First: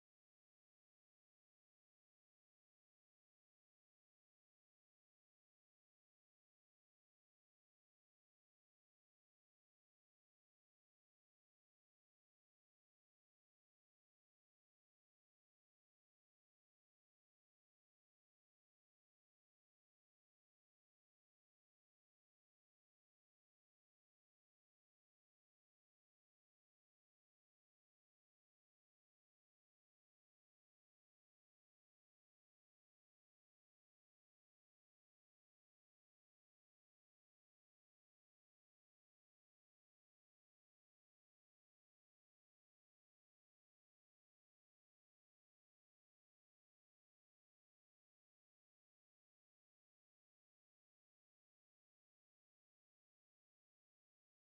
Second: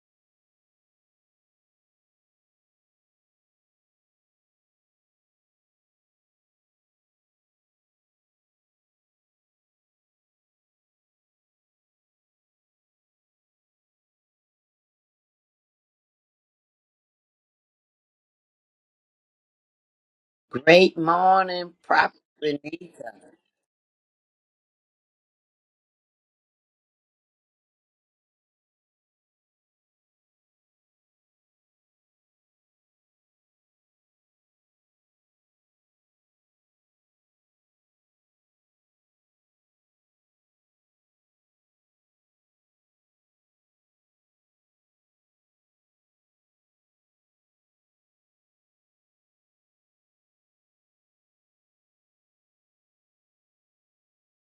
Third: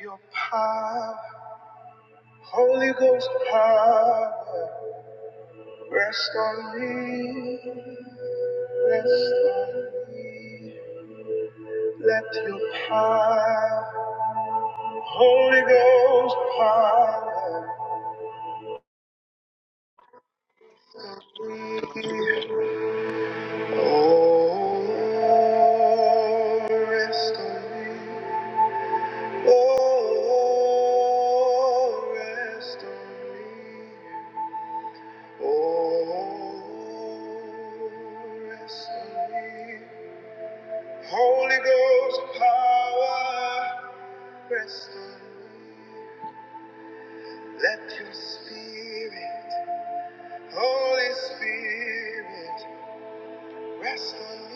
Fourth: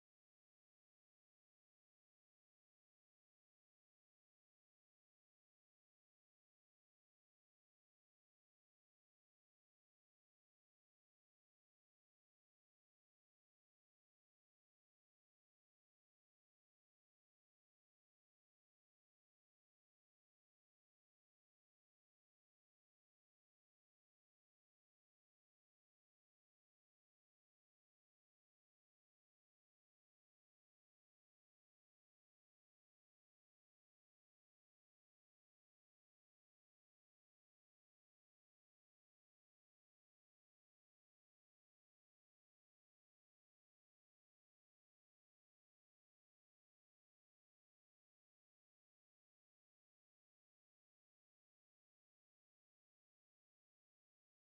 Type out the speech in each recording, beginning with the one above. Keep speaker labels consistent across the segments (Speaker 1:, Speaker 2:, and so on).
Speaker 1: Your power, Holy Ghost power, rest on me, rest on me. Let your power, Holy Ghost power,
Speaker 2: Great
Speaker 1: rest
Speaker 2: morning,
Speaker 1: on me.
Speaker 2: Prophet Renita.
Speaker 1: Oh, rest on me. Oh, rest on me. Oh, rest on me. Holy Ghost power, rest on me. Let your spirit, Holy Spirit, rest on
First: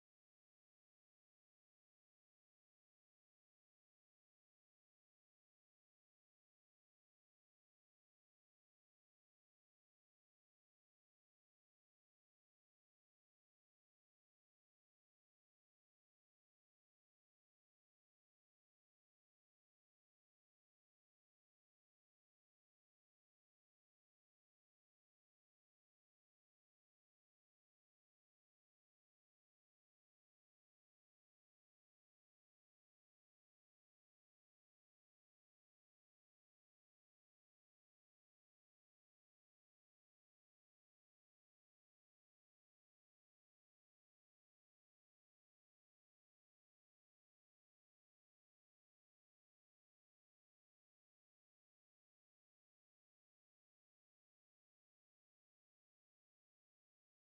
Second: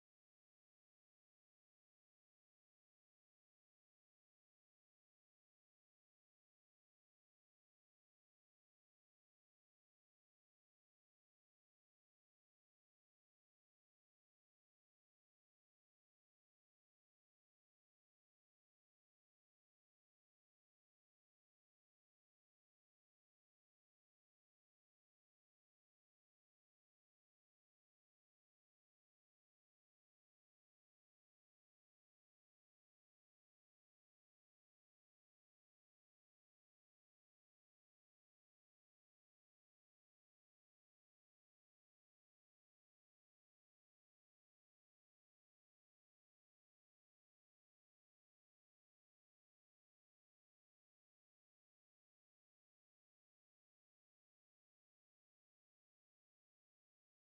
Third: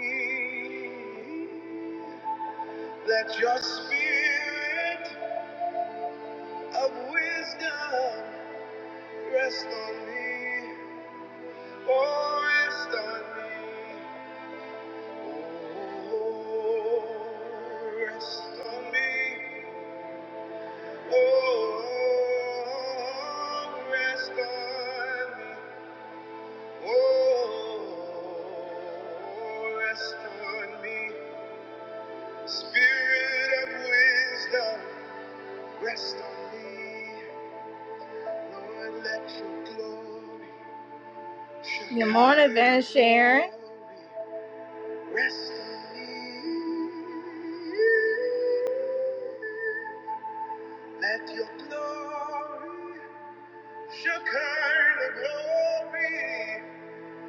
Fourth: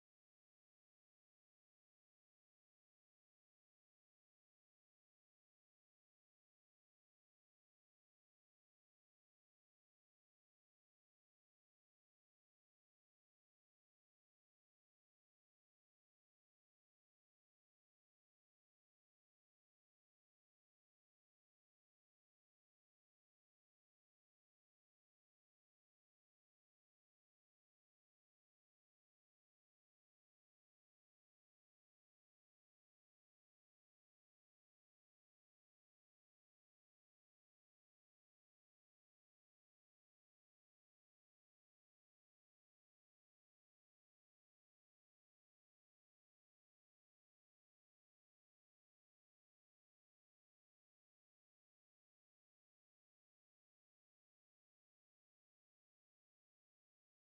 Speaker 1: me. Let your spirit of wisdom rest on me. Oh, rest on me. Oh, Oh, Oh, Good morning, Van Sharon. Rest on me. Let your glory, Shekinah glory,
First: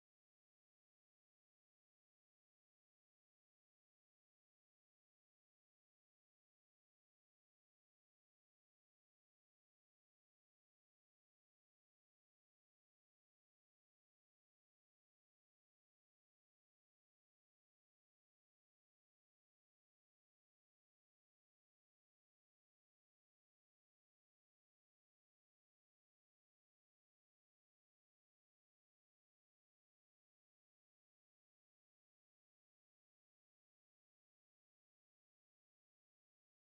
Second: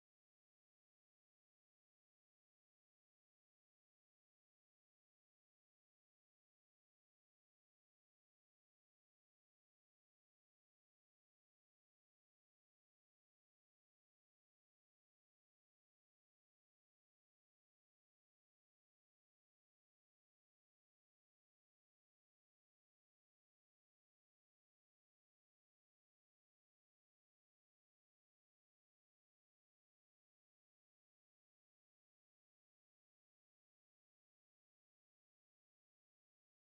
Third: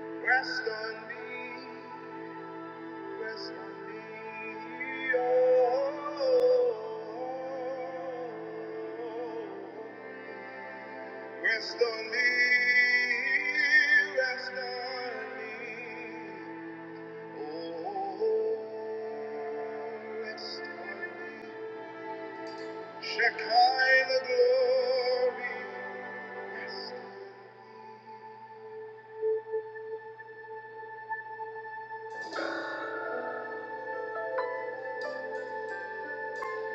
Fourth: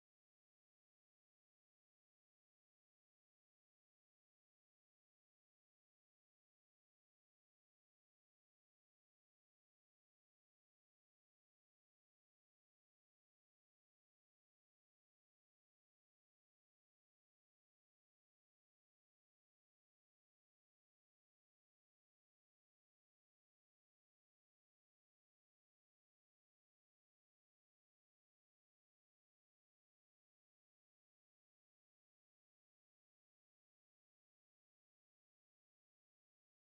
Speaker 1: rest on me, rest on me. Oh, rest on me, rest on me. Oh, rest on me. Shekinah glory, rest. on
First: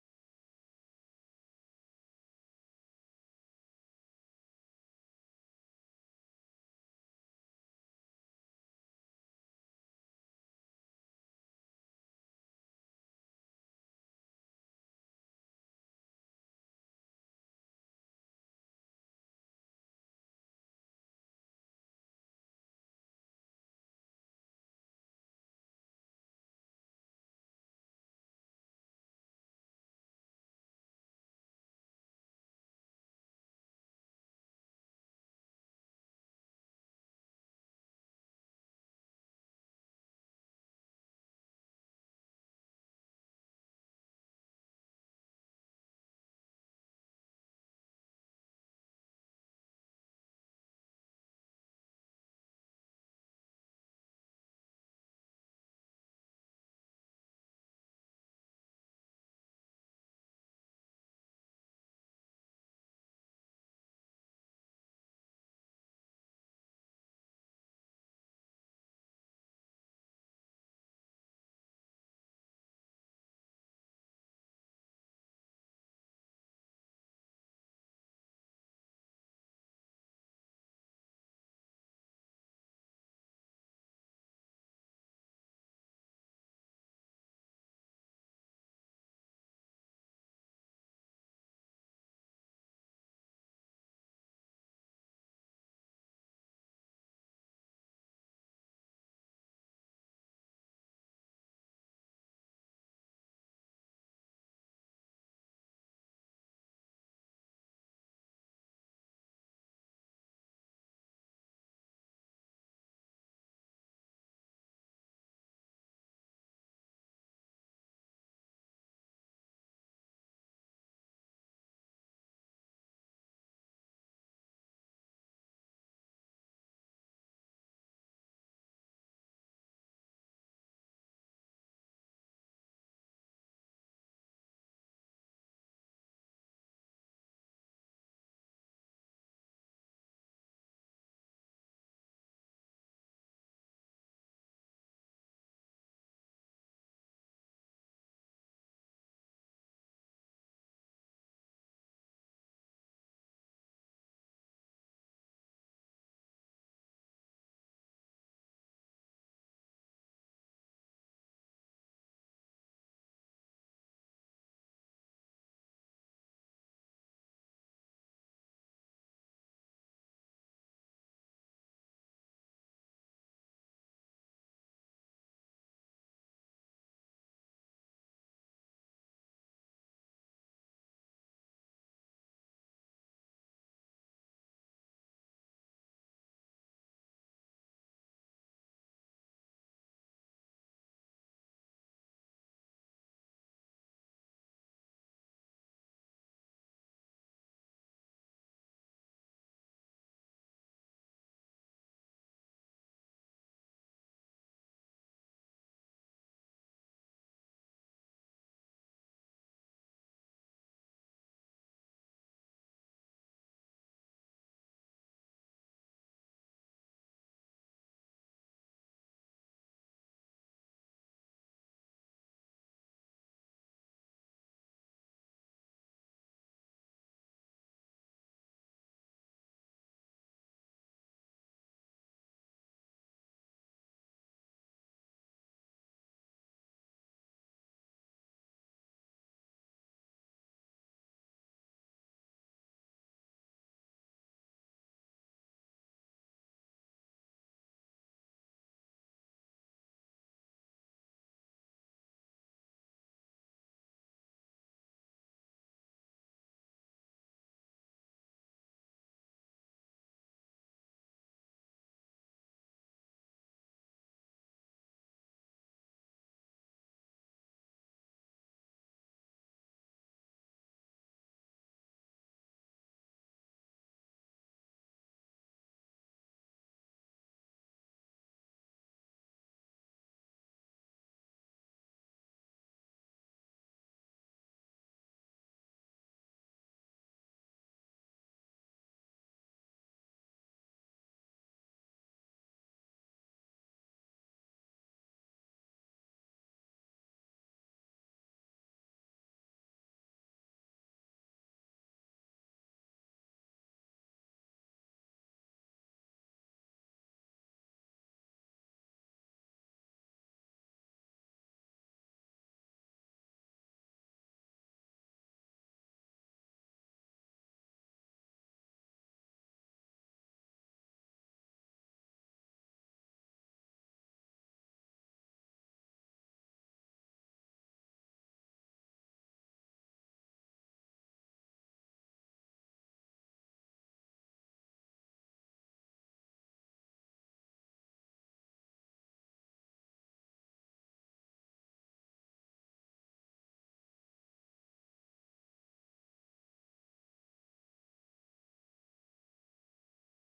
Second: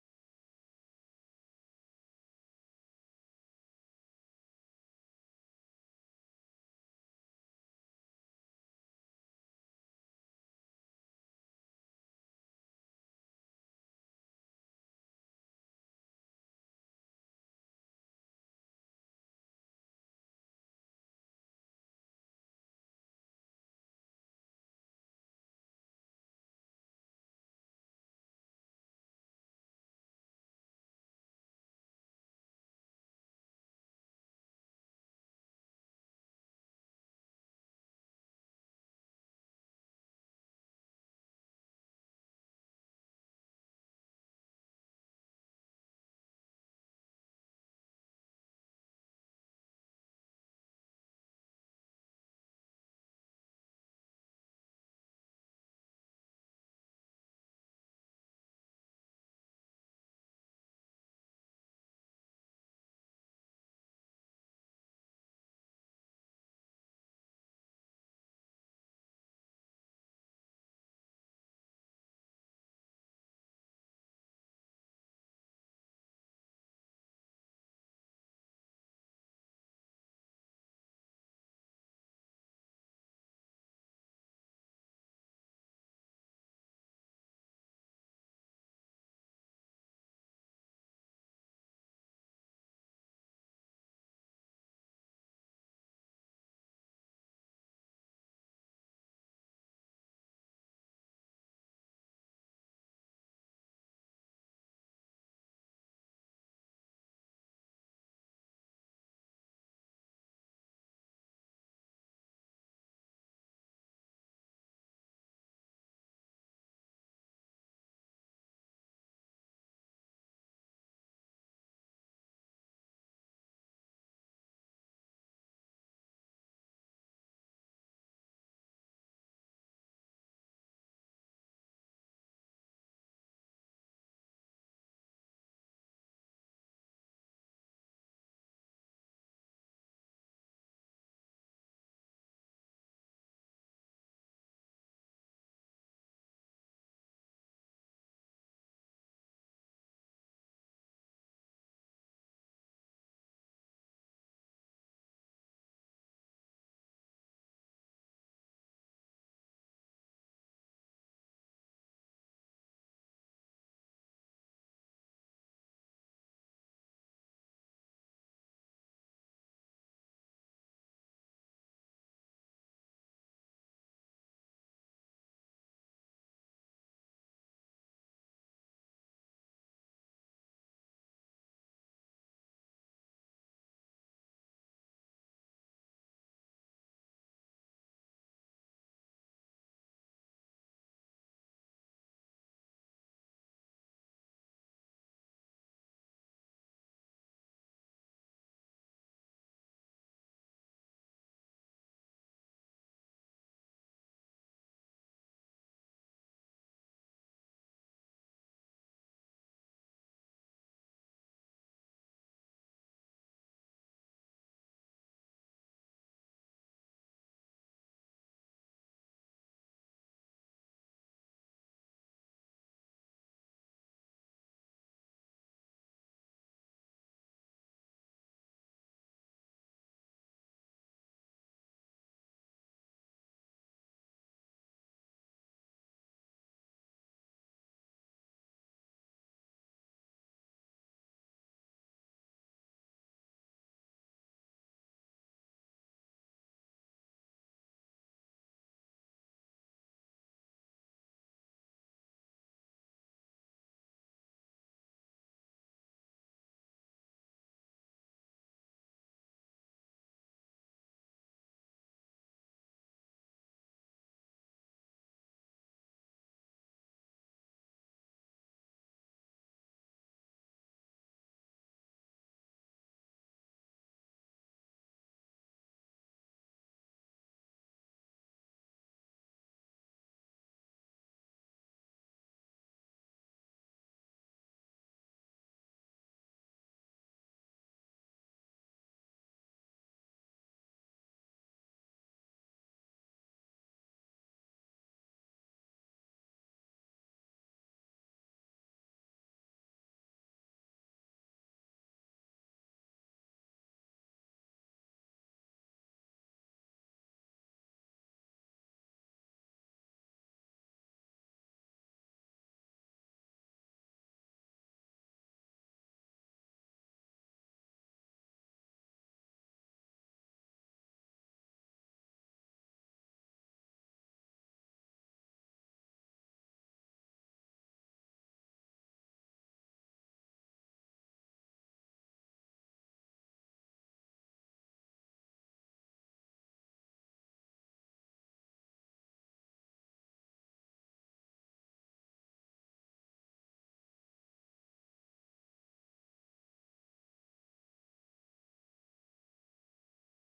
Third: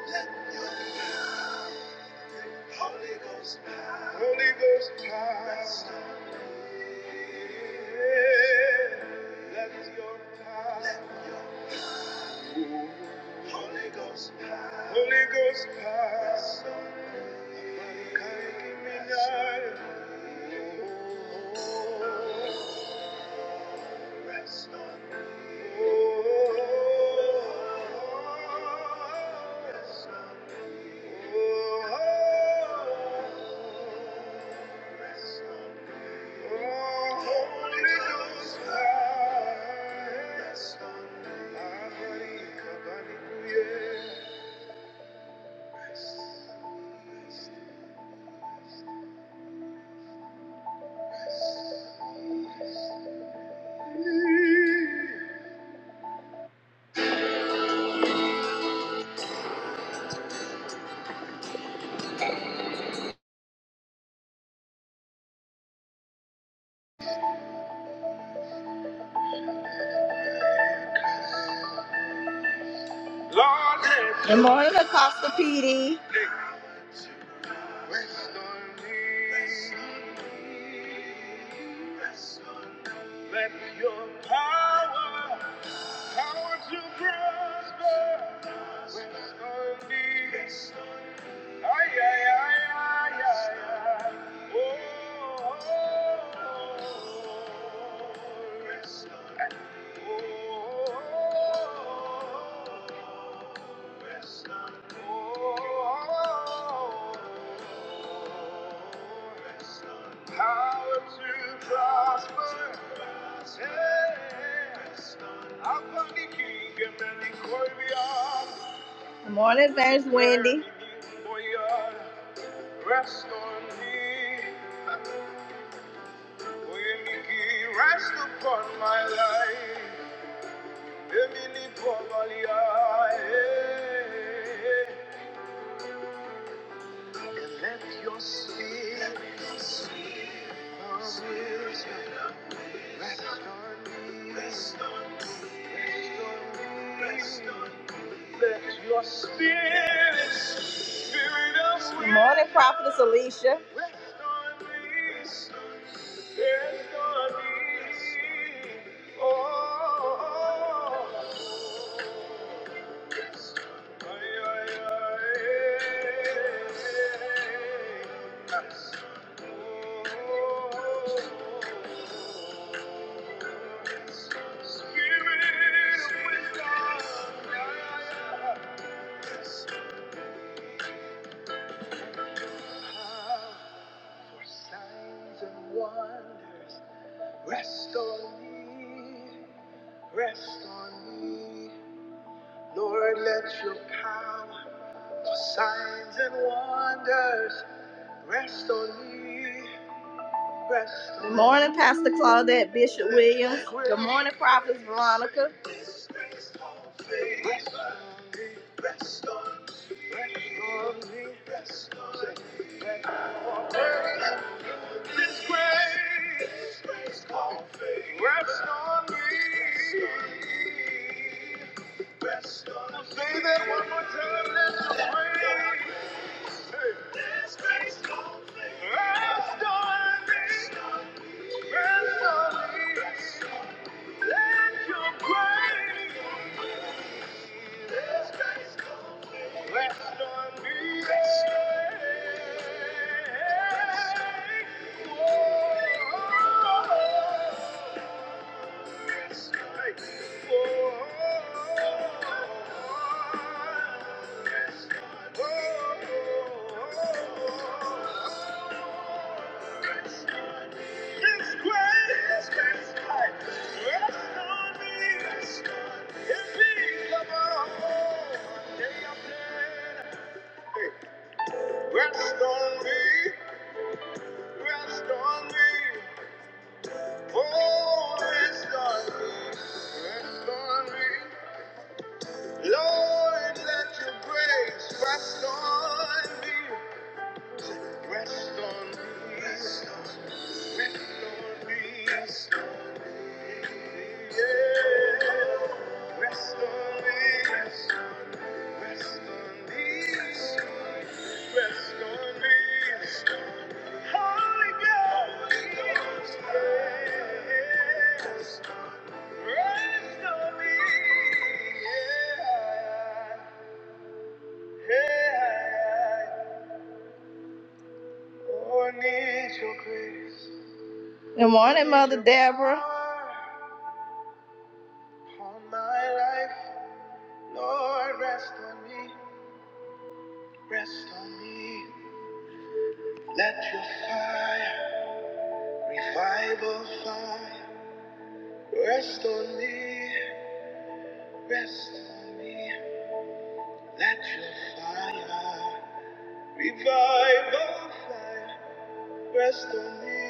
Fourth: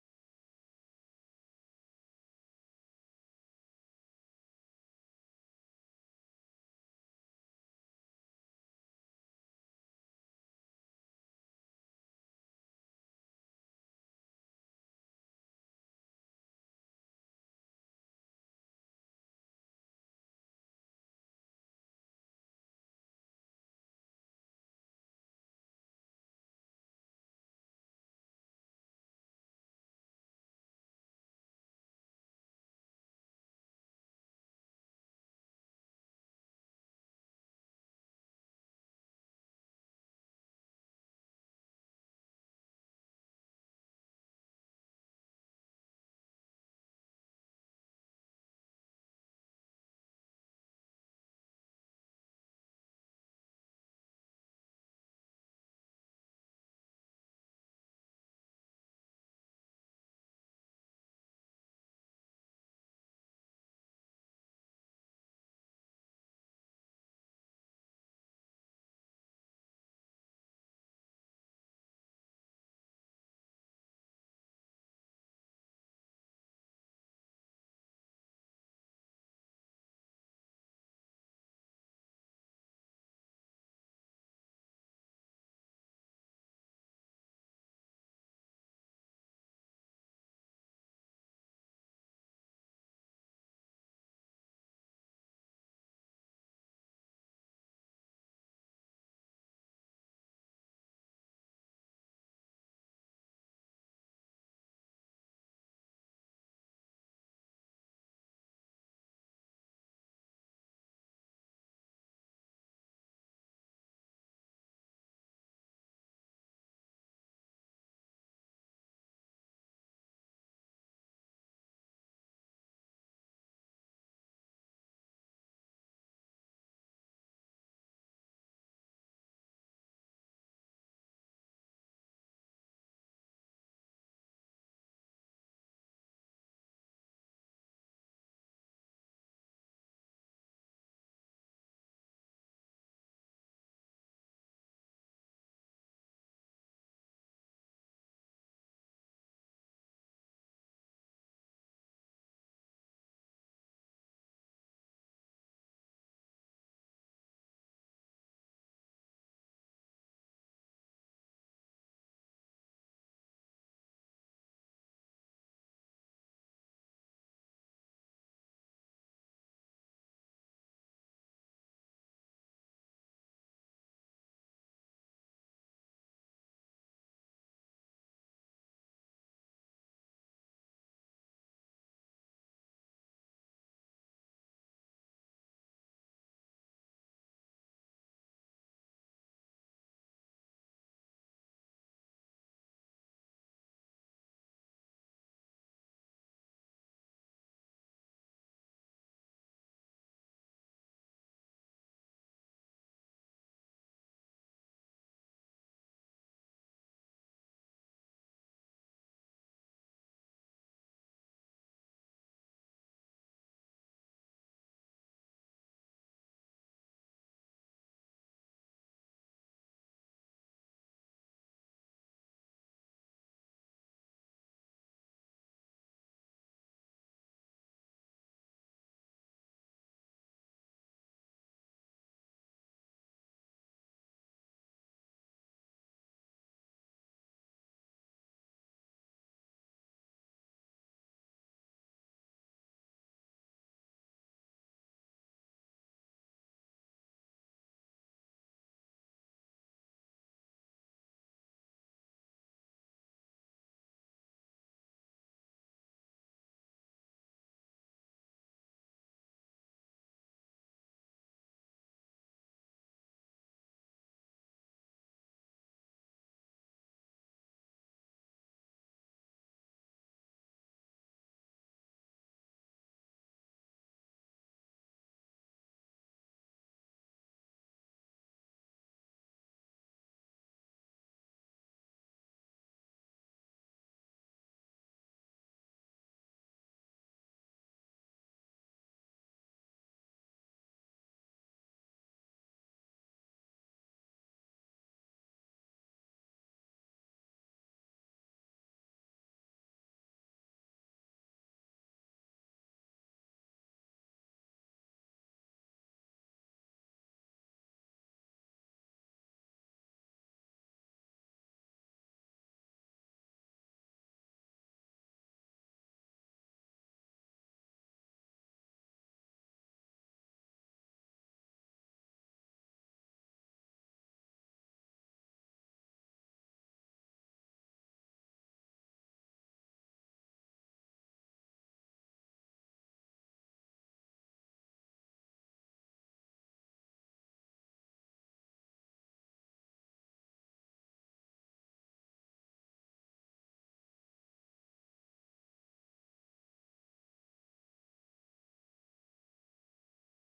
Speaker 1: me. Let your power, Holy Ghost power, Holy Ghost power, rest on me. Let your power, Let your Holy Ghost power. Holy Ghost power. Rest me. Take me Rest on me. Oh, rest on me. Oh, rest on me. Good morning, Apostle PD. Let your power I to prosper when I'm lonely. Ay, ay, ay, ay, ay, ay. Oh, Power to prosper. Good morning, thanks, Wendy. Rest on me, rest upon my life. Emily Pomalia, eh, and let your spirit rest on me. Rest on me. Rest on me. Let your spirit, spirit of wisdom. Good morning, Prophetess Alicia. Rest on me. Yes, God is Oh, ay, ay, ay. Yes. Oh, Spirit of wisdom. Yeah, yeah, yeah. Yes. for signs and wonders rest on me. Rest on me, Lord, let your power for signs and wonders rest on me. Rest on Good morning, me. Pastor Claudette Bishop Williams. Good morning, Prophet Veronica. Rest on me, rest on me, rest on me, rest on me. His grace rest on me. Rest on me. Say that one more time. Let your praise. Hey. Rest on me. Rest on me. Let your praise. Rest on me. Rest Rest on me, rest on me, oh, rest on me, rest on me. Lord, let your grace rest on me, rest on me, rest on me, rest on me, yeah. Rest on me, rest on me, rest on me. yes. yeah. Yeah. Oh, Good morning, Mother Deborah. On my life, Lord, rest on me, rest on me. Let your fire, revival fire, rest on me, rest on me. Let your fire, revival fire, rest on me,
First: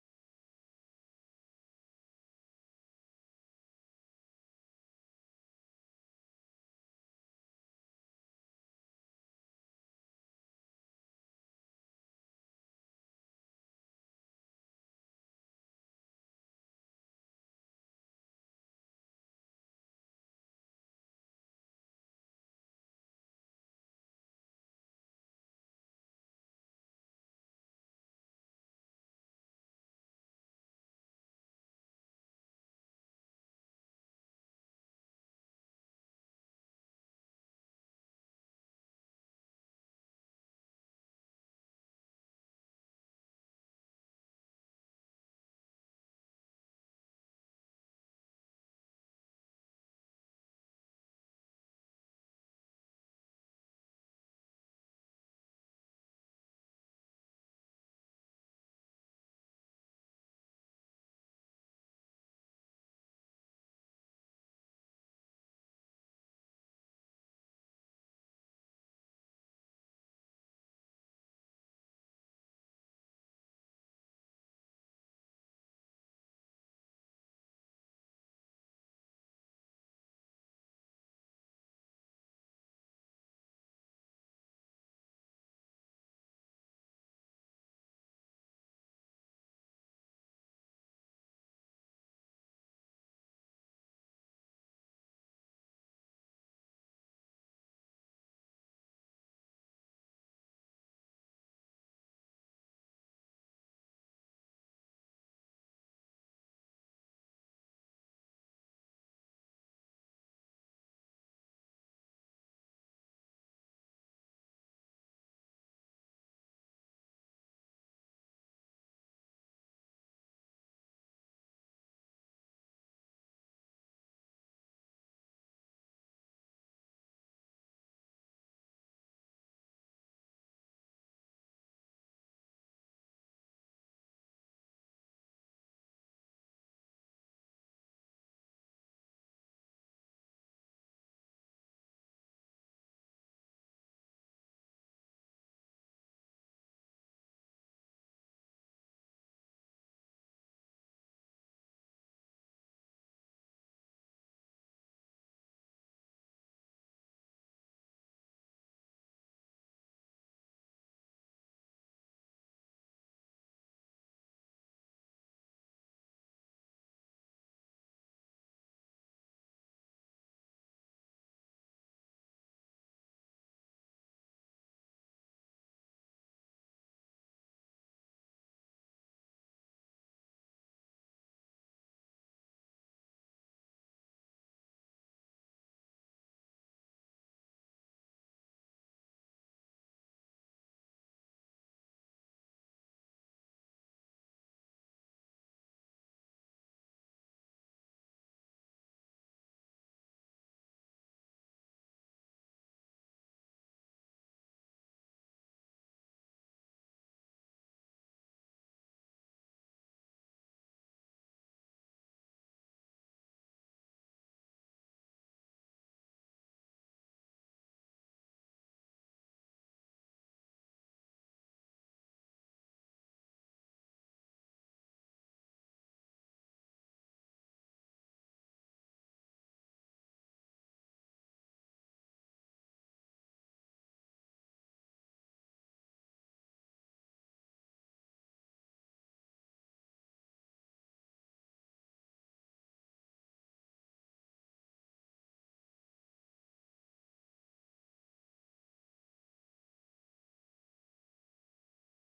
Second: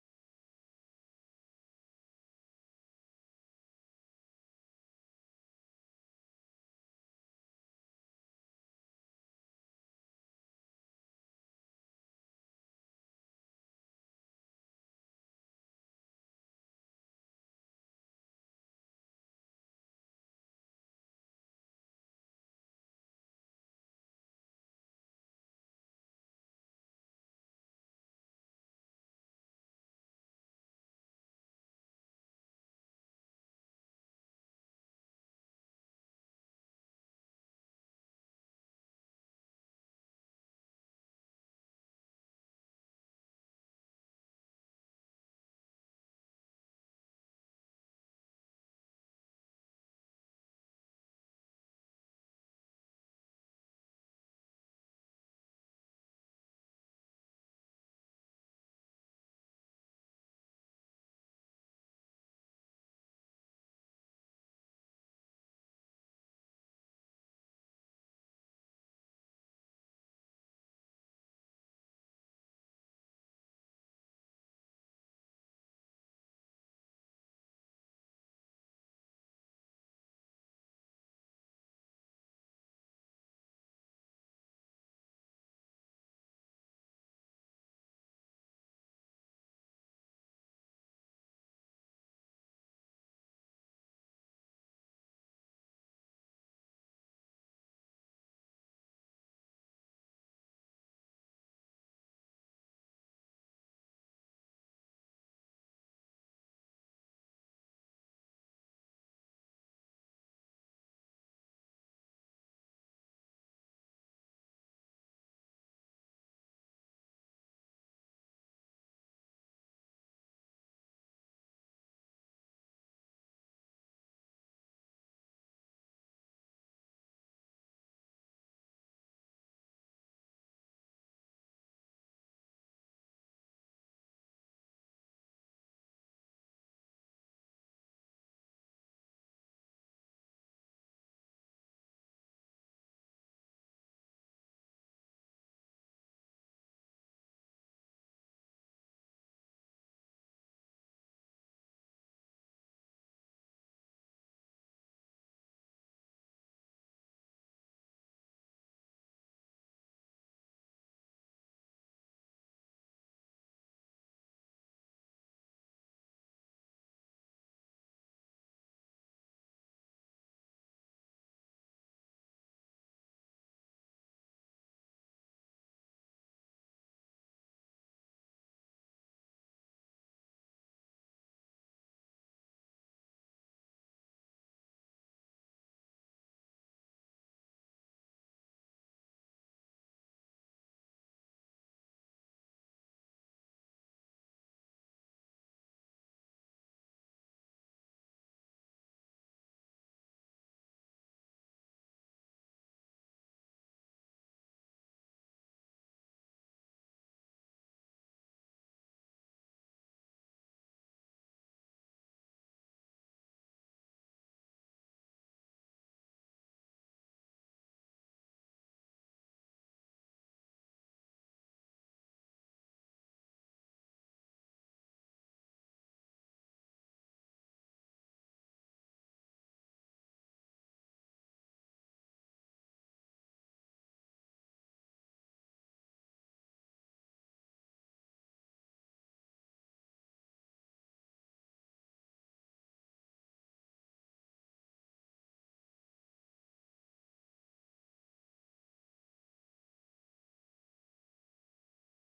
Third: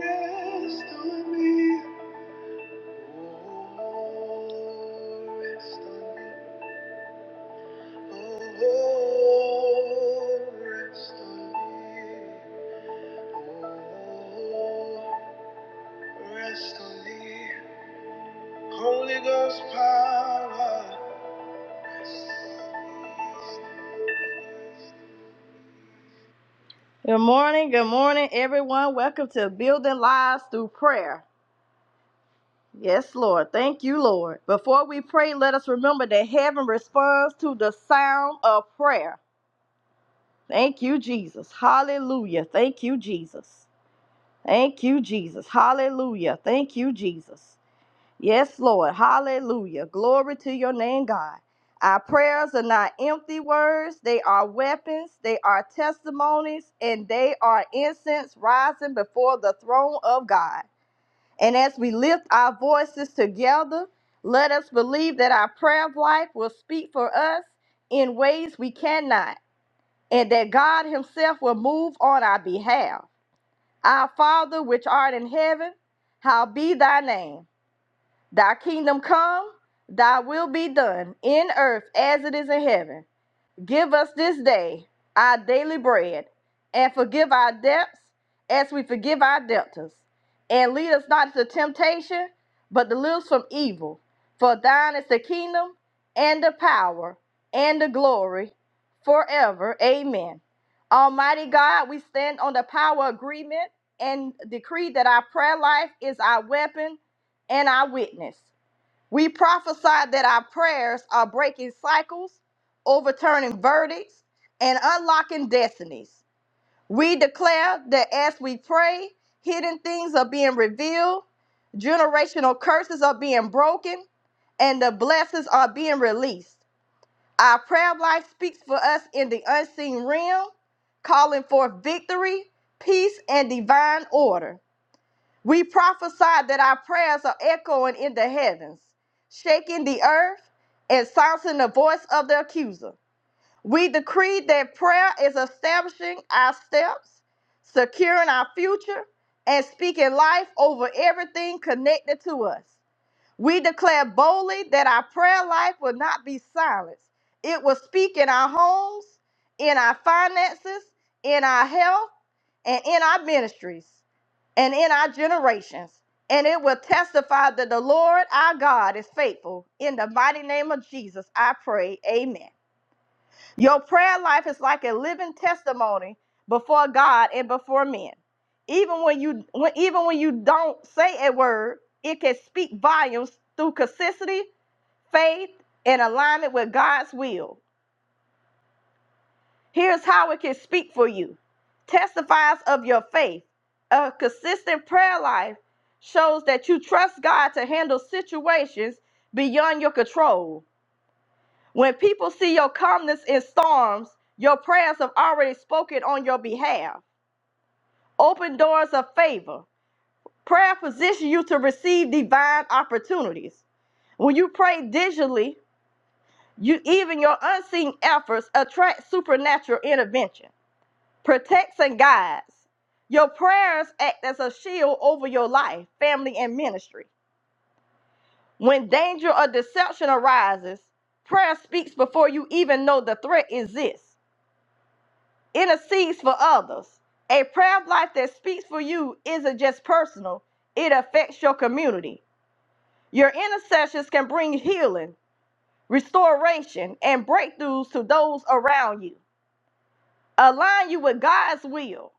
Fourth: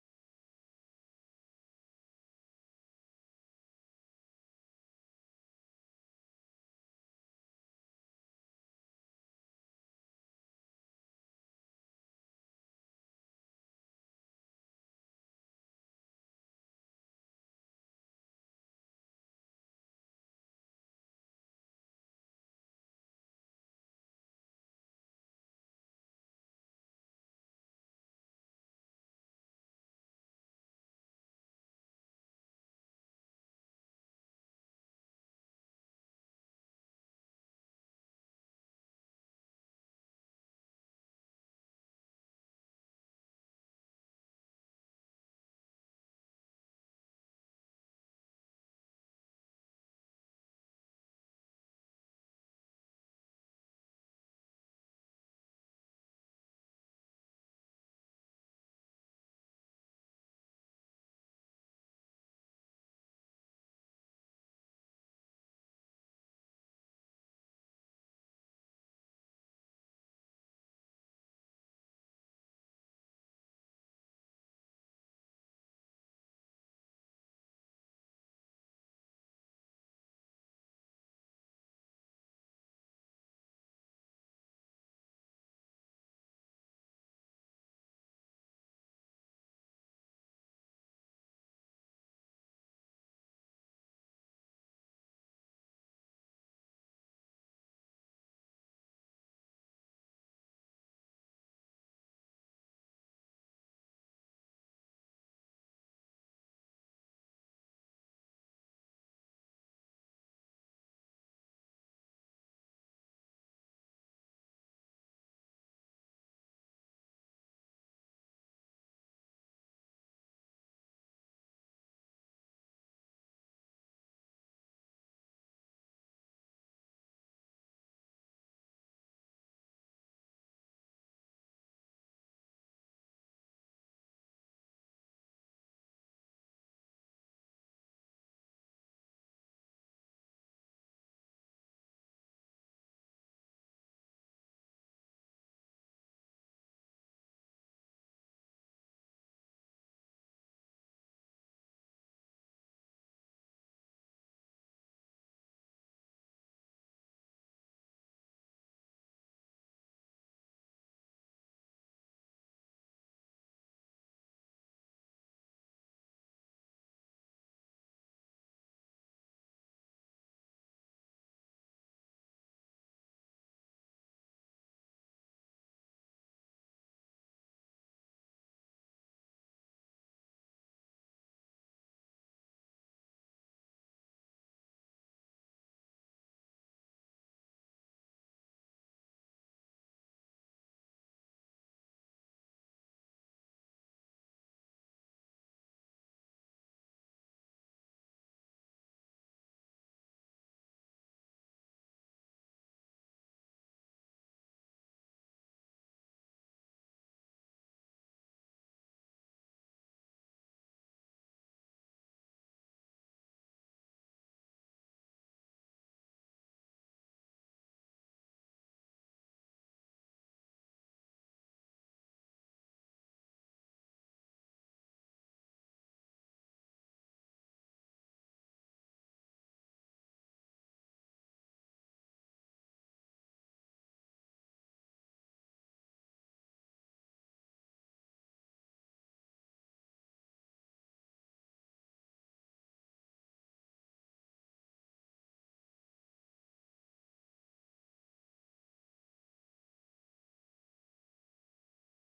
Speaker 1: rest on me. Oh, rest on me. Oh, rest on me. Oh, rest on me. Holy Ghost power, rest on me. Good morning, good morning, everyone. Welcome to Building Lives Through Prayer. Yes, Lord. Thank you, Lord. Before we pray, let us remember that heaven responds to the sound of prayer. Thank you, Jesus. Hallelujah. Thank you, Jesus. Thank you, Jesus. Hallelujah. Thank you, Jesus. Yes, Lord. Hallelujah. Glory to your name, God. Our prayers are not empty words, they are weapons, they are testimonies, and they are incense rising before the throne of God. And as we lift our voices together, let us believe that our prayer life will speak for us in ways we cannot, and that God Himself will move on our behalf. Our Father, which art in heaven, how be thy name Thy kingdom come, thy will be done in earth as it is in heaven. Give us this day our daily bread, and forgive our debts as we forgive our debtors. And lead us not into temptation, but deliver us from evil. For thine is the kingdom, and the power, and the glory forever. Amen. Almighty God, we stand on the power agreement and decree that our prayer life is our weapon and our witness. We prophesy that our prayers are breaking cycles, overturning verdicts, and unlocking destinies. We declare that as we pray, hidden things are being revealed, generational curses are being broken, and the blessings are being released. Our prayer life speaks for us in the unseen realm, calling forth victory, peace, and divine order. We prophesy that our prayers are echoing in the heavens, shaking the earth, and silencing the voice of the accuser. We decree that prayer is establishing our steps, securing our future, and speaking life over everything connected to us. We declare boldly that our prayer life will not be silenced. It will speak in our homes, in our finances, in our health, and in our ministries and in our generations. And it will testify that the Lord our God is faithful. In the mighty name of Jesus, I pray. Amen. Your prayer life is like a living testimony before God and before men. Even when you when, even when you don't say a word, it can speak volumes through consistency, faith, and alignment with God's will. Here's how it can speak for you testifies of your faith. A consistent prayer life shows that you trust God to handle situations beyond your control. When people see your calmness in storms, your prayers have already spoken on your behalf. Open doors of favor. Prayer positions you to receive divine opportunities. When you pray digitally, you even your unseen efforts attract supernatural intervention. protects and guides. Your prayers act as a shield over your life, family, and ministry. When danger or deception arises, prayer speaks before you even know the threat exists. Intercedes for others. A prayer life that speaks for you isn't just personal, it affects your community. Your intercessions can bring healing, restoration, and breakthroughs to those around you. Align you with God's will.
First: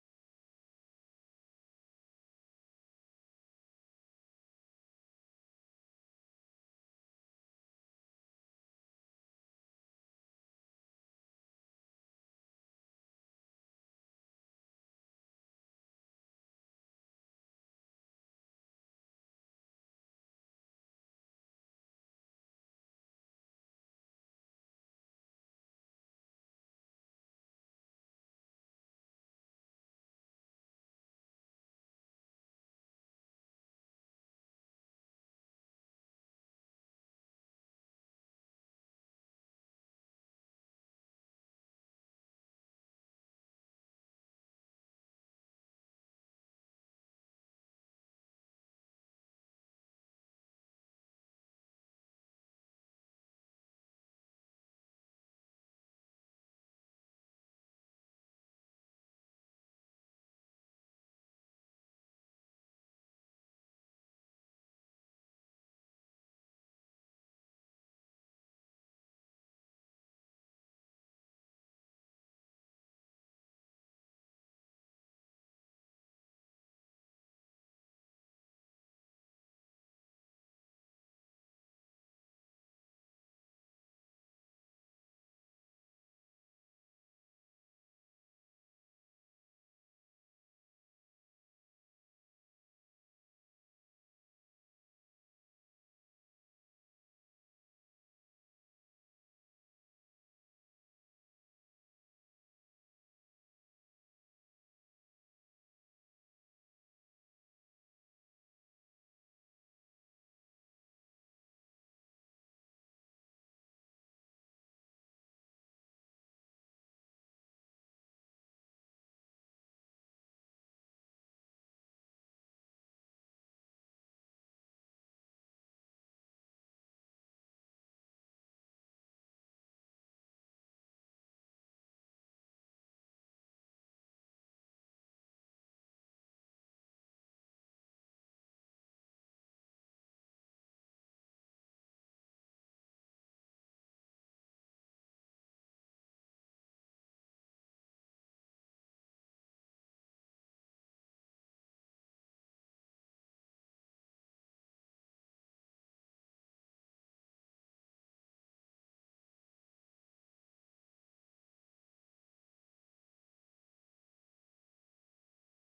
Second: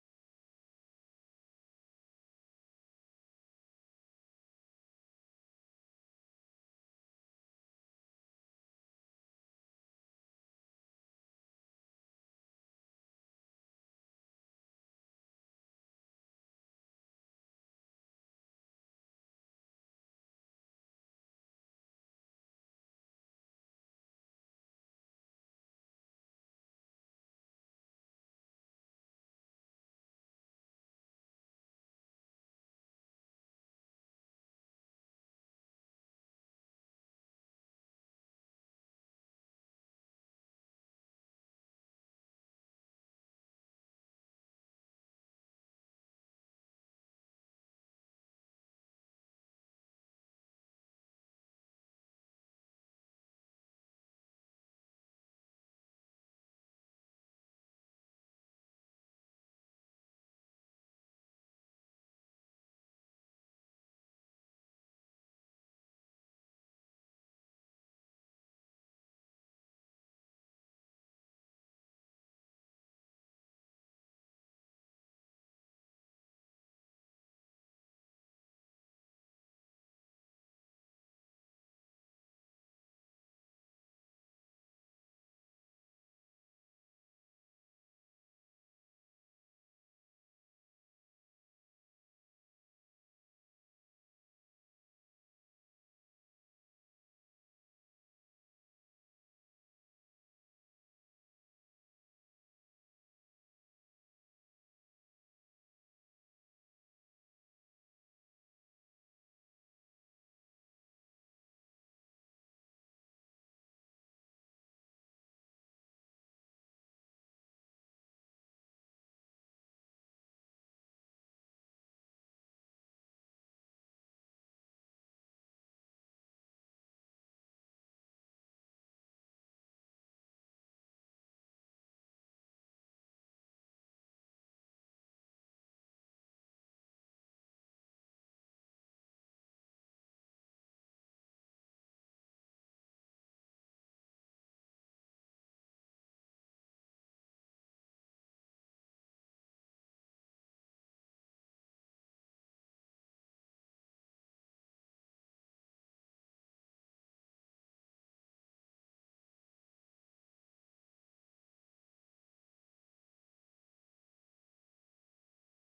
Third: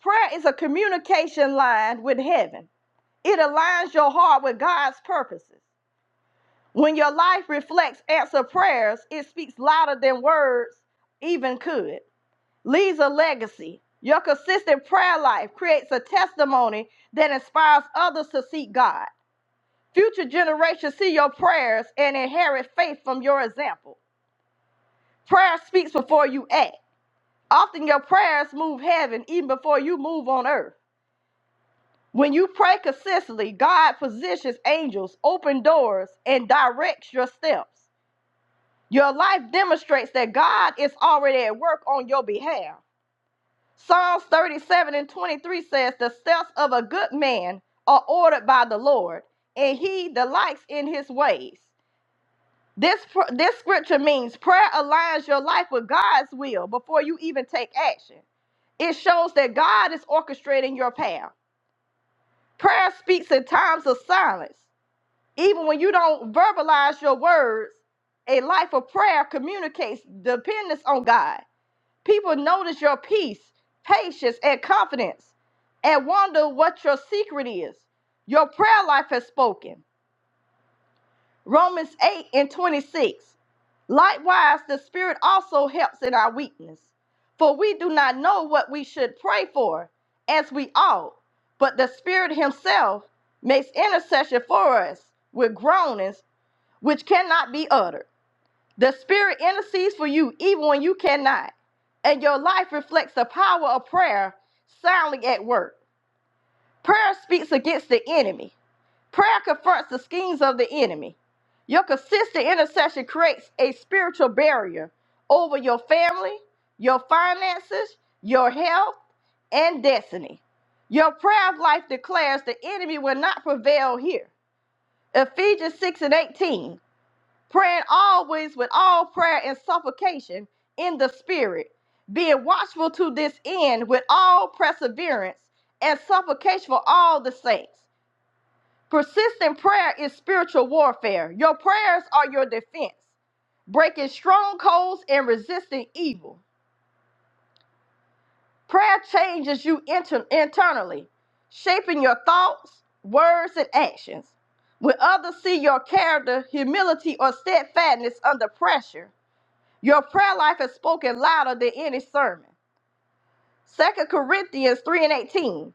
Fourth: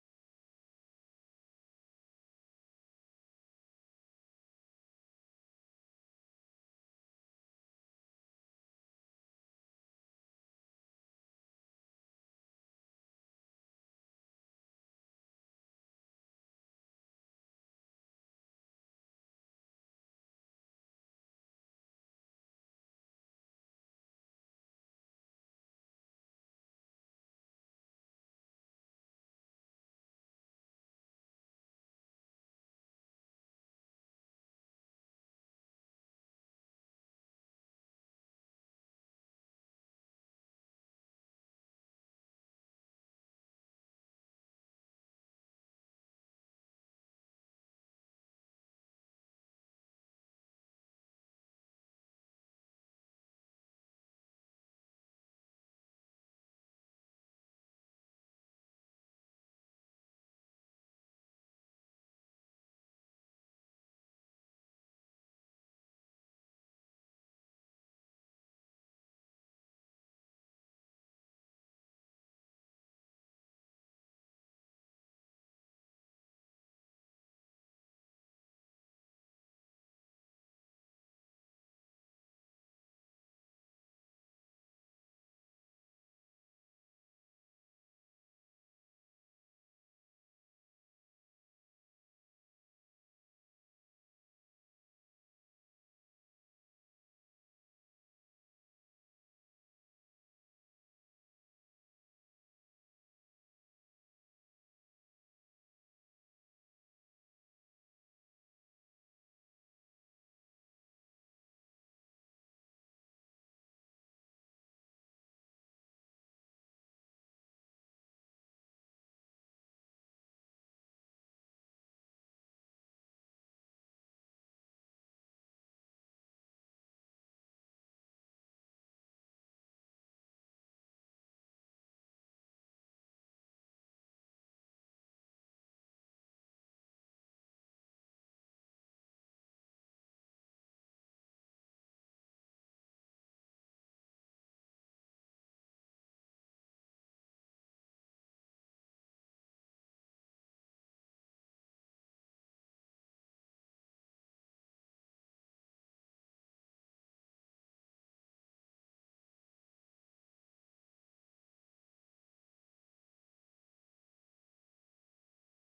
Speaker 1: Prayer is a communication line with heaven It aligns your heart with God's purposes. When your life reflects answered prayers, it speaks louder than words even could. Leaves a legacy. Your consistent prayer life creates a testimony that inspires others to seek God. Future generations see your prayers and inherit faith from your example. Prayer speaks before you act. Often your prayers move heaven even before you move on earth. When you pray consistently, God positions angels, open doors, and directs your steps. Your life demonstrates that God is already at work on your behalf. Psalms 37 and 23 says, The steps of a good man are ordered by the Lord, and he delights in his ways. This, pr- this scripture means prayer aligns your life with God's will before you even take action. It shows that God is orchestrating your path. Prayer speaks in times of silence. even when you don't verbalize your words, a life of prayer communicates dependence on God. People notice your peace, patience, and confidence and wonder what your secret is. Your prayer life has spoken. Romans 8 and 26. Likewise, the Spirit also helps in our weakness, for we do not know what we should pray for as we ought, but the Spirit Himself makes intercession for us with groanings which cannot be uttered. The Spirit intercedes for you even when you cannot, and your life reflects the power of prayer soundly at work. Prayer speaks against the enemy, prayer confronts the schemes of the enemy. Your consistent intercession creates a spiritual barrier over your family, your finances, your health, and destiny. Your prayer life declares the enemy will not prevail here. Ephesians 6 and 18 praying always with all prayer and supplication in the spirit, being watchful to this end with all perseverance and supplication for all the saints. Persistent prayer is spiritual warfare. Your prayers are your defense, breaking strongholds and resisting evil. Prayer changes you inter- internally, shaping your thoughts, words, and actions. When others see your character, humility, or steadfastness under pressure, Your prayer life is spoken louder than any sermon. Second Corinthians 3 and 18.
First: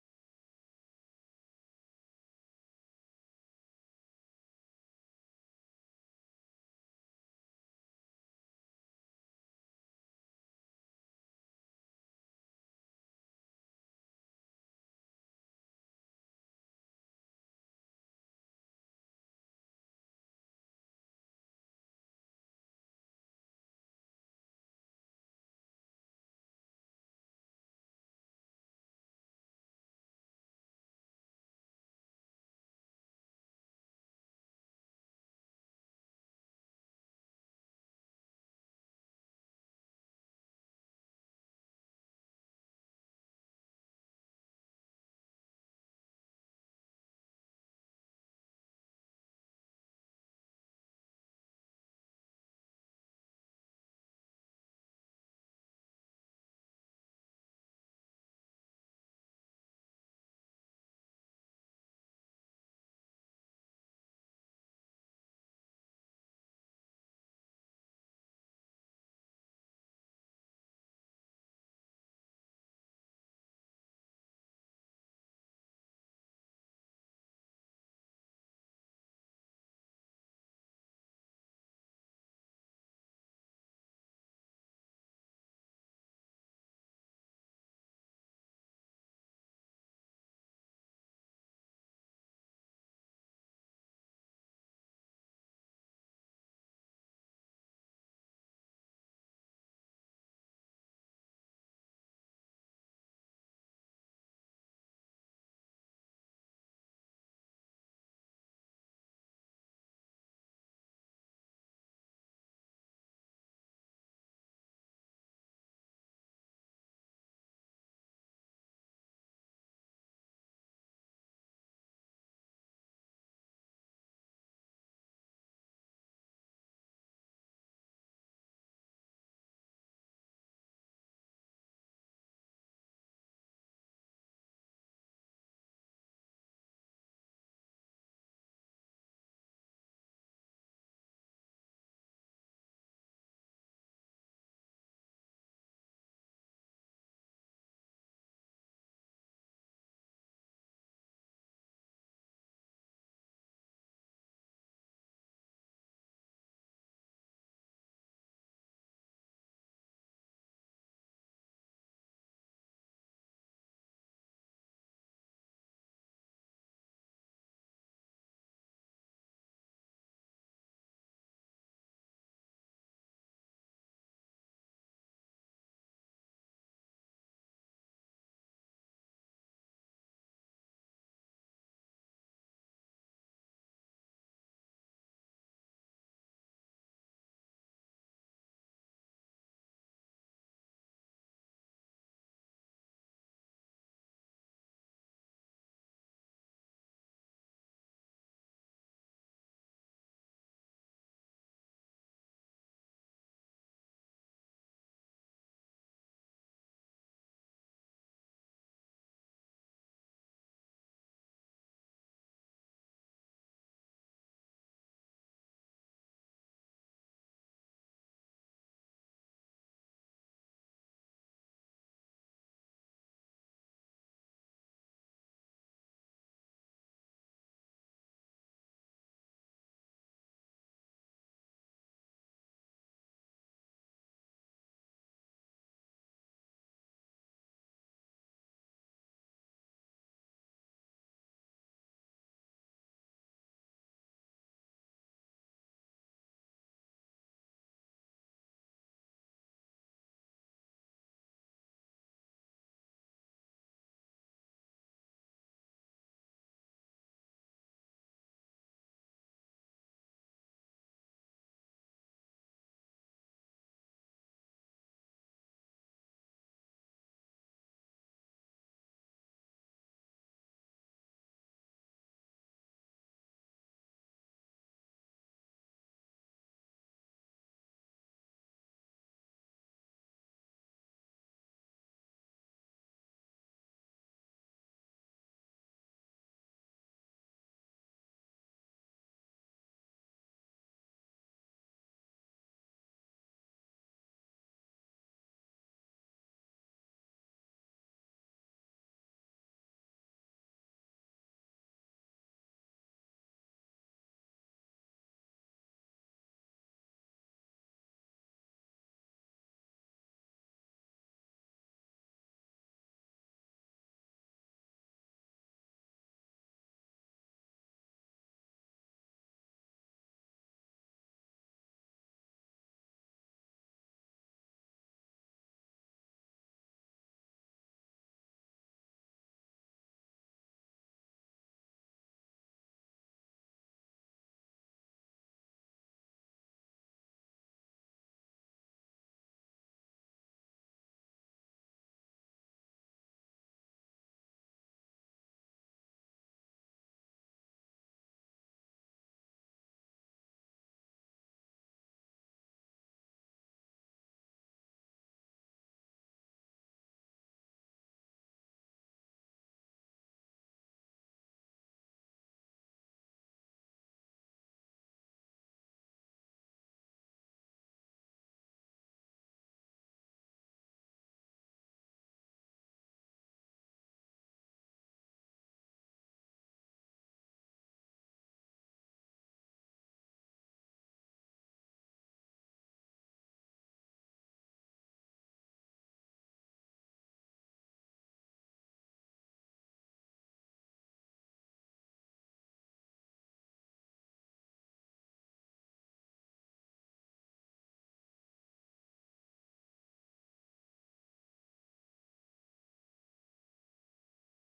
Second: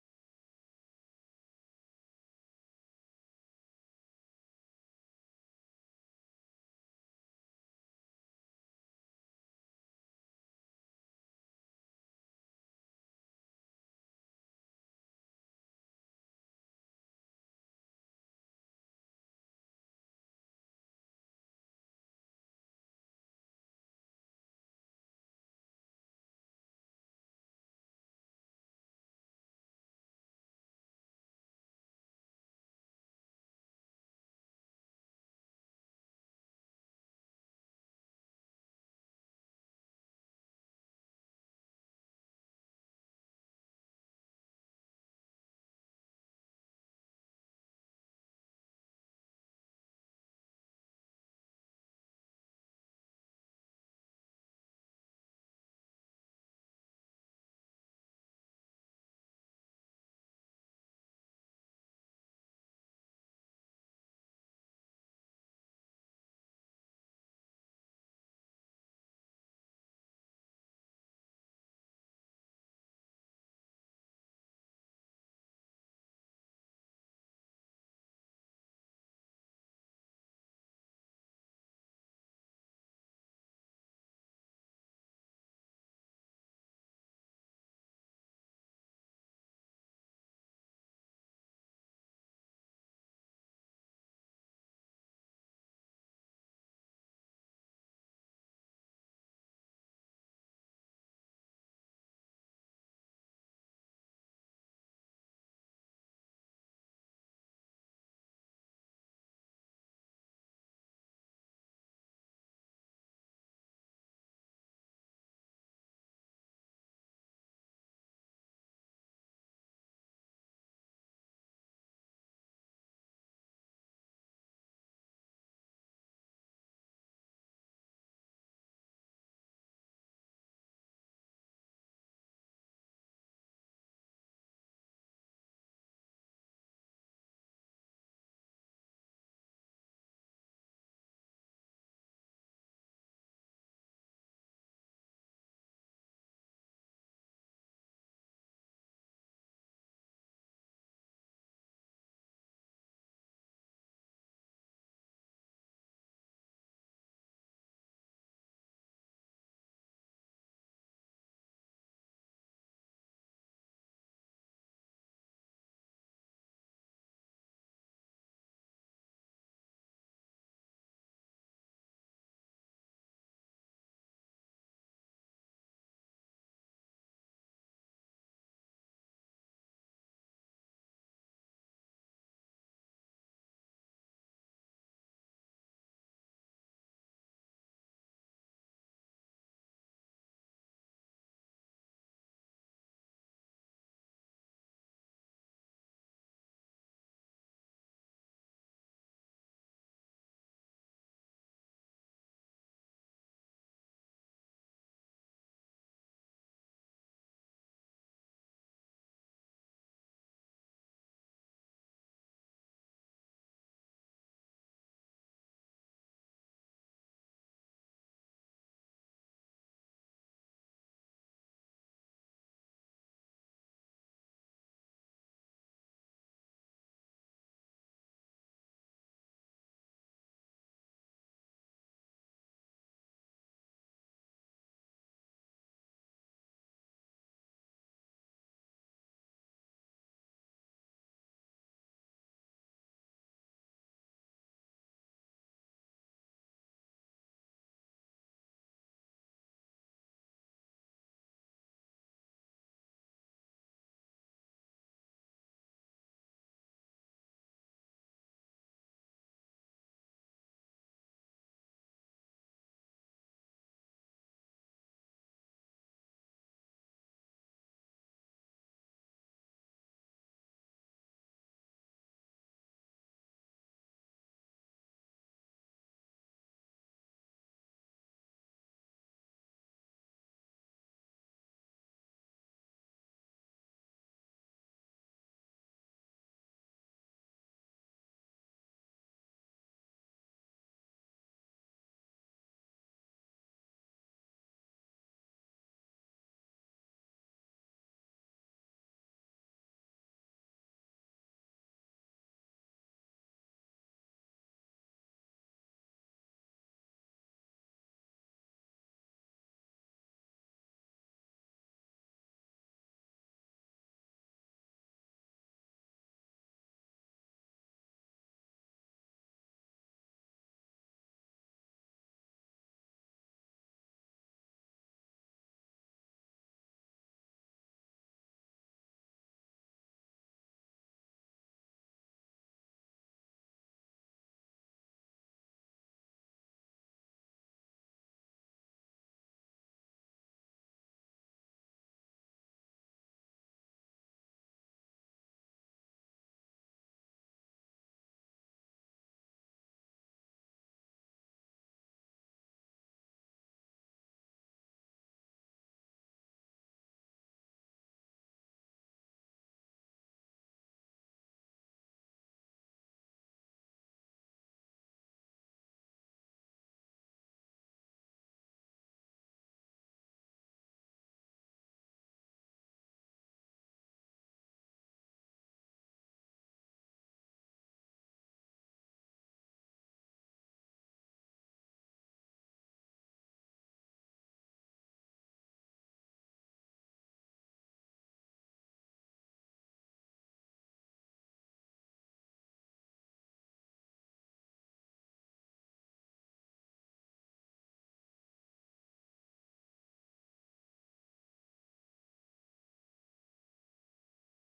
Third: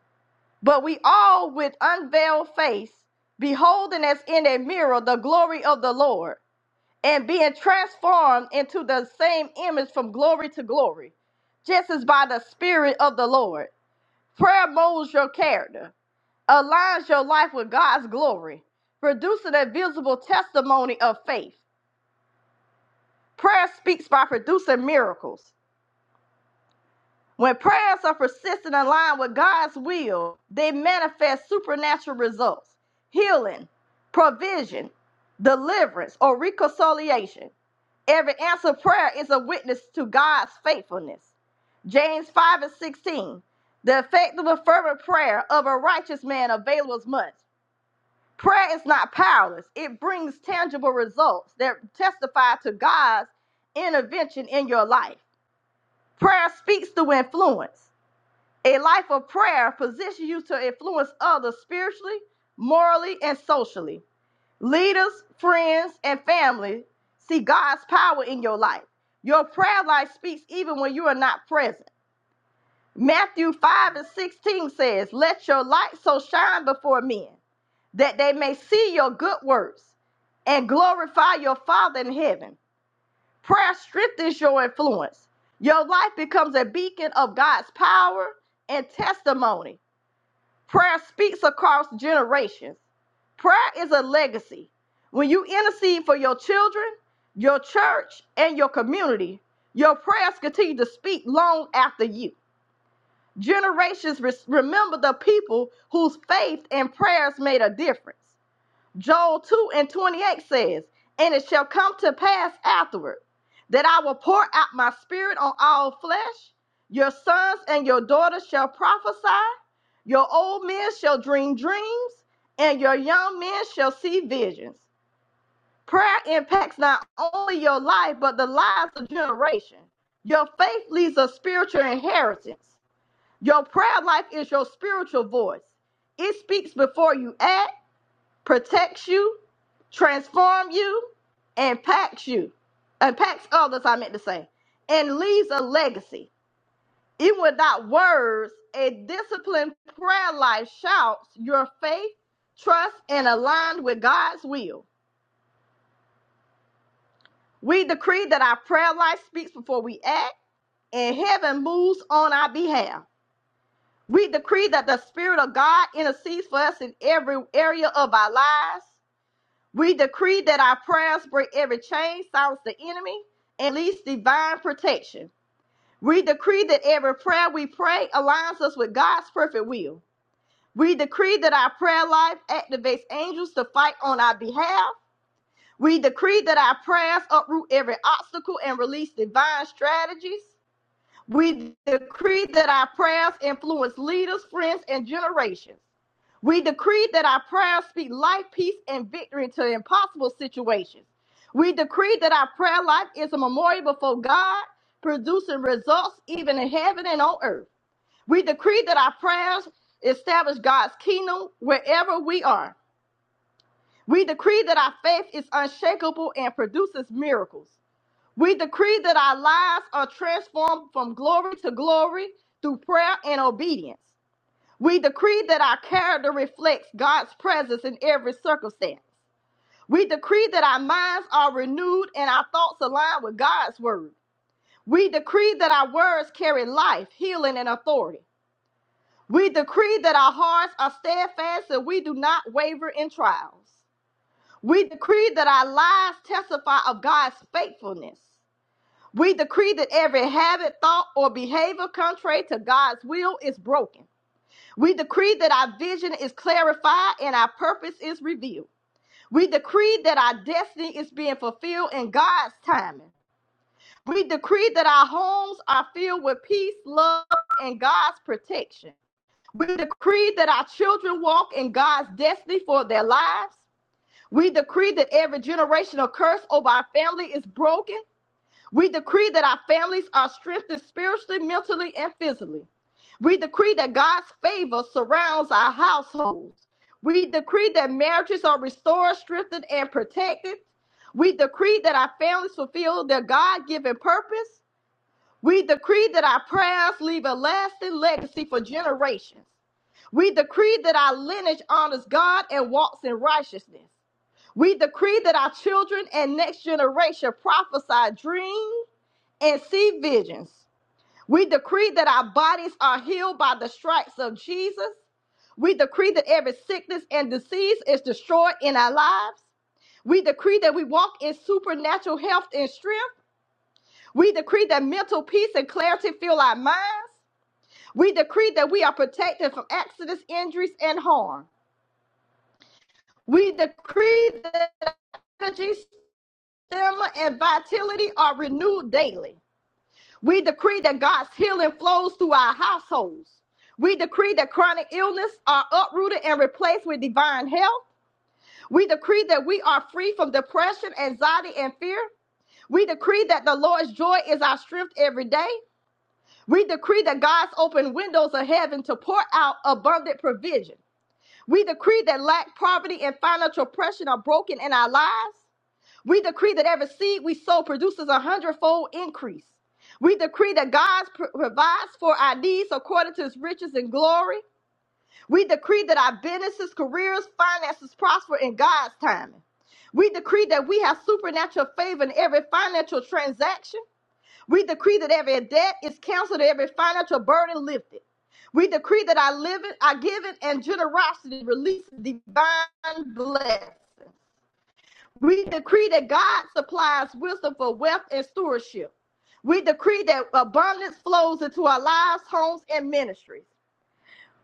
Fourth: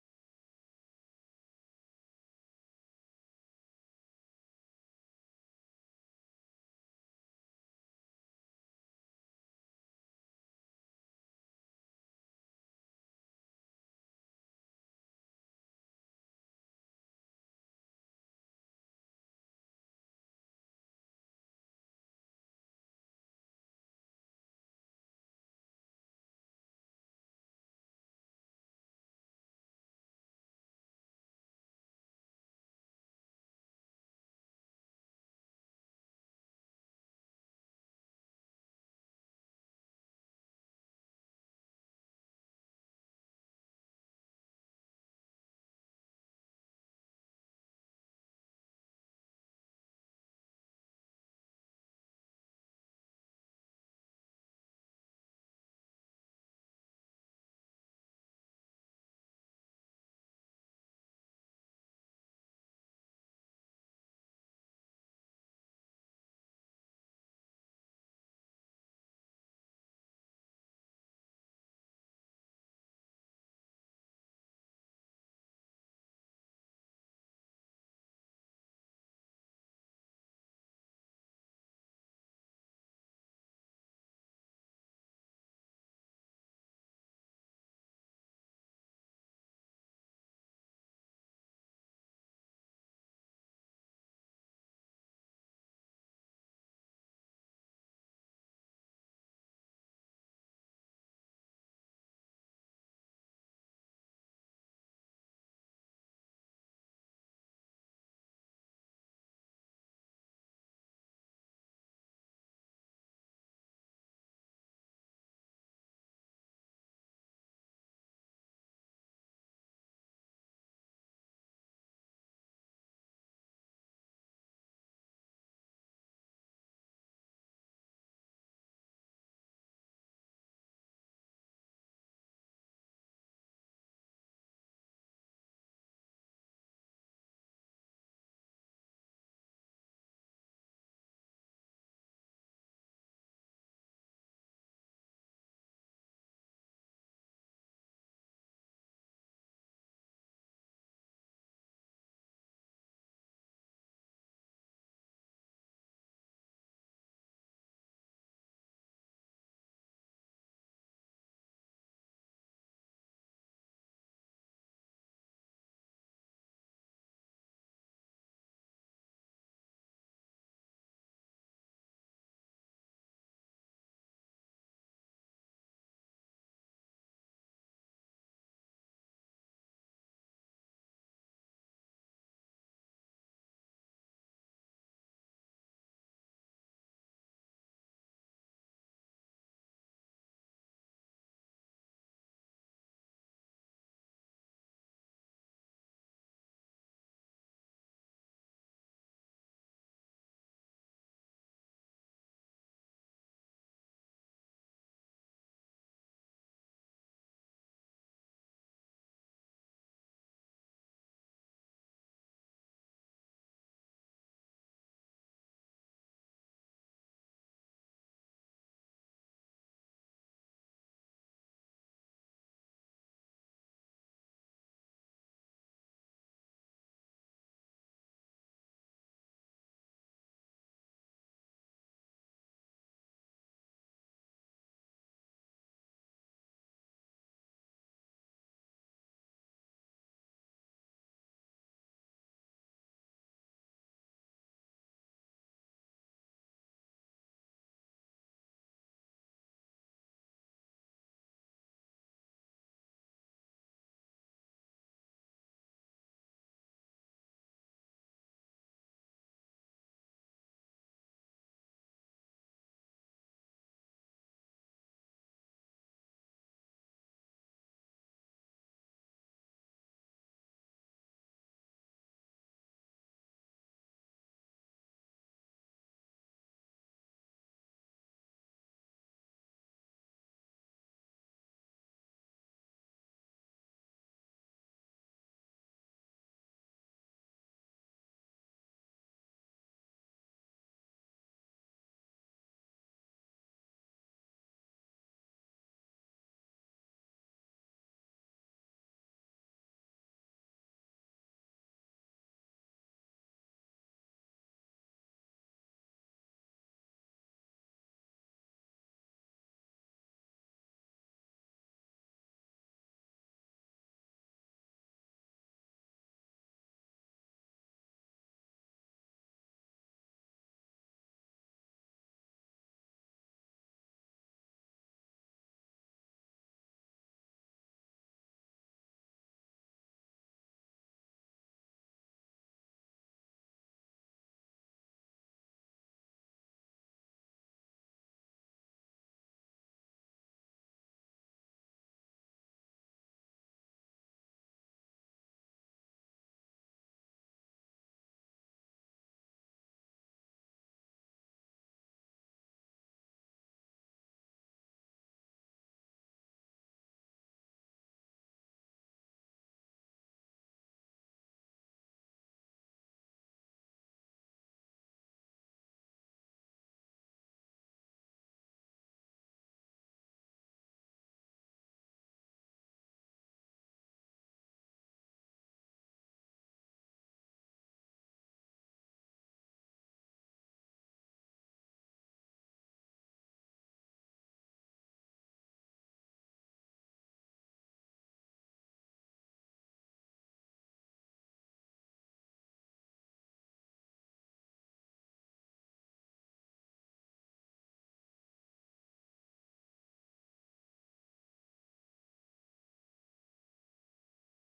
Speaker 1: But we all with unveiled face, beholding as in a mirror the glory of the Lord, and being transformed into the same image from glory to glory, just as by the Spirit of the Lord. Prayer molds your character, aligns your life with God's glory, producing a visible testimony of faith. Prayer speaks by producing miracles. When prayers are persistent and aligned with God's will, they manifest supernatural results healing, provision, deliverance, or reconciliation. Every answered prayer is a witness to God's faithfulness. James 5 and 16. The effective and fervent prayer of a righteous man availeth much. Prayer is not powerless, it brings tangible results that testify to God's intervention in your life. Prayer speaks through influence. A life of prayer positions you to influence others spiritually, morally, and socially. Leaders, friends, and family see God's power in your life. Your prayer life speaks even when you are not present. Matthew 5 and 16 says, Let your light so shine before men that they may see your good works and glorify your Father in heaven. Prayer strengthens your influence. Your life becomes a beacon of God's power and testimony. Prayer speaks across generations. Prayer is a legacy. When you intercede for your children, your church, and your community, your prayers continue to speak long after you. Generations res- remember the people whose faith and prayers made a difference. Joel 2 and 28 says, And it shall come to pass afterward that I will pour out my spirit on all flesh. Your sons and your daughters shall prophesy, your old men shall dream dreams, and your young men shall see visions. Prayer impacts not only your life, but the lives of generation. Your faith leaves a spiritual inheritance. Your prayer life is your spiritual voice. It speaks before you act protects you, transforms you, impacts you, impacts others, I meant to say, and leaves a legacy. Even without words, a disciplined prayer life shouts your faith, trust, and aligned with God's will. We decree that our prayer life speaks before we act, and heaven moves on our behalf. We decree that the Spirit of God intercedes for us in every area of our lives. We decree that our prayers break every chain, silence the enemy, and release divine protection. We decree that every prayer we pray aligns us with God's perfect will. We decree that our prayer life activates angels to fight on our behalf. We decree that our prayers uproot every obstacle and release divine strategies. We decree that our prayers influence leaders, friends, and generations. We decree that our prayers speak life, peace, and victory into impossible situations. We decree that our prayer life is a memorial before God, producing results even in heaven and on earth. We decree that our prayers establish God's kingdom wherever we are. We decree that our faith is unshakable and produces miracles. We decree that our lives are transformed from glory to glory through prayer and obedience. We decree that our character reflects God's presence in every circumstance. We decree that our minds are renewed and our thoughts align with God's word. We decree that our words carry life, healing, and authority. We decree that our hearts are steadfast and we do not waver in trials. We decree that our lives testify of God's faithfulness. We decree that every habit, thought, or behavior contrary to God's will is broken. We decree that our vision is clarified and our purpose is revealed. We decree that our destiny is being fulfilled in God's timing. We decree that our homes are filled with peace, love, and God's protection. We decree that our children walk in God's destiny for their lives. We decree that every generational curse over our family is broken. We decree that our families are strengthened spiritually, mentally, and physically. We decree that God's favor surrounds our households. We decree that marriages are restored, strengthened, and protected. We decree that our families fulfill their God given purpose. We decree that our prayers leave a lasting legacy for generations. We decree that our lineage honors God and walks in righteousness. We decree that our children and next generation prophesy dream, and see visions. We decree that our bodies are healed by the stripes of Jesus. We decree that every sickness and disease is destroyed in our lives. We decree that we walk in supernatural health and strength. We decree that mental peace and clarity fill our minds. We decree that we are protected from accidents, injuries, and harm. We decree that energy, stamina, and vitality are renewed daily. We decree that God's healing flows through our households. We decree that chronic illness are uprooted and replaced with divine health. We decree that we are free from depression, anxiety, and fear. We decree that the Lord's joy is our strength every day. We decree that God's open windows of heaven to pour out abundant provision. We decree that lack, poverty, and financial oppression are broken in our lives. We decree that every seed we sow produces a hundredfold increase. We decree that God pr- provides for our needs according to his riches and glory. We decree that our businesses, careers, finances prosper in God's timing. We decree that we have supernatural favor in every financial transaction. We decree that every debt is canceled, every financial burden lifted. We decree that our living, our giving, and generosity releases divine blessings. We decree that God supplies wisdom for wealth and stewardship. We decree that abundance flows into our lives, homes, and ministries.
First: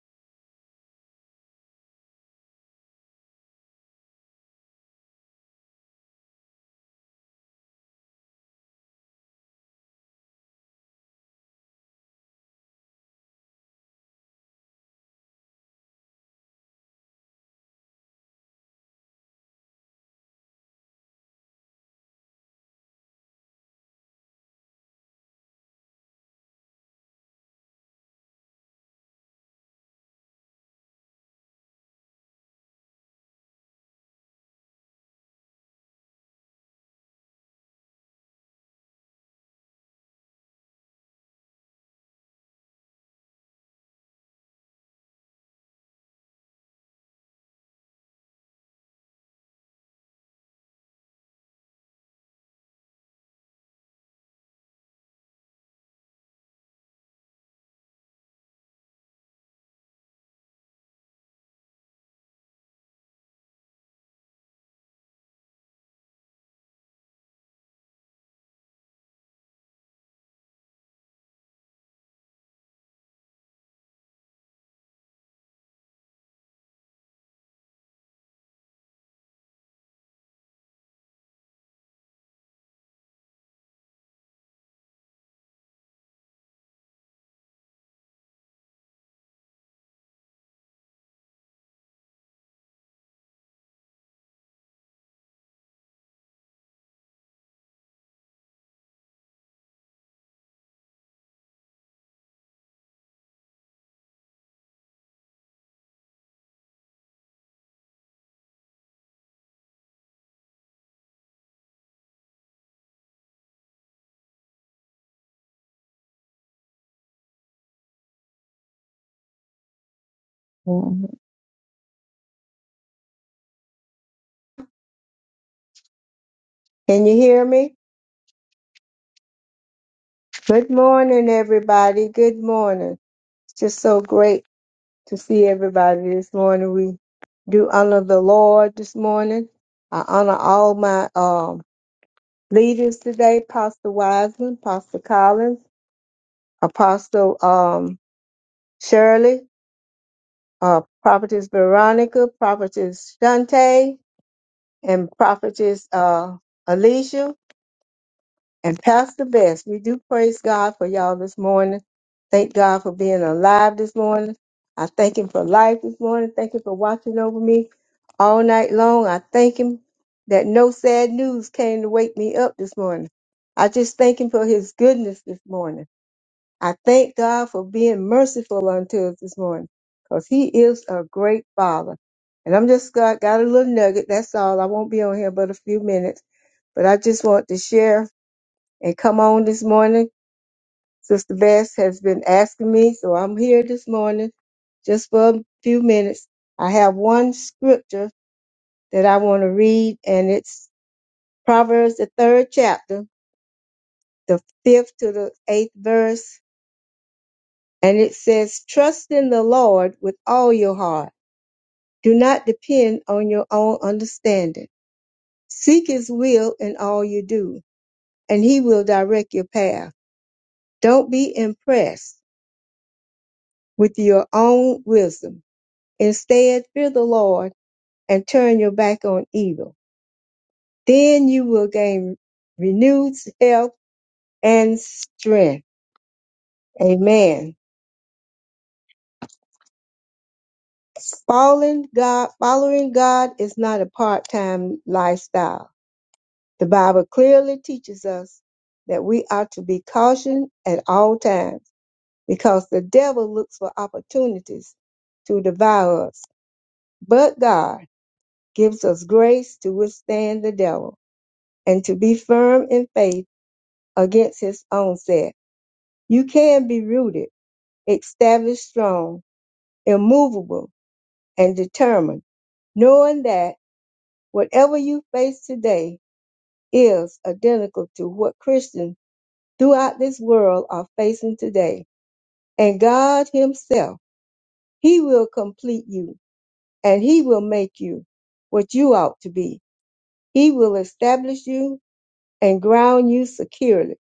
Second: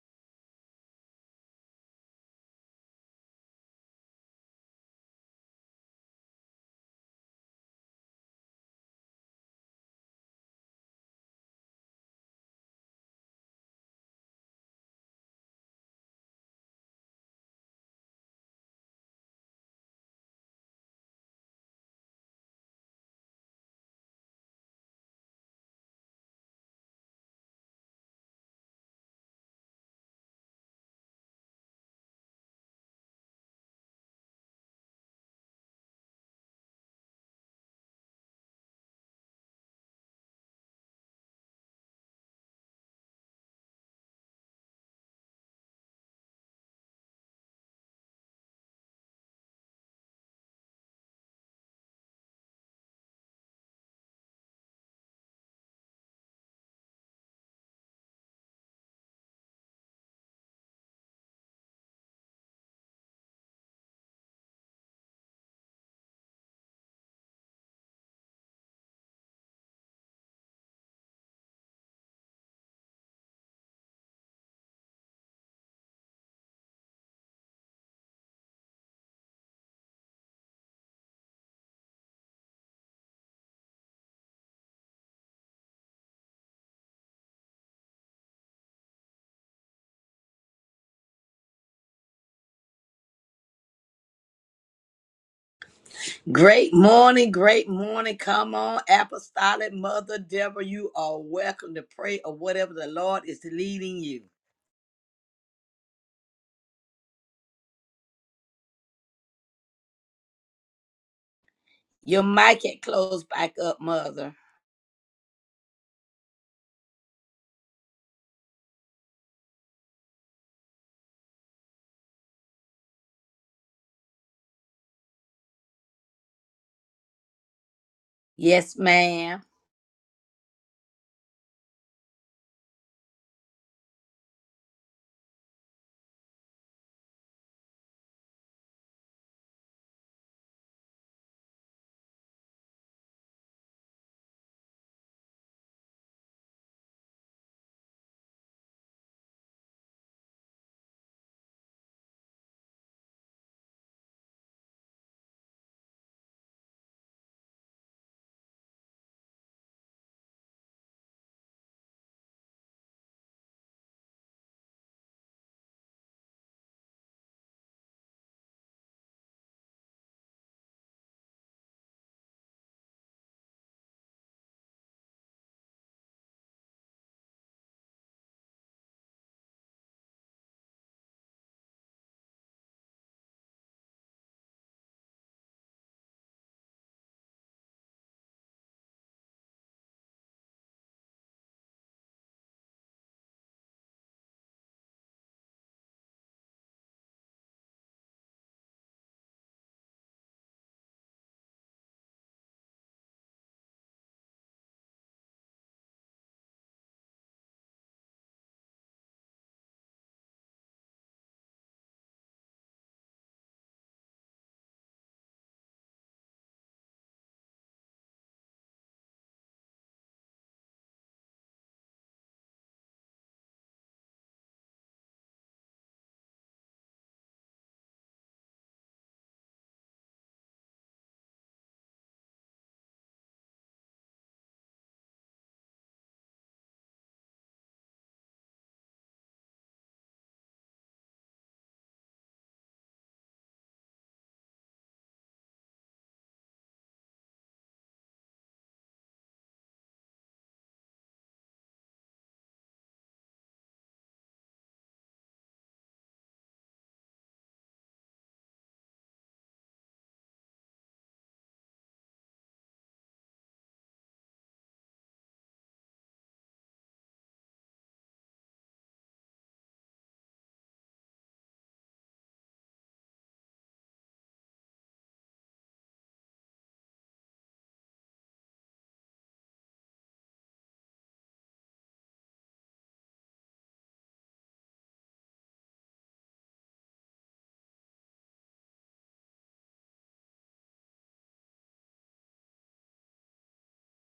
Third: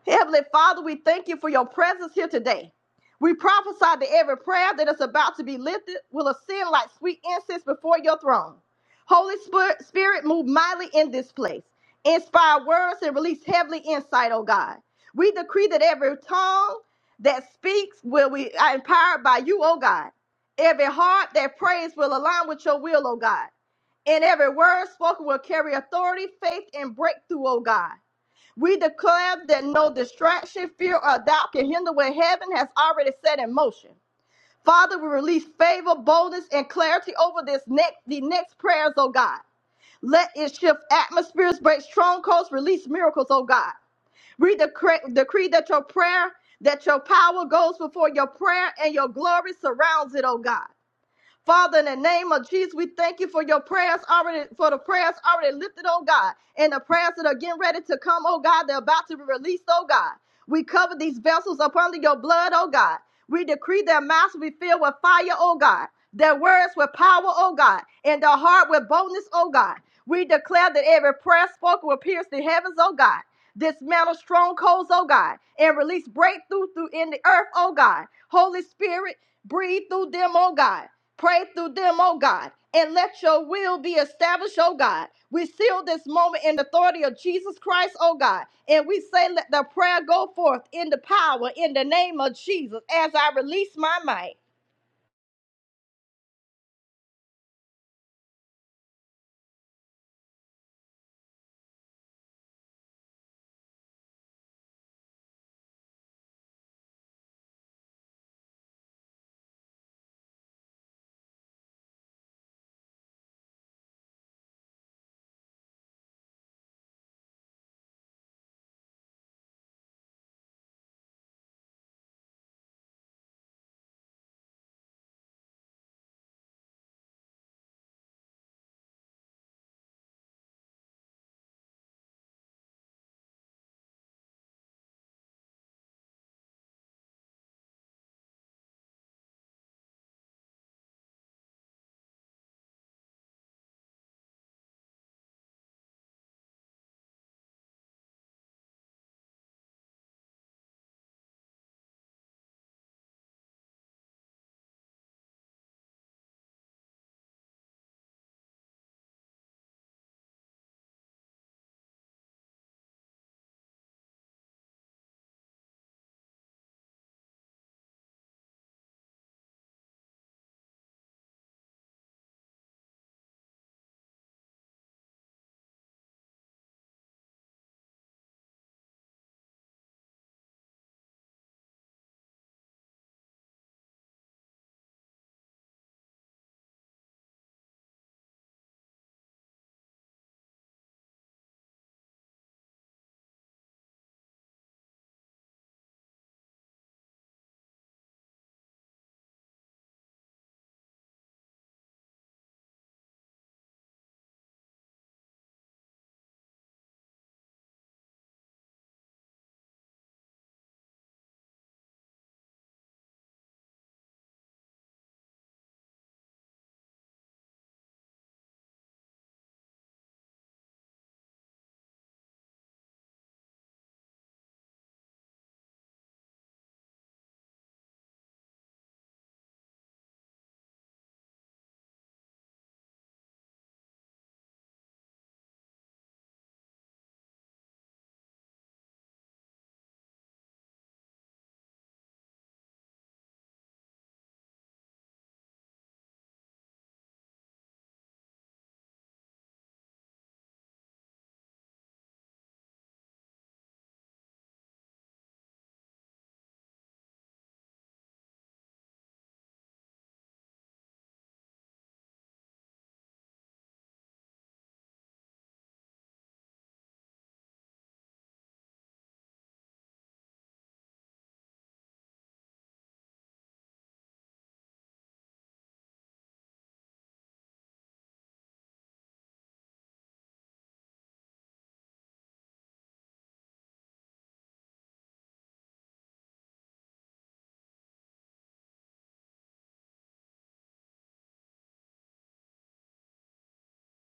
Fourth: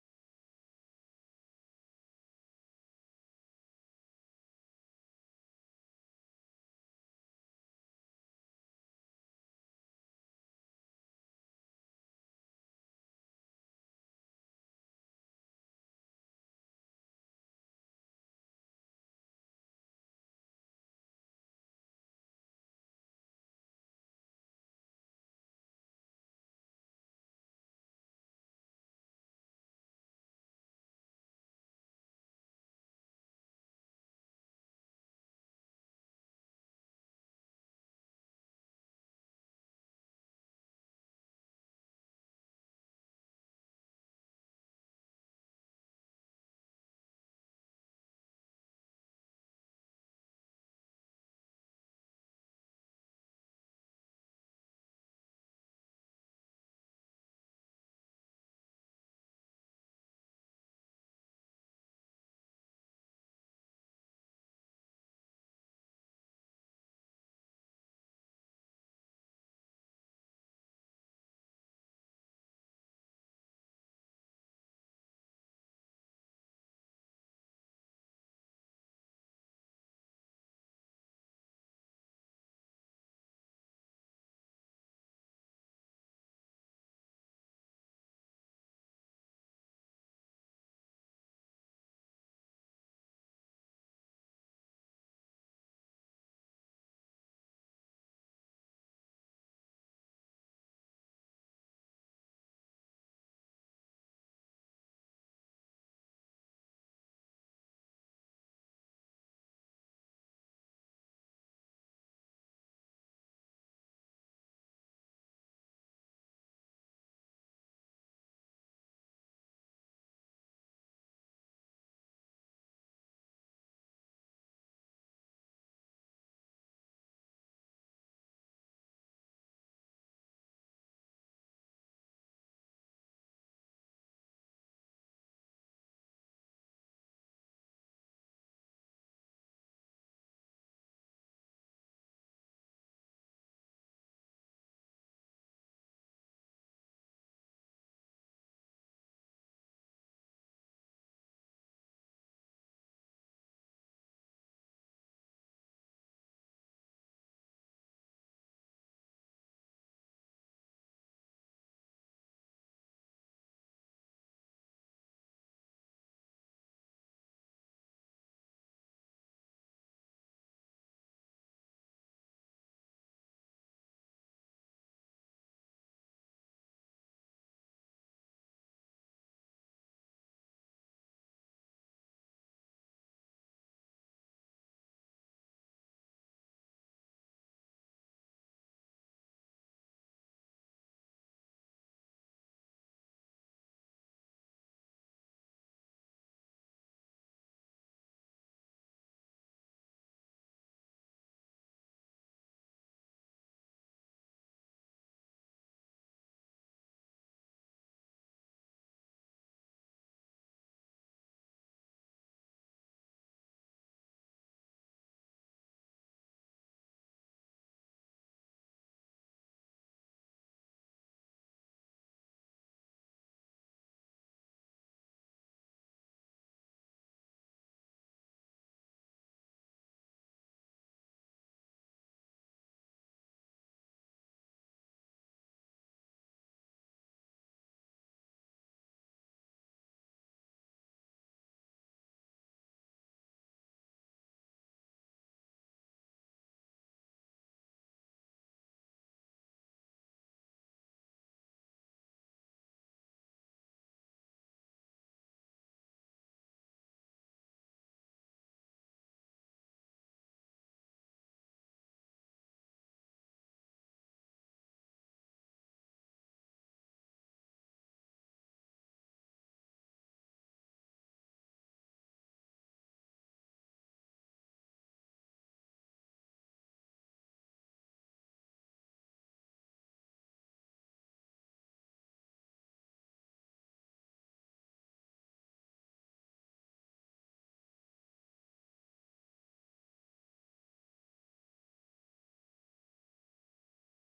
Speaker 1: Heavenly Father, we thank you for your presence here today. We prophesy that every prayer that is about to be lifted will ascend like sweet incense before your throne. Holy Spirit, Spirit, move mightily in this place. Inspire words and release heavenly insight, oh God. We decree that every tongue that speaks will be uh, empowered by you, oh God. Every heart that prays will align with your will, oh God. And every word spoken will carry authority, faith, and breakthrough, oh God. We declare that no distraction, fear, or doubt can hinder what heaven has already set in motion. Father, we release favor, boldness, and clarity over this next the next prayers, oh God. Let it shift atmospheres, break strongholds, release miracles, oh God. We decree, decree that your prayer, that your power goes before your prayer and your glory surrounds it, oh God. Father, in the name of Jesus, we thank you for your prayers already, for the prayers already lifted, oh God, and the prayers that are getting ready to come, oh God, they're about to be released, oh God. We cover these vessels up under your blood, oh God. We decree their mouths will be filled with fire, oh God, their words with power, oh God, and their heart with boldness, oh God. We declare that every prayer spoken will pierce the heavens, oh God. Dismantle strongholds, oh God, and release breakthrough through in the earth, oh God. Holy Spirit, breathe through them, oh God. Pray through them, oh God, and let your will be established, oh God. We seal this moment in the authority of Jesus Christ, oh God. And we say, let the prayer go forth in the power, in the name of Jesus, as I release my mic.
Speaker 2: Great morning, great morning. Come on, Apostolic Mother Deborah. You are welcome to pray or whatever the Lord is leading you. Your mic had closed back up, Mother.
Speaker 3: Can you hear me?
Speaker 2: Yes, ma'am.
Speaker 3: Good morning, everybody. Good morning. It's just so great to see everybody this morning. We do honor the Lord this morning. I honor all my um, leaders today, Pastor Wiseman, Pastor Collins, Apostle um, Shirley, uh, Prophetess Veronica, Prophetess Shante, and Prophetess uh, Alicia. And Pastor Best, we do praise God for y'all this morning. Thank God for being alive this morning. I thank Him for life this morning. Thank Him for watching over me all night long. I thank Him that no sad news came to wake me up this morning. I just thank Him for His goodness this morning. I thank God for being merciful unto us this morning because He is a great Father. And I'm just got, got a little nugget. That's all. I won't be on here but a few minutes, but I just want to share and come on this morning. Sister Bass has been asking me, so I'm here this morning just for a few minutes. I have one scripture that I want to read, and it's Proverbs, the third chapter, the fifth to the eighth verse. And it says, Trust in the Lord with all your heart. Do not depend on your own understanding. Seek his will in all you do, and he will direct your path. Don't be impressed with your own wisdom Instead, fear the Lord and turn your back on evil. Then you will gain renewed health and strength. Amen. Following God, following God is not a part-time lifestyle. The Bible clearly teaches us that we are to be cautioned at all times because the devil looks for opportunities to devour us. But God gives us grace to withstand the devil and to be firm in faith against his own self. You can be rooted, established strong, immovable, and determined, knowing that whatever you face today is identical to what Christians throughout this world are facing today. And God Himself, He will complete you and He will make you what you ought to be. He will establish you and ground you securely,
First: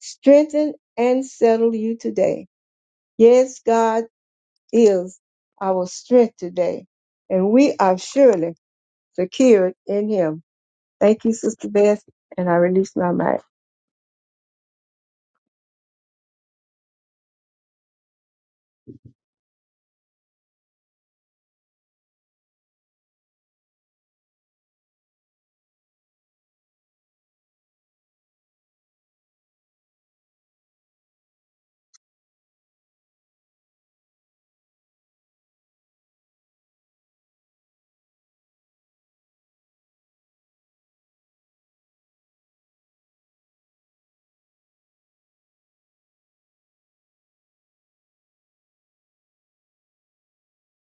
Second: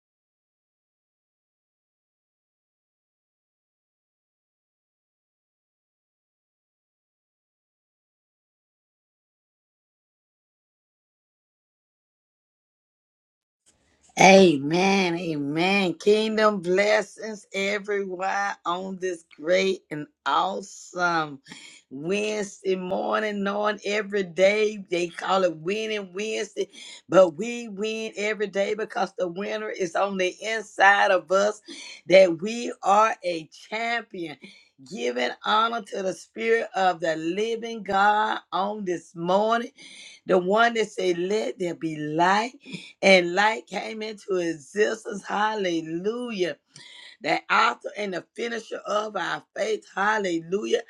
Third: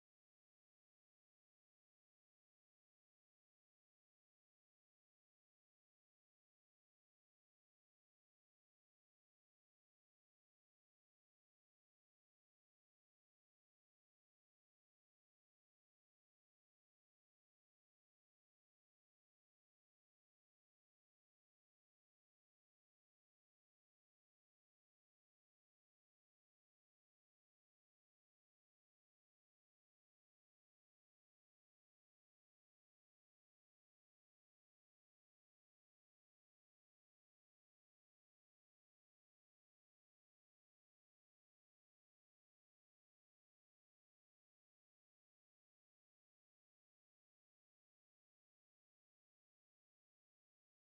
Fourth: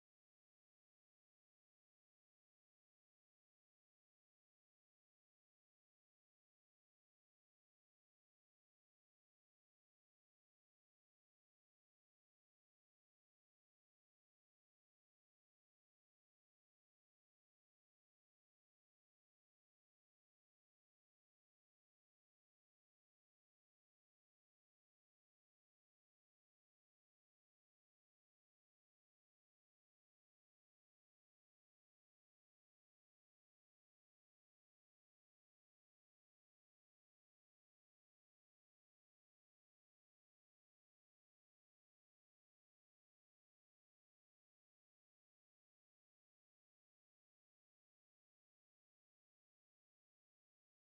Speaker 3: strengthen and settle you today. Yes, God. is our strength today, and we are surely secured in Him. Thank you, Sister Beth, and I release my
Speaker 2: Amen. Amen. Kingdom blessings, everyone, on this great and awesome Wednesday morning, knowing every day they call it winning Wednesday, but we win every day because the winner is on the inside of us, that we are a champion. Giving honor to the spirit of the living God on this morning. The one that said, Let there be light, and light came into existence. Hallelujah. The author and the finisher of our faith. Hallelujah.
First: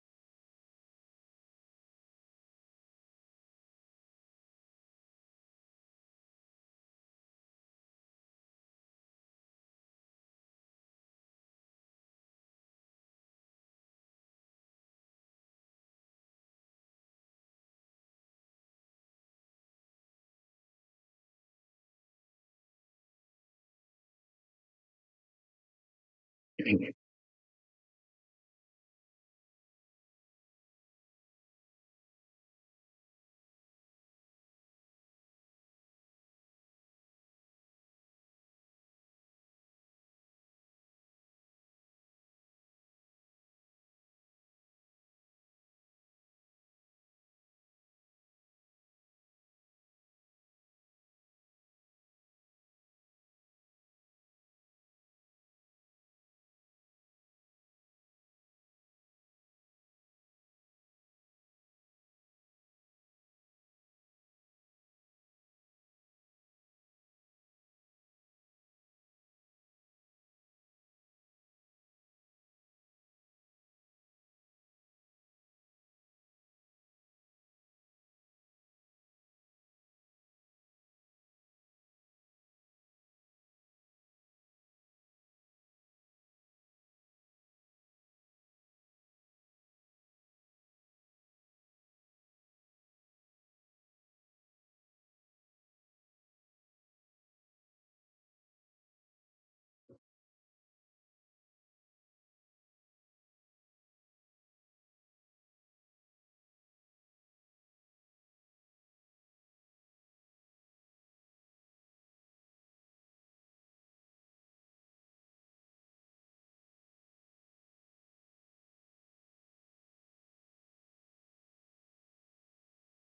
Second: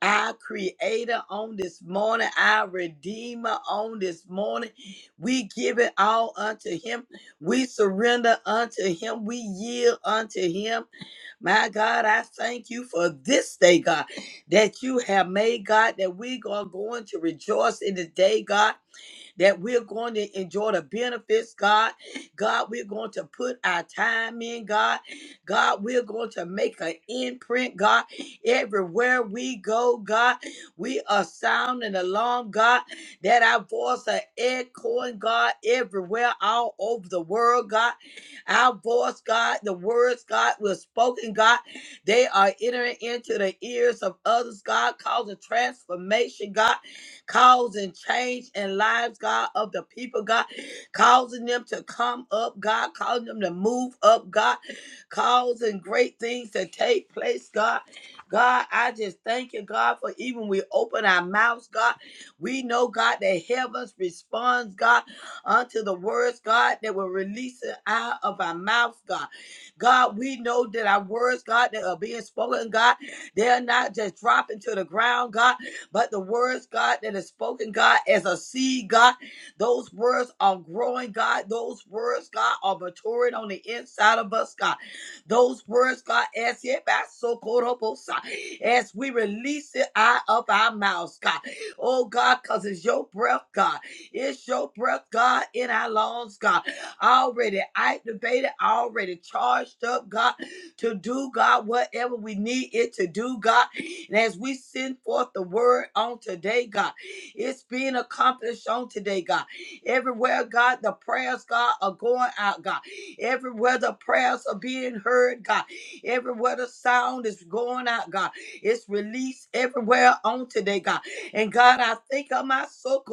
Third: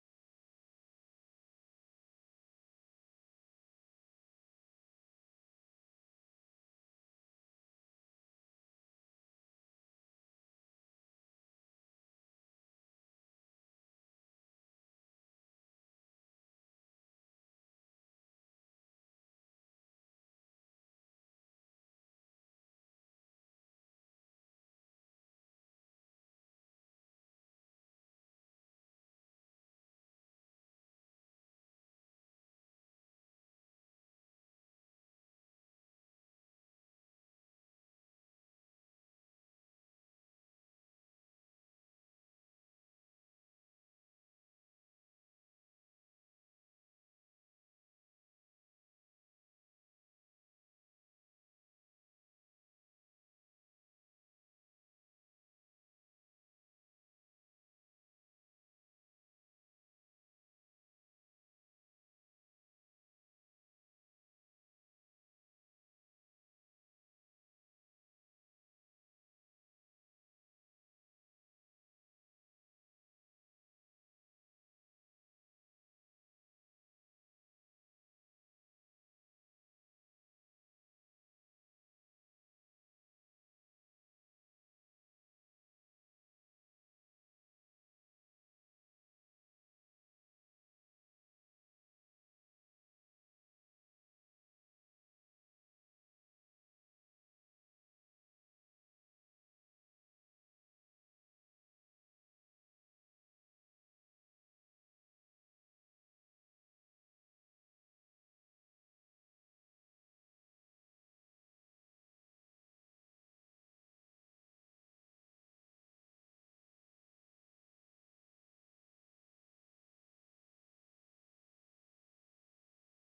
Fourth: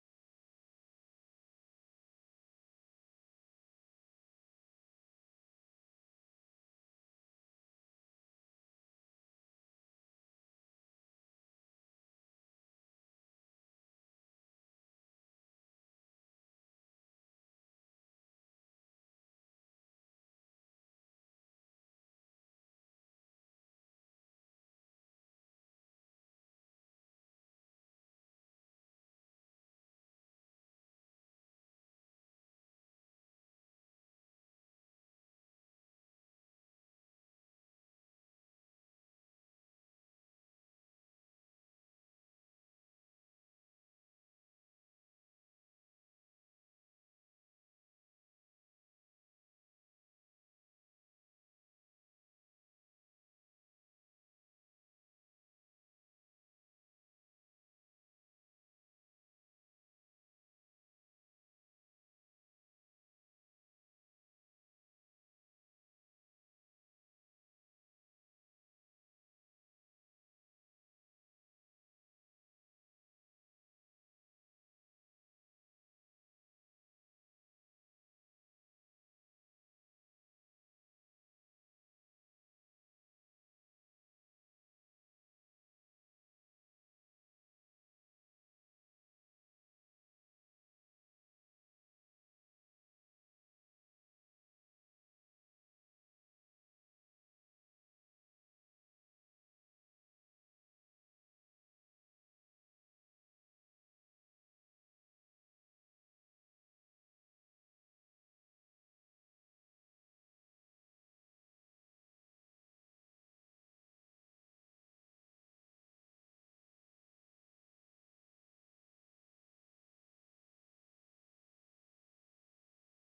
Speaker 2: Our creator on this morning, our redeemer on this morning. We give it all unto him. We surrender unto him. We yield unto him. My God, I thank you for this day, God, that you have made, God, that we are going to rejoice in the day, God that we're going to enjoy the benefits, God. God, we're going to put our time in, God. God, we're going to make an imprint, God. Everywhere we go, God, we are sounding alarm, God, that our voice are echoing, God, everywhere, all over the world, God. Our voice, God, the words, God, were spoken, God. They are entering into the ears of others, God, causing transformation, God causing change in lives, God, of the people, God, causing them to come up, God, causing them to move up, God, causing great things to take place, God. God, I just thank you, God, for even we open our mouths, God. We know, God, that heavens responds, God, unto the words, God, that were releasing out of our mouths, God. God, we know that our words, God, that are being spoken, God, they're not just dropping to the ground, God. But the words, God, that is spoken, God, as a seed, God, those words are growing, God. Those words, God, are maturing on the inside of us, God. Those words, God, as yet by so as we release it out of our mouths, God. Oh God, because it's your breath, God. It's your breath, God, in our lungs, God. Already activated, already charged up, God, to do, God, whatever we need it to do, God. And as we send forth the word on today, God, it's being accomplished on today, God. Everywhere, God, the prayers, God, are going out, God. Everywhere the prayers are being heard, God. Everywhere the sound is going out, God. It's released everywhere on today, God. And God, I think of my soul.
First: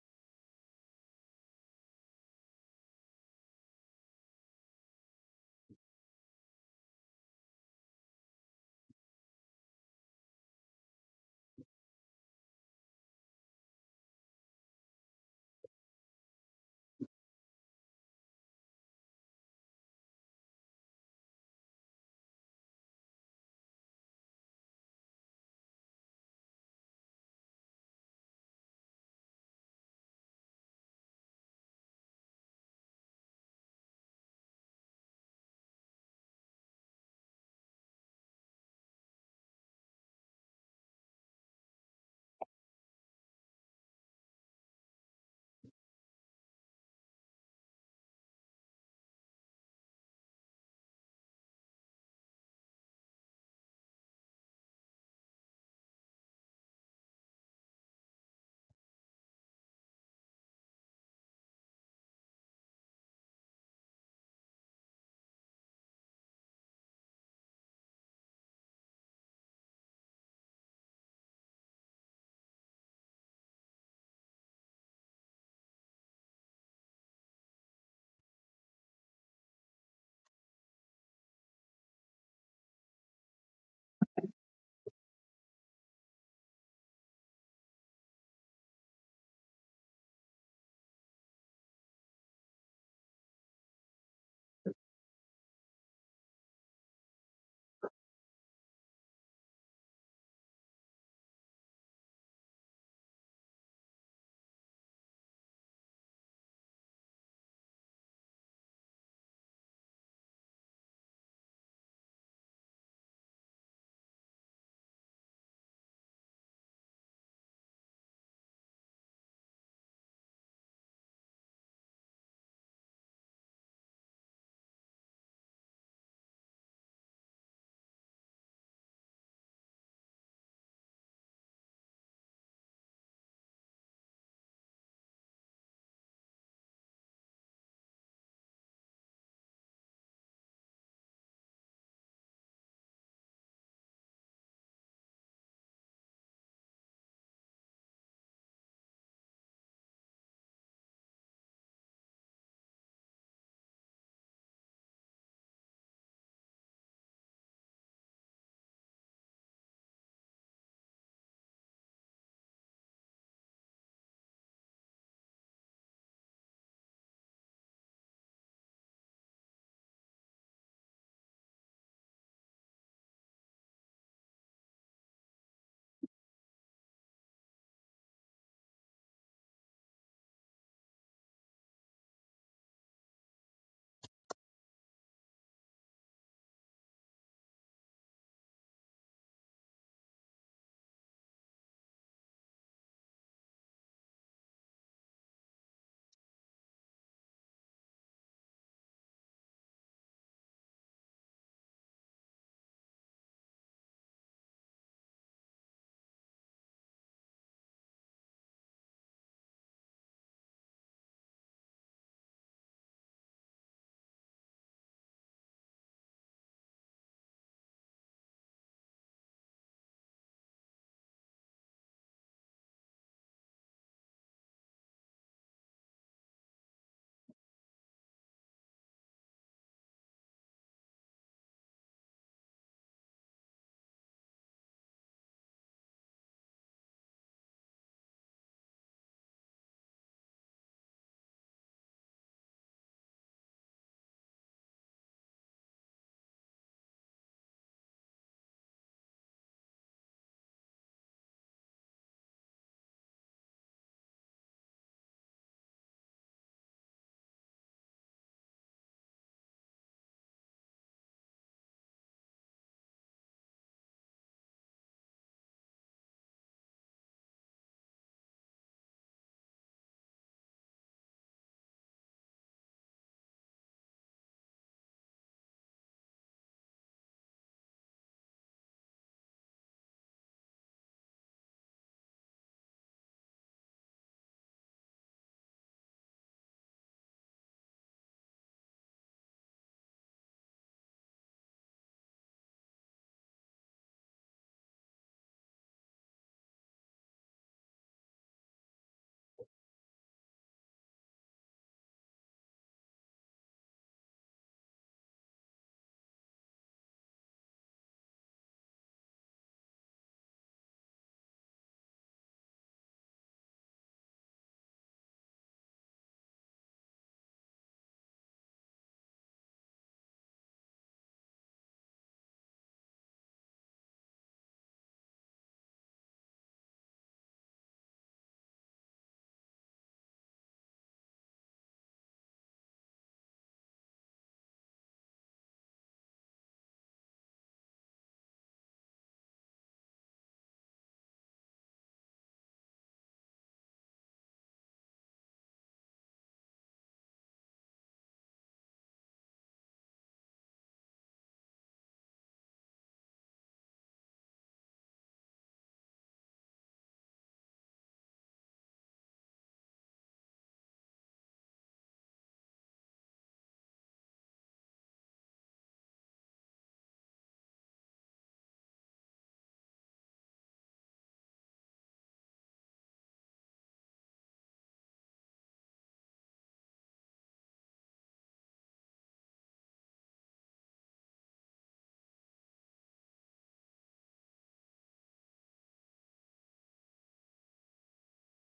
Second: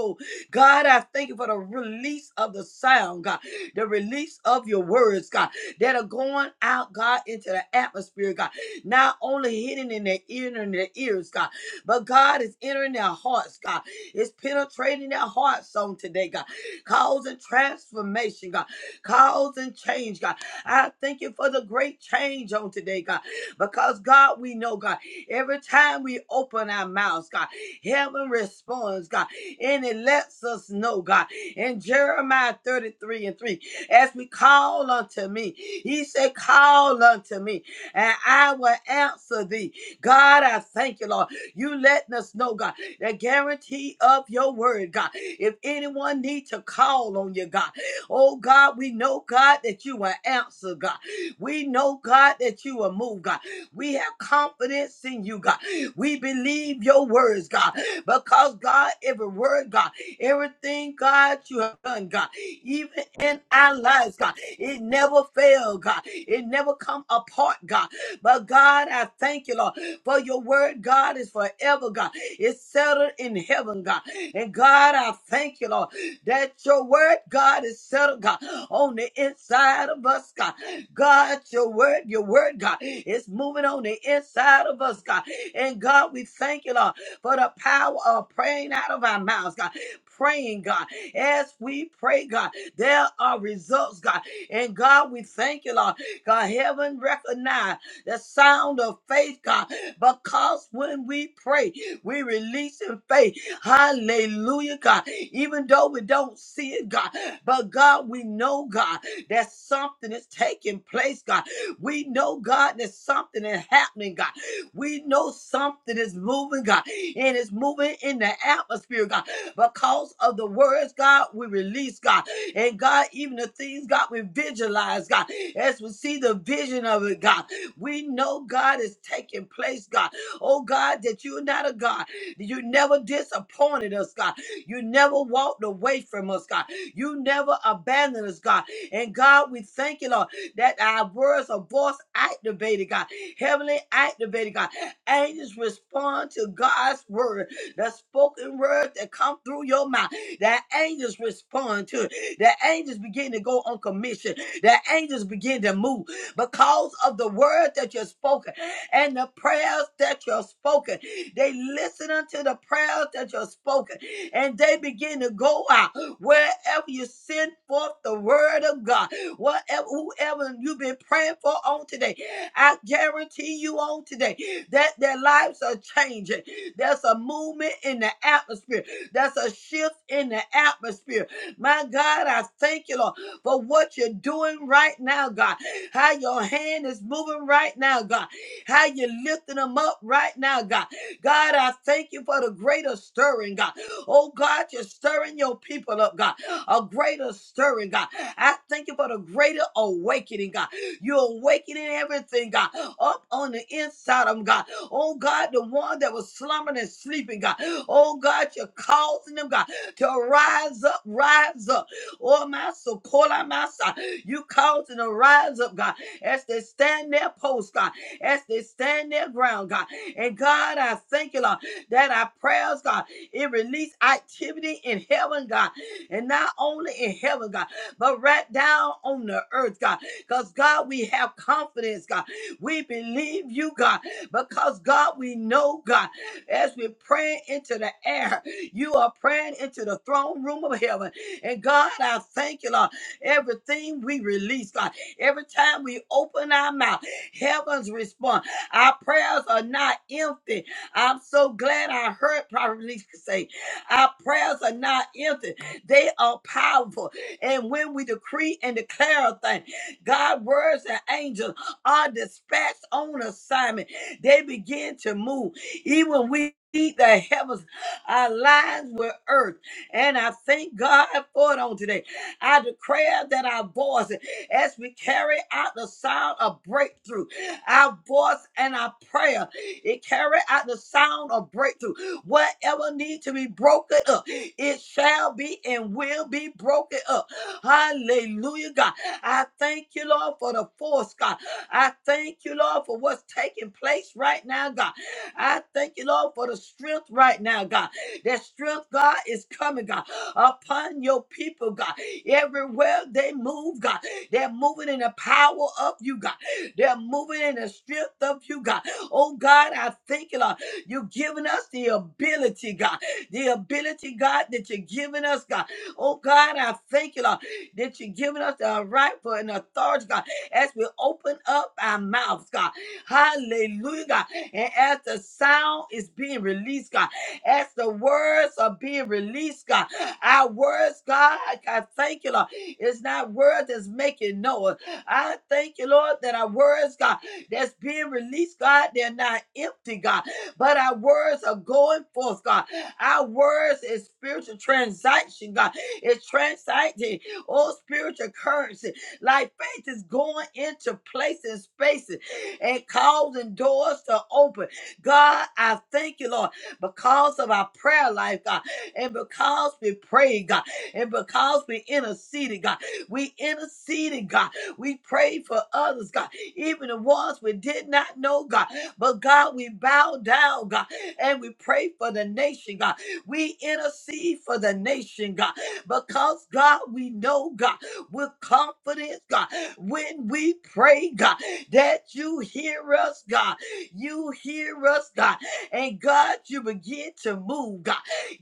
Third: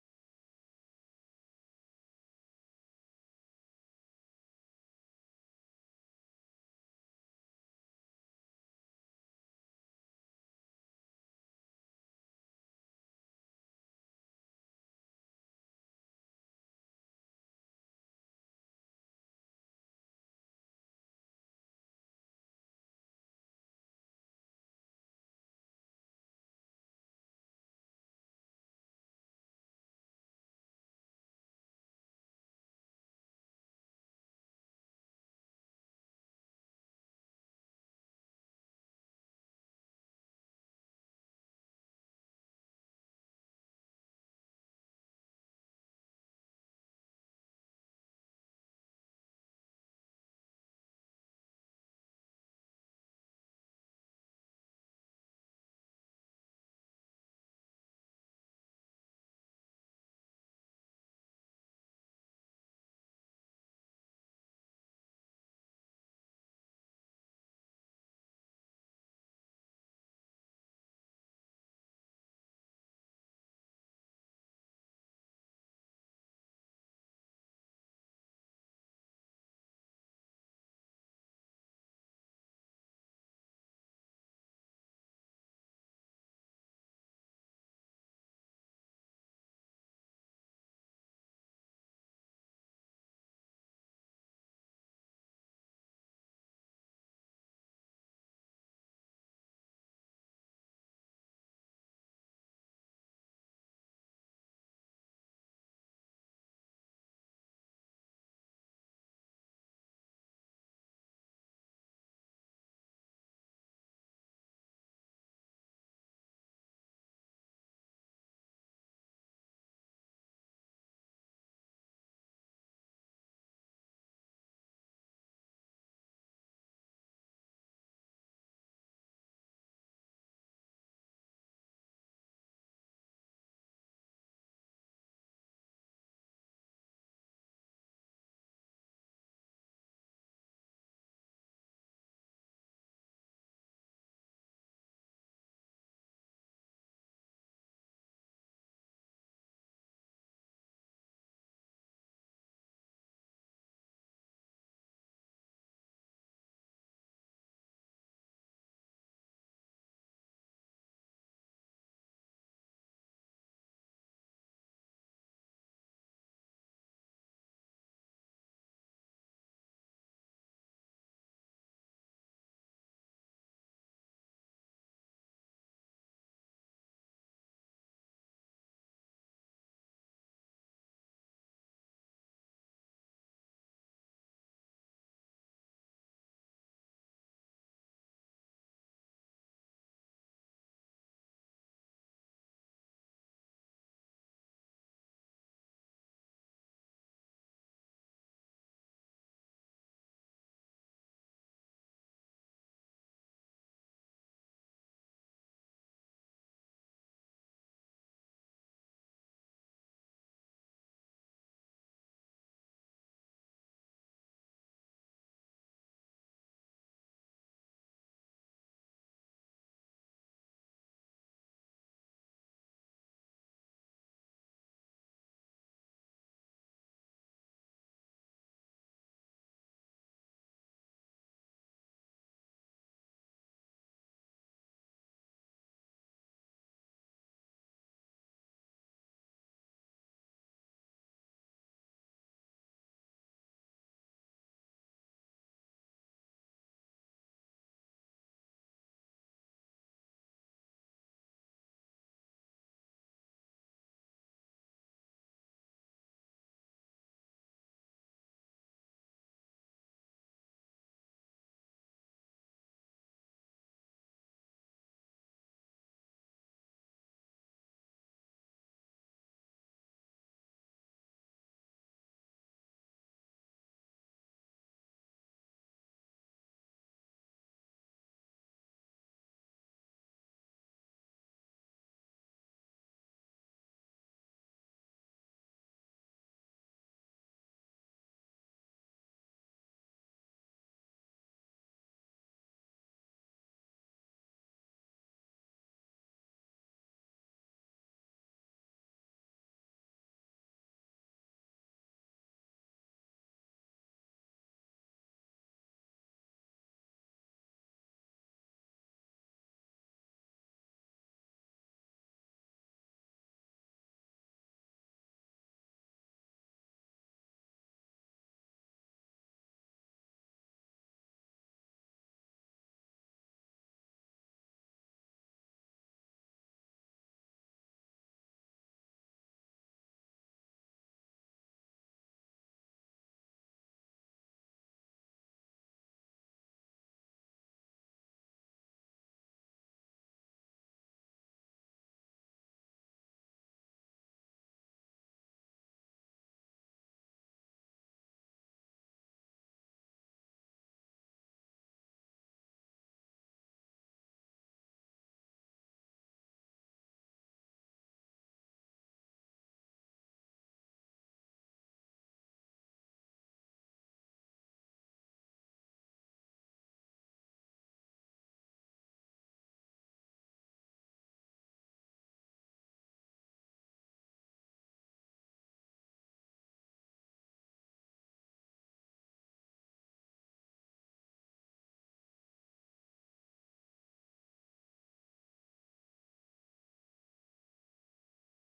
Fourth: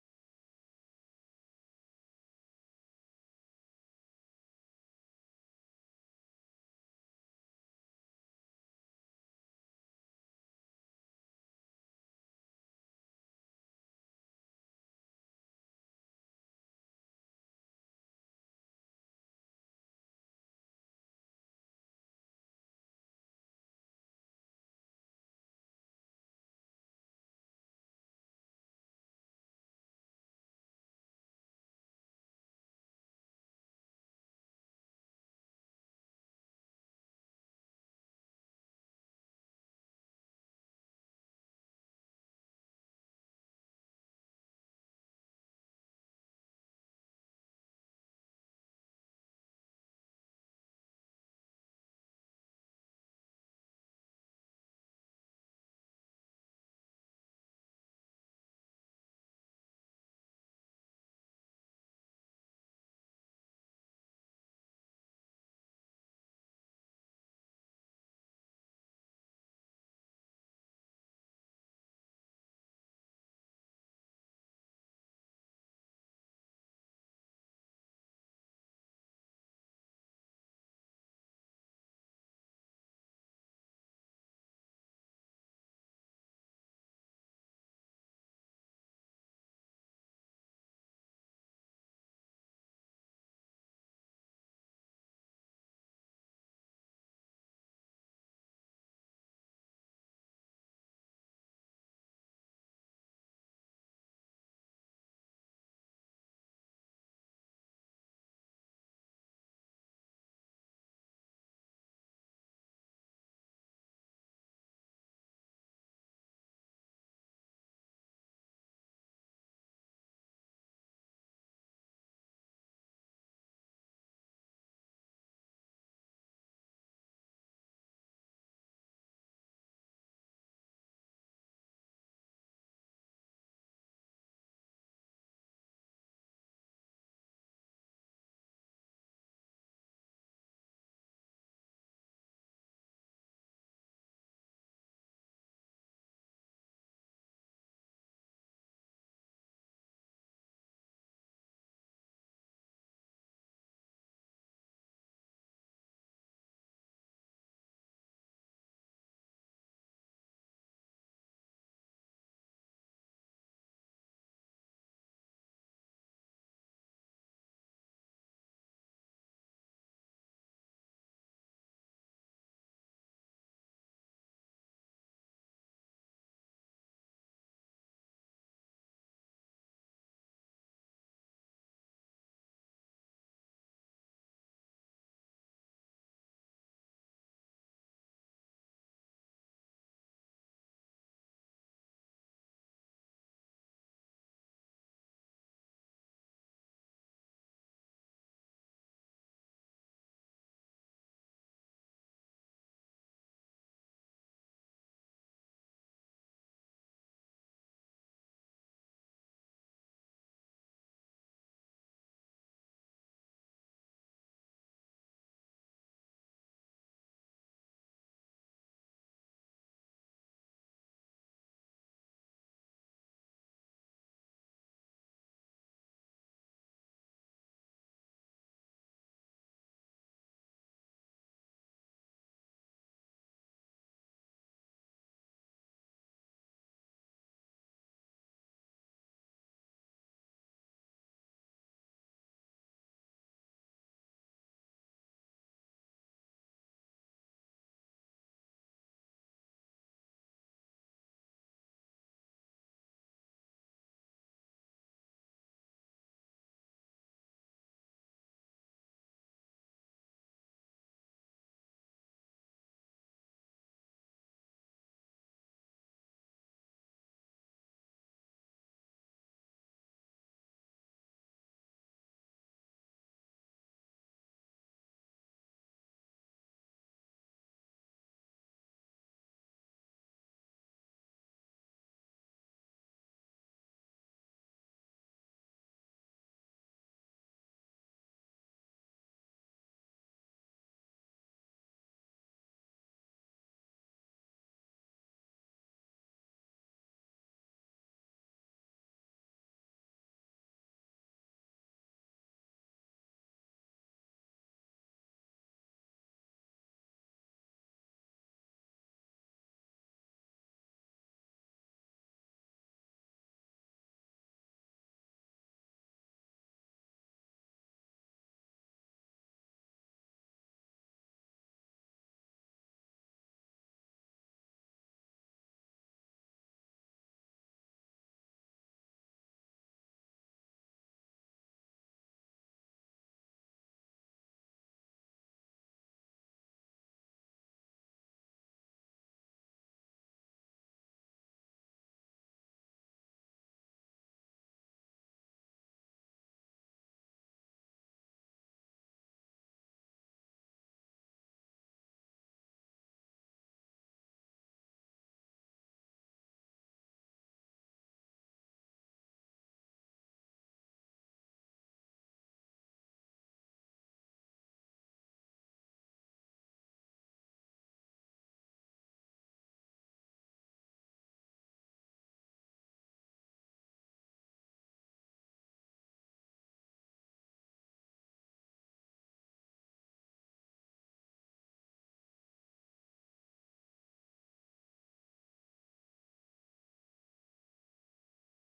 Speaker 2: God, I thank you for the release of the sound, God. The release of your words, God, that are going out, God, into the atmosphere, God not only hidden in their ear and in their ears, God, but God is entering their hearts, God. It's penetrating their hearts on today, God, causing transformation, God, causing change, God. I thank you for the great change on today, God, because God, we know, God, every time we open our mouths, God, heaven responds, God, and it lets us know, God, in Jeremiah 33 and 3, as we call unto me, he said, Call unto me, and I will answer thee. God, I thank you, Lord. You letting us know, God, the guarantee of your word, God. If anyone need to call on you, God, oh God, we know, God, that you will answer, God. We know, God, that you will move, God. We have confidence in you, God. We believe your words, God, because God, every word, God, everything, God, you have done, God, even in our lives, God. It never failed, God. It never come apart, God. But God, I thank you, Lord, for your word, God, is forever, God. It's settled in heaven, God. And God, I thank you, Lord, that your word, God, is settled, God, on the inside of us, God. God, your word, your word, God, is moving on the inside of us, God. And God, we thank you, Lord, for the power of praying out of our mouths, God. Praying, God, as we pray, God, there are results, God. And God, we thank you, Lord. God, heaven recognize the sound of faith, God, because when we pray, we release in faith. Hallelujah, God. Even though we don't see it, God, but God, we know, God, that something is taking place, God. We know, God, that something is happening, God. We know something is moving, God, and it's moving in the atmosphere, God, because of the words, God, we release, God. And God, even the things, God, we visualize, God, as we see the vision of it, God, we know God is taking place, God. Oh, God, that you're not a God. You never disappointed us, God. You never walked away from us, God. You never abandoned us, God. And God, we thank you, Lord, that our words are voice activated, God. Heavenly activated, God. Angels respond to God's word, the spoken word that come through your mouth. The angels respond to it. The angels begin to go on commission. The angels begin to move because of the word that you've spoken and the prayers that you've spoken. They listen unto the prayers that you've spoken and they begin to go out wherever you send forth the word of God. Whatever, whoever you've been praying for on today, I guarantee you on today that their lives are changing. There's a movement in the atmosphere that's a shift in the atmosphere. My God, I thank you, Lord, for what you're doing right now, God. How your hand is moving right now, God. How you're lifting them up right now, God. God, I thank you for the greater stirring, God. Oh, God, you're stirring your people up, God. A greater stirring, God. I thank you for the greater awakening, God. You're awakening everything, God, up on the inside of them, God. Oh God, the one that was slumbering and sleeping, God. Oh God, you're causing them, God, to rise up, rise up. Oh my so call my son. You causing them to rise up, God, as they stand their post, God, as they stand their ground, God. And God, I thank you, Lord, that our prayers, God, it release activity in heaven, God. And not only in heaven, God, but right down on the earth, God. Because God, we have confidence, God. We believe you, God. Because God, we know, God, as we're praying into the air, you are praying into the throne room of heaven. And God, I thank you, Lord. Everything we release, God, every time we open our mouth, heavens respond. Our prayers are not empty. I'm so glad I heard probably say, our prayers are not empty. They are powerful. And when we decree and declare a thing, God, words and angels are dispatched on assignment they begin to move. Even we need the heavens aligns with earth. And I thank God for it on today. I declare that our voice, as we carry out the sound of breakthrough, our voice and our prayer, it carry out the sound of breakthrough. Whatever need to be broken up, it shall be and will be broken up. Hallelujah, God. I thank you, Lord, for the force, God. I thank you, Lord, for what's taking place right now, God. I thank you, Lord, for the strength right now, God. That strength, God, is coming, God, upon your people, God. Everywhere they move, God, they're moving in the power of you, God. They're moving in the strength of you, God. Oh, God, I thank you, Lord. You've given us the ability, God. The ability, God, that you're giving us, God. Oh, God, I thank you, Lord, that you're giving us the right for an authority, God as we open up our mouths, God. Hallelujah. God. And as the sound is being released, God, as the words are being released, God, our words, God, I thank you, Lord. It's not words that's making noise. I thank you, Lord, that our words, God, that's being released, God, they're not empty, God, but our words are going forth, God. Our words is spiritual transaction, God. It's transacting all spiritual currency. Like faith is going into places, spaces, and causing doors to open. God, I thank you, Lord, because of our prayer life, God, and because we prayed, God, and because we interceded, God, we interceded, God, we prayed for others, God, even the ones we did not know, God, but God, we bow down, God, and we pray for the nation, God, we intercede for the nation, God, because God, we know, God with confidence, God. When we pray, God, that you hear us, God. You hear us, God. And God, you begin to move, God.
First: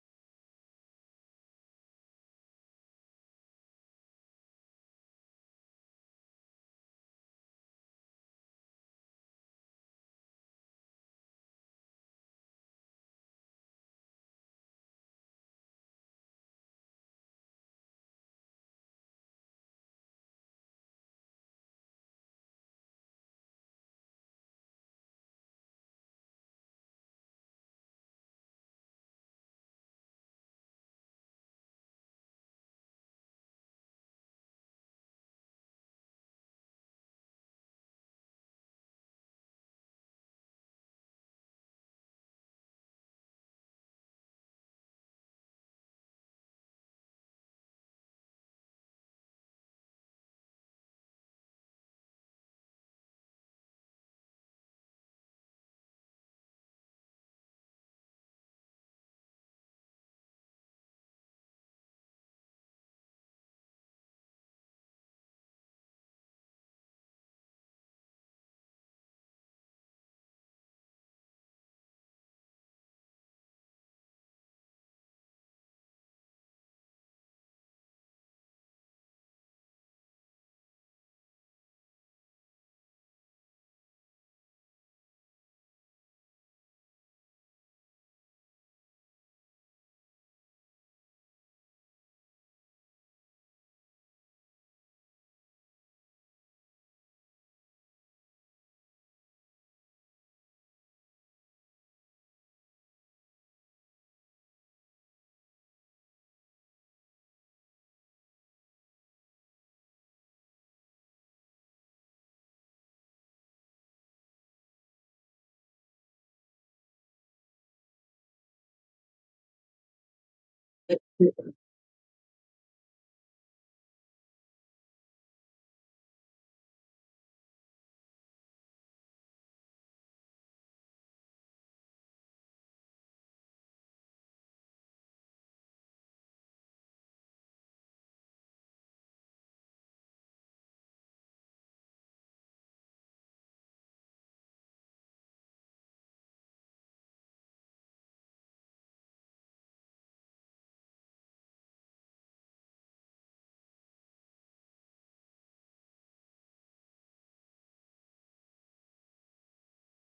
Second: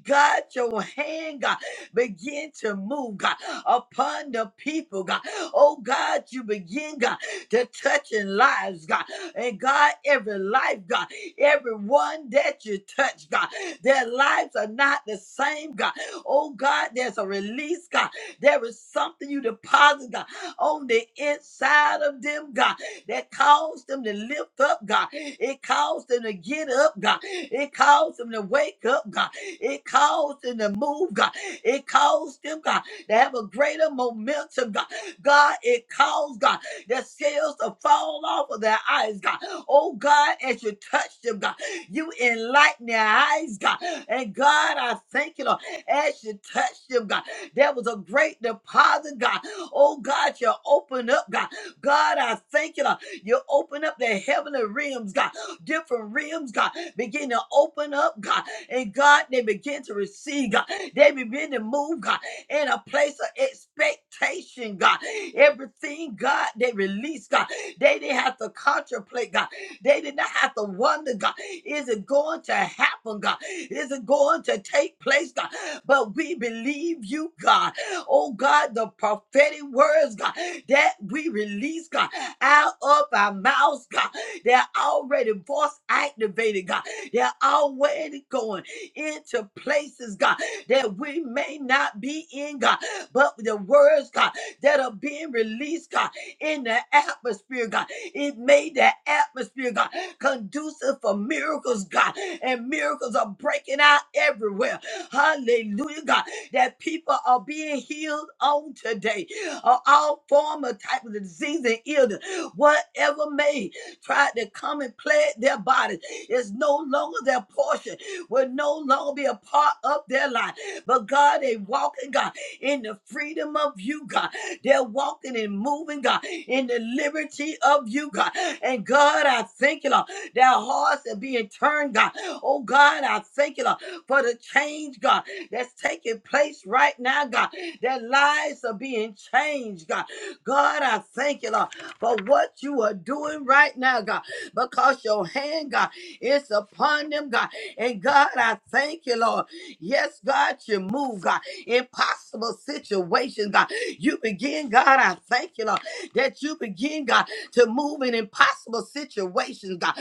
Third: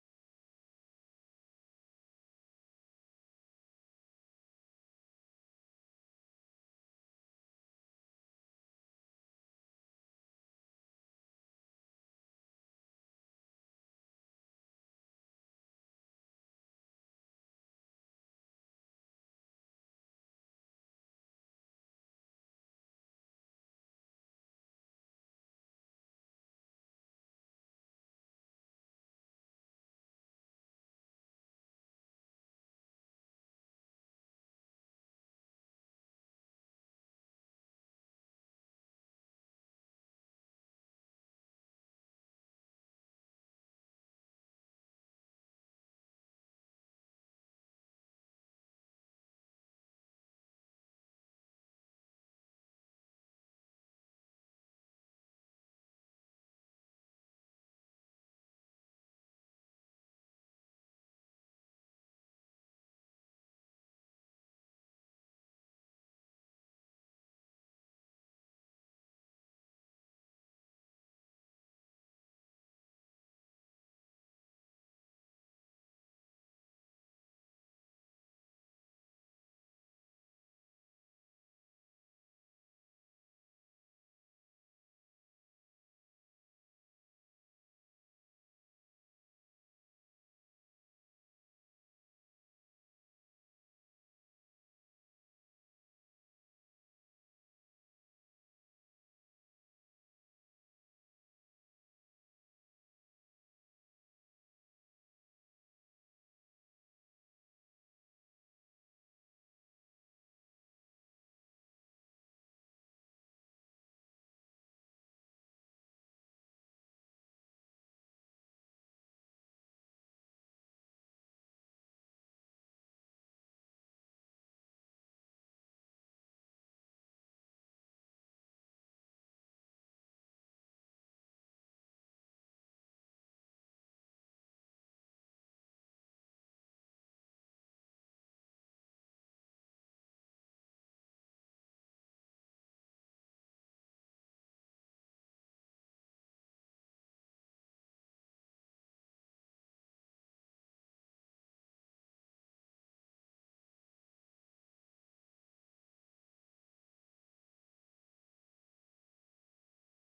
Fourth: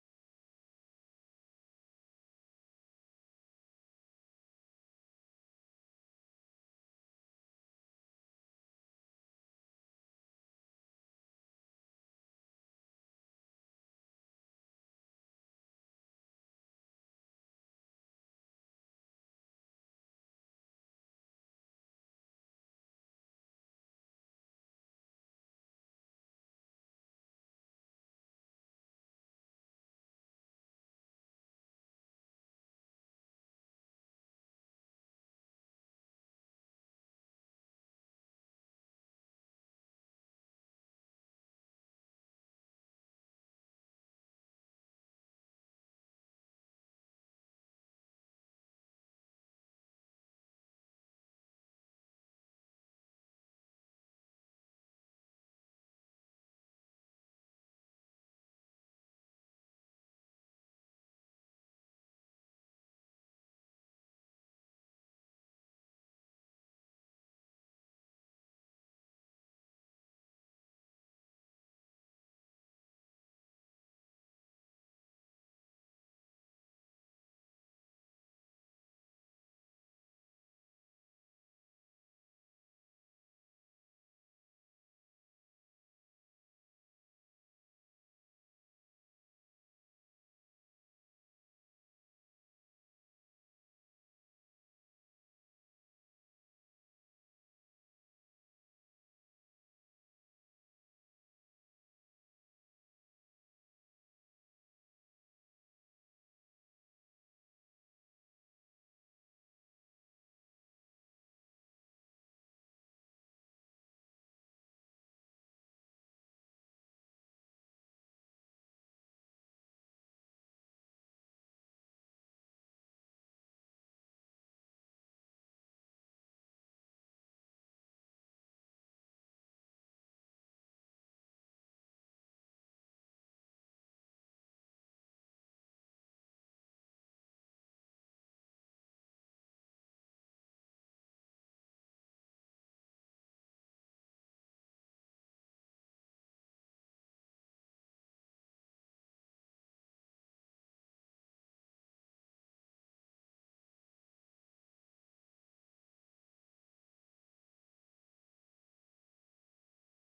Speaker 2: God, your hand, God, begin to move, God, upon the people, God. Oh, God, you begin, God, to touching lives, God. And God, every life, God, everyone that you touch, God, their lives are not the same, God. Oh, God, there's a release, God there is something you deposit, God, on the inside of them, God, that caused them to lift up, God. It caused them to get up, God. It caused them to wake up, God. It caused them to move, God. It caused them, God, to have a greater momentum, God. God, it caused, God, the scales to fall off of their eyes, God. Oh, God, as you touch them, God, you enlighten their eyes, God. And God, I thank you, Lord, as you touch them, God. That was a great deposit, God. Oh, God, you open up, God. God, I thank you, Lord. You open up the heavenly realms, God. Different realms, God. Begin to open up, God. And God, they begin to receive, God. They begin to move, God, in a place of expectation, God. Everything, God, they release, God. They didn't have to contemplate, God. They did not have to wonder, God. Is it going to happen, God? Is it going to take place, God? But we believe you, God. Oh, God, the prophetic words, God, that we release, God, out of our mouths, God. They're already voice activated, God. They're already going into places, God, that we may not be in, God. But the words, God, that are being released, God, in the atmosphere, God, it made the atmosphere, God, conducive for miracles, God. And miracles are breaking out everywhere. Hallelujah, God. That people are being healed on today of all form of type of disease and illness, whatever may try to come and plague their bodies. is no longer their portion, will no longer be a part of their life. But
Speaker 3: mic.
Speaker 2: God, they walking, God, in the freedom of you, God. They're walking and moving, God, in the liberty of you, God. And God, I thank you, Lord. Their hearts are being turned, God. Oh, God, I thank you, Lord for the change, God, that's taking place right now, God. That lives are being changed, God. God, I thank you, Lord, for what you are doing right now, God, because your hand, God, is upon them, God. And God, I thank you, Lord. Yes, God, you move, God. Impossible situations, God. You begin, God, I thank you, Lord, that you begin, God, to move in impossible situations, God.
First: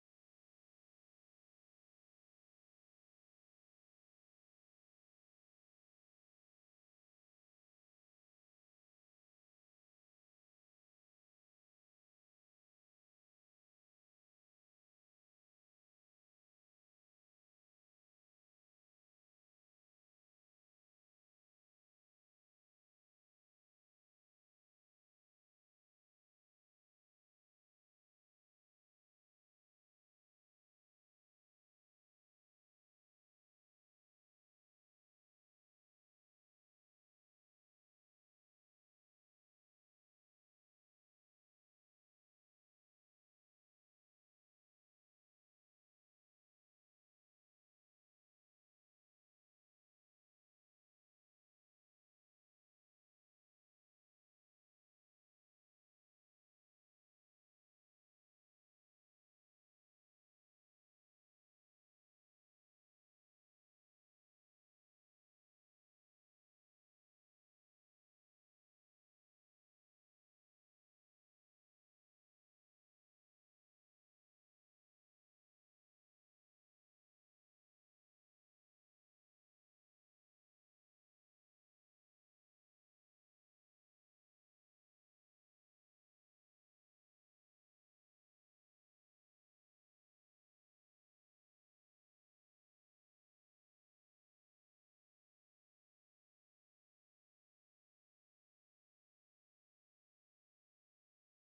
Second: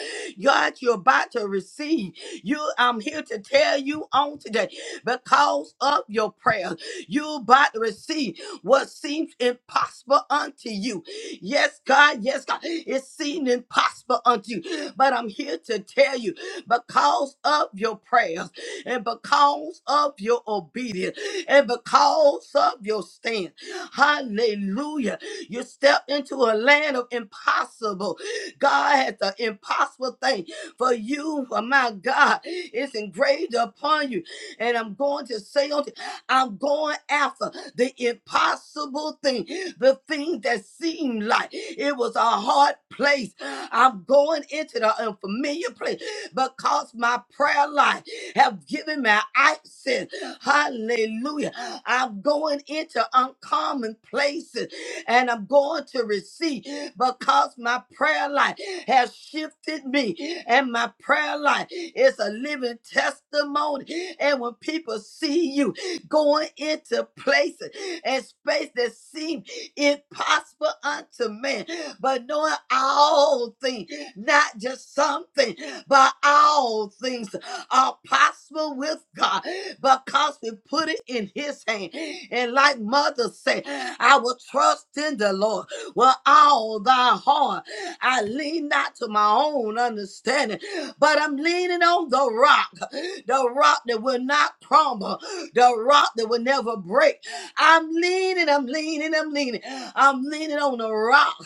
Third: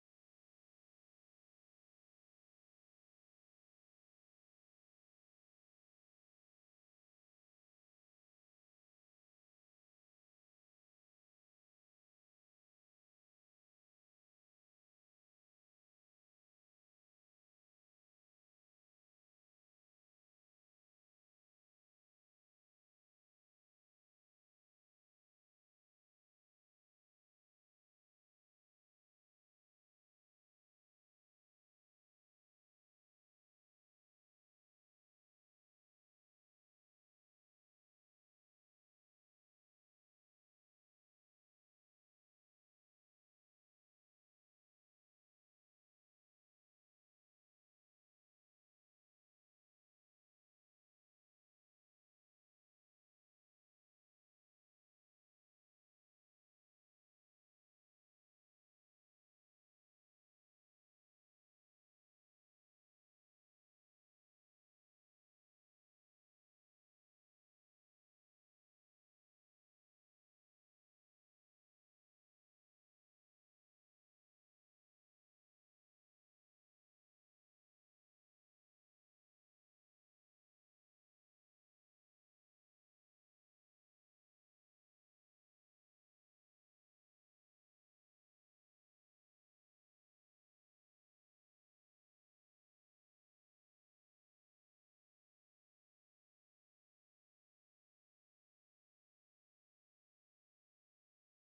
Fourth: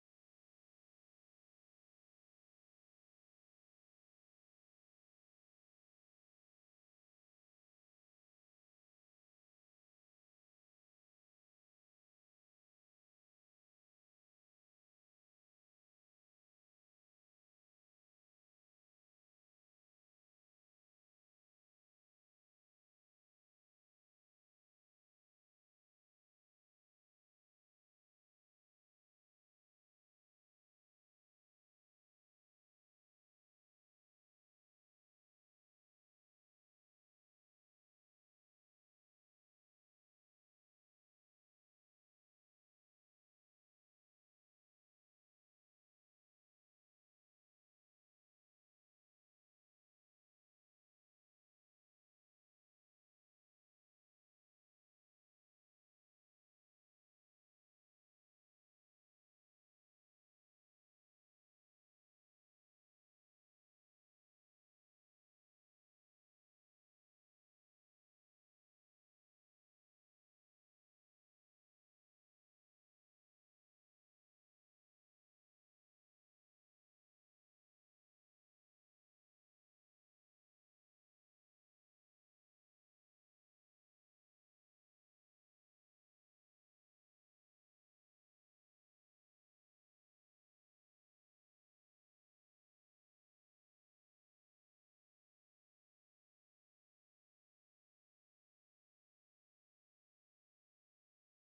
Speaker 2: God, you're about to receive. You, I'm here to tell you on today, because of your prayer, you about to receive what seems impossible unto you. Yes, God, yes, God, it seemed impossible unto you, but I'm here to tell you, because of your prayers and because of your obedience and because of your stand, hallelujah, you step into a land of impossible. God has the impossible thing for you, for my God, is engraved upon you. And I'm going to say, unto- I'm going after the impossible thing, the thing that seemed like it was a hard place. I'm going into the unfamiliar place because my prayer life have given me access. Hallelujah. I'm going into uncommon places and I'm going to receive because my prayer life has shifted me and my prayer life is a living testimony. And when people see you going into places and space that seem impossible unto man, but knowing all things, not just something, but all things are possible with God because we put it in his hand. And like mother said, I will trust in the Lord with all thy heart. I lean not to my own understanding, but I'm leaning on the rock, the rock that will not crumble, the rock that will never break. I'm leaning, I'm leaning, I'm leaning. I'm leaning on the rock,